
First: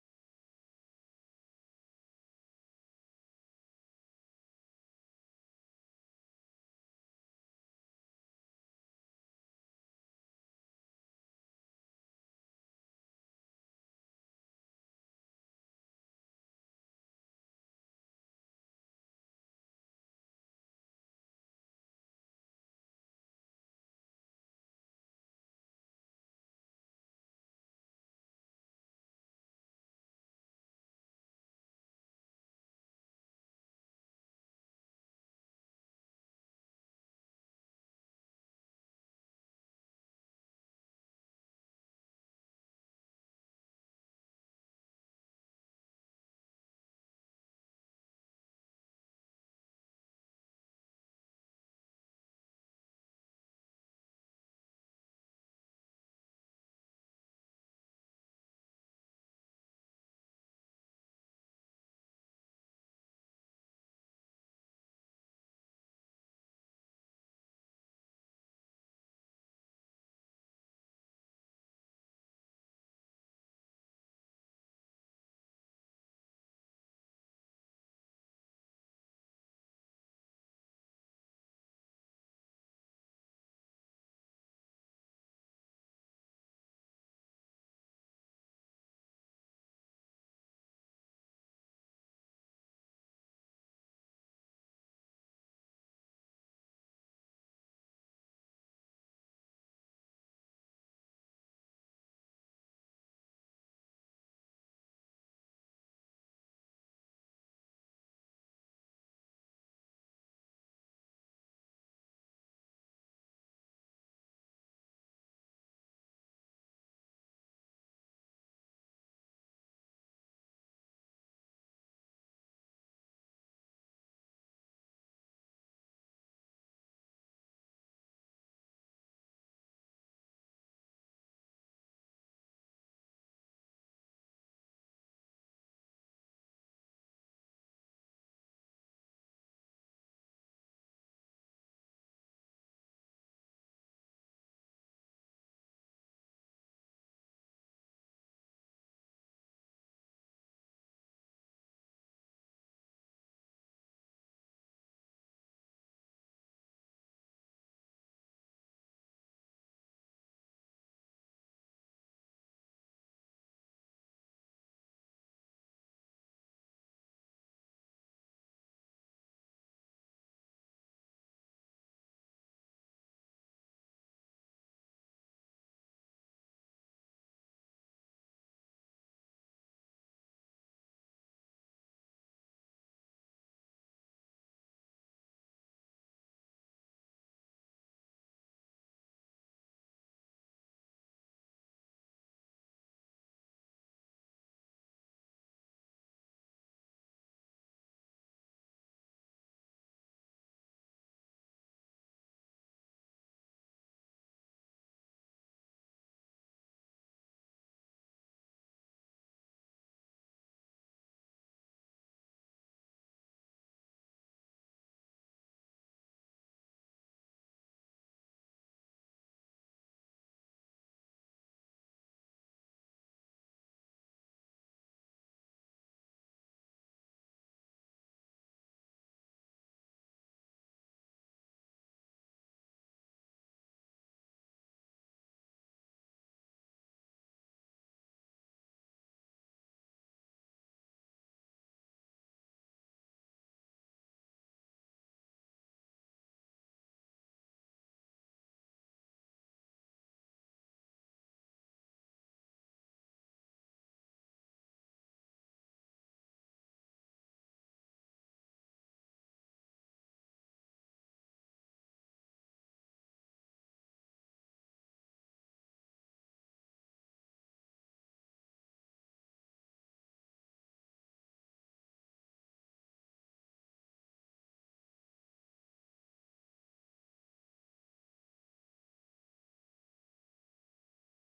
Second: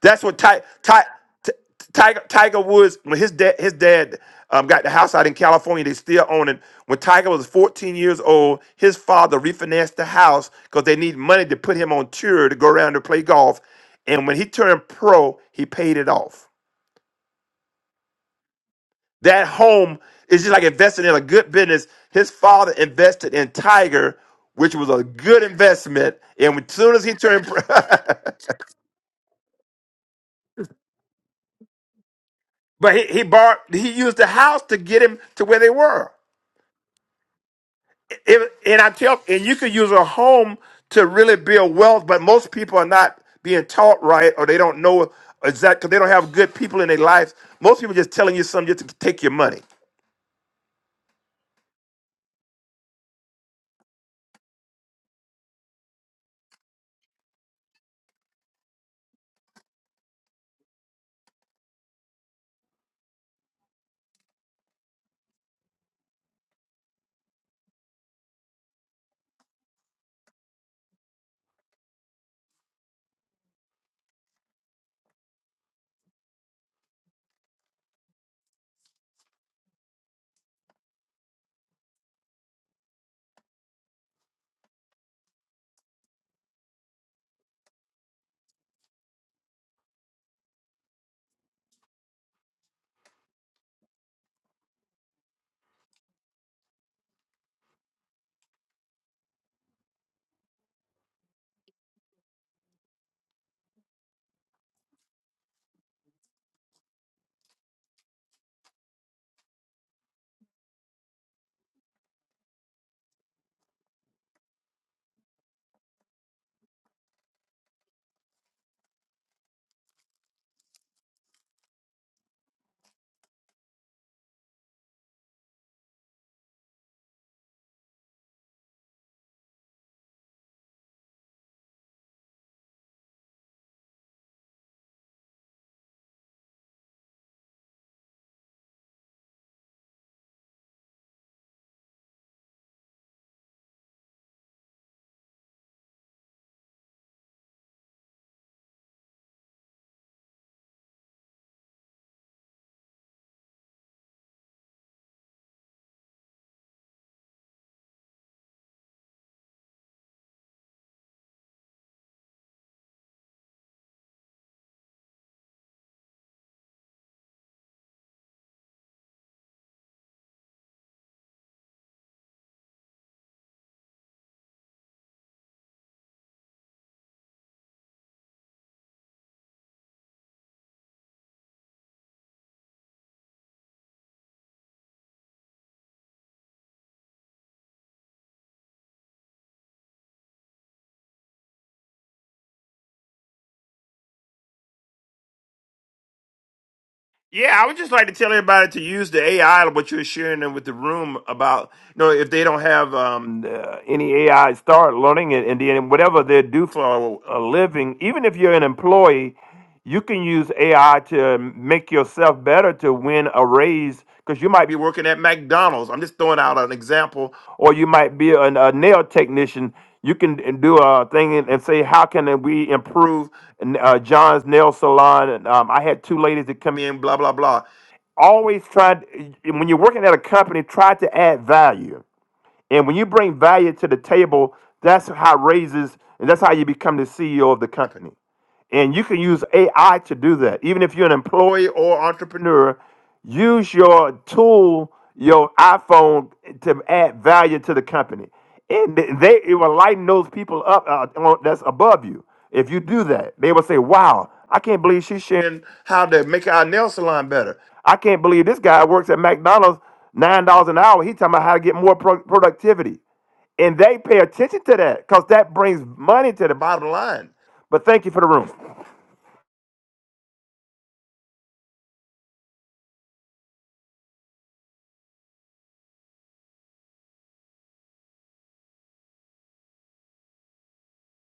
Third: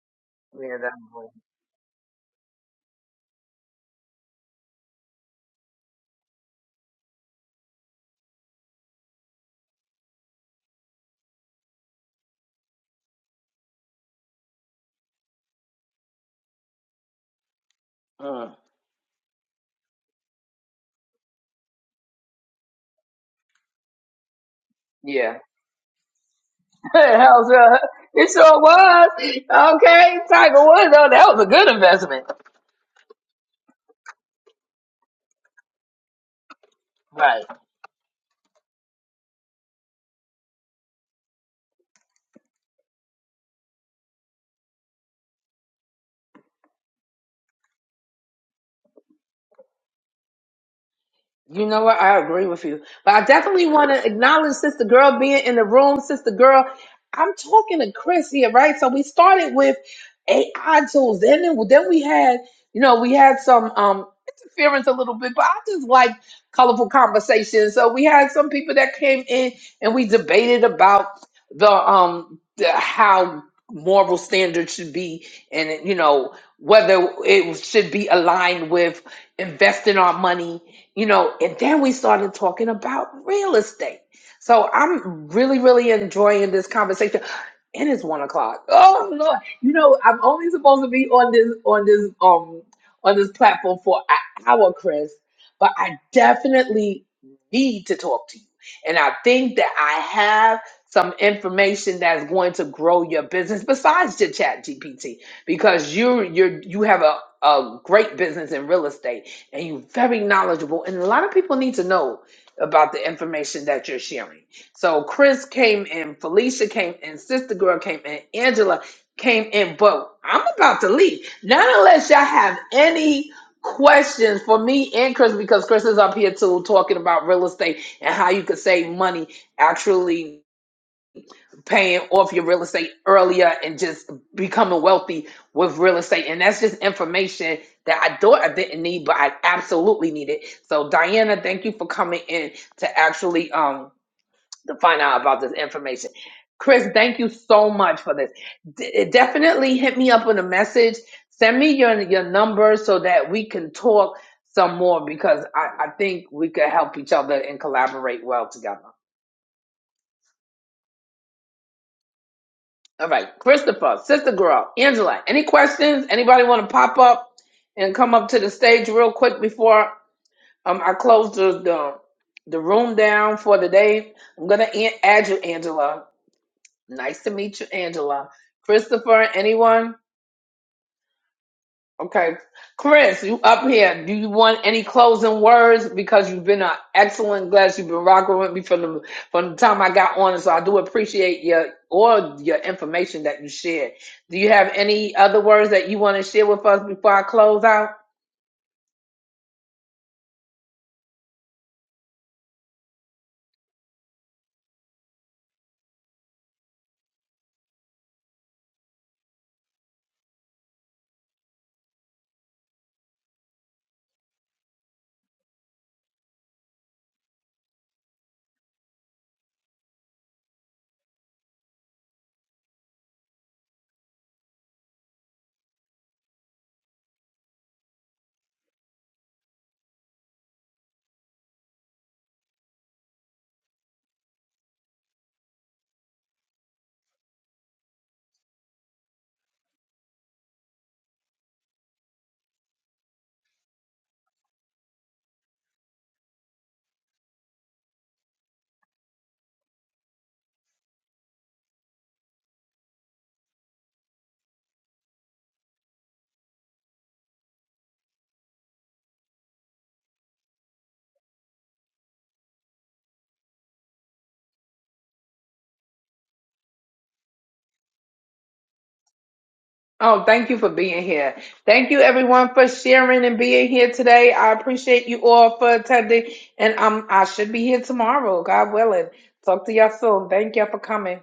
That's what Ty,
Yeah, that
Ty,
I'm
T- Tiger Tiger Woods when his dad his dad um, got the house out in California. They still own it. When Tiger was 14 years old, his father refinanced the house because they need money to put him on tour to go around and play golf. And when he turned pro, he paid it off
Mm.
That home is just like investing in a good business. His father invested in Tiger, which was a
Yeah.
good investment. And as soon as he turned,
Hell, sure. it sure was. Okay, Tiger Woods, though, that was a good investment.
but he, he borrowed, he used the house to get him to where they were.
Right.
It- and I tell, and you could use a home to really build wealth, but most people are not being taught right, or they don't know exact. because they don't have good people in their lives. Most people just telling you something just to take your money.
You know what? I agree with you. But I definitely want to acknowledge Sister Girl being in the room. Sister Girl, I'm talking to Chris here, right? So we started with AI tools. Then, then we had, you know, we had some um interference a little bit, but I just like colorful conversations. So we had some people that came in and we debated about the um the, how moral standards should be and you know whether it should be aligned with investing our money you know, and then we started talking about real estate. So I'm really, really enjoying this conversation. It is one o'clock. Oh Lord, you know I'm only supposed to be on this on this um on this platform for an hour, Chris. But I definitely need to talk to you, and I think that I have some information that's going to grow your business besides your Chat GPT because you you're- you have a a great business in real estate and you're very knowledgeable. And a lot of people need to know about the information that you're sharing. So Chris came in, Felicia came in, Sister Girl came in, Angela came in, but I'm about to leave. Not unless y'all have any questions for me and Chris, because Chris is up here too talking about real estate and how you could save money actually paying off your real estate earlier and just becoming wealthy with real estate. And that's just information that I thought I didn't need, but I absolutely need it. So Diana, thank you for coming in to actually um to find out about this information. Chris, thank you so much for this. D- definitely hit me up with a message. Send me your your number so that we can talk some more because I, I think we could help each other and collaborate well together. All right, Christopher, Sister Girl, Angela, any questions? Anybody want to pop up and come up to the stage real quick before um, I close the, the the room down for the day? I'm gonna an- add you, Angela. Nice to meet you, Angela. Christopher, anyone? Okay. Chris, you up here. Do you want any closing words? Because you've been an excellent guest. You've been rocking with me from the from the time I got on. And So I do appreciate your all your information that you shared. Do you have any other words that you want to share with us before I
Yeah,
close
I would
out?
just like to tell everybody to use the AI, what you're sharing them with the room about, you know, if they don't have um, uh, any AI, start learning it. And then whatever they do for a a living, even if you're an employee, you can use AI to make yourself better to win a raise because you might be working at McDonald's. I'm just throwing out an example, or you might be an, a nail technician. You can uh, do a thing and and say, "How can we improve uh, John's nail salon?" And, um, I had two ladies that come in, blah blah blah. Always try when you're working at a company, try to add value. And when you bring value to the table, that's how raises and that's how you become the CEO of the company. And you can use AI to do that. Even if you're an employee or entrepreneur, use your tool, your iPhone, to add value to the company. And they it will lighten those people up uh, on- that's above you. If you do that, they will say, "Wow, I can't believe she's sharing how to make our nail salon better. I can't believe this guy works at McDonald's nine dollars an hour. He's talking about how to get more pro- productivity." and they pay attention to that because that brings money to the bottom line. But thank you for the room.
Oh, thank you for being here. Thank you everyone for sharing and being here today. I appreciate you all for attending. And um I should be here tomorrow, God willing. Talk to y'all soon. Thank y'all for coming.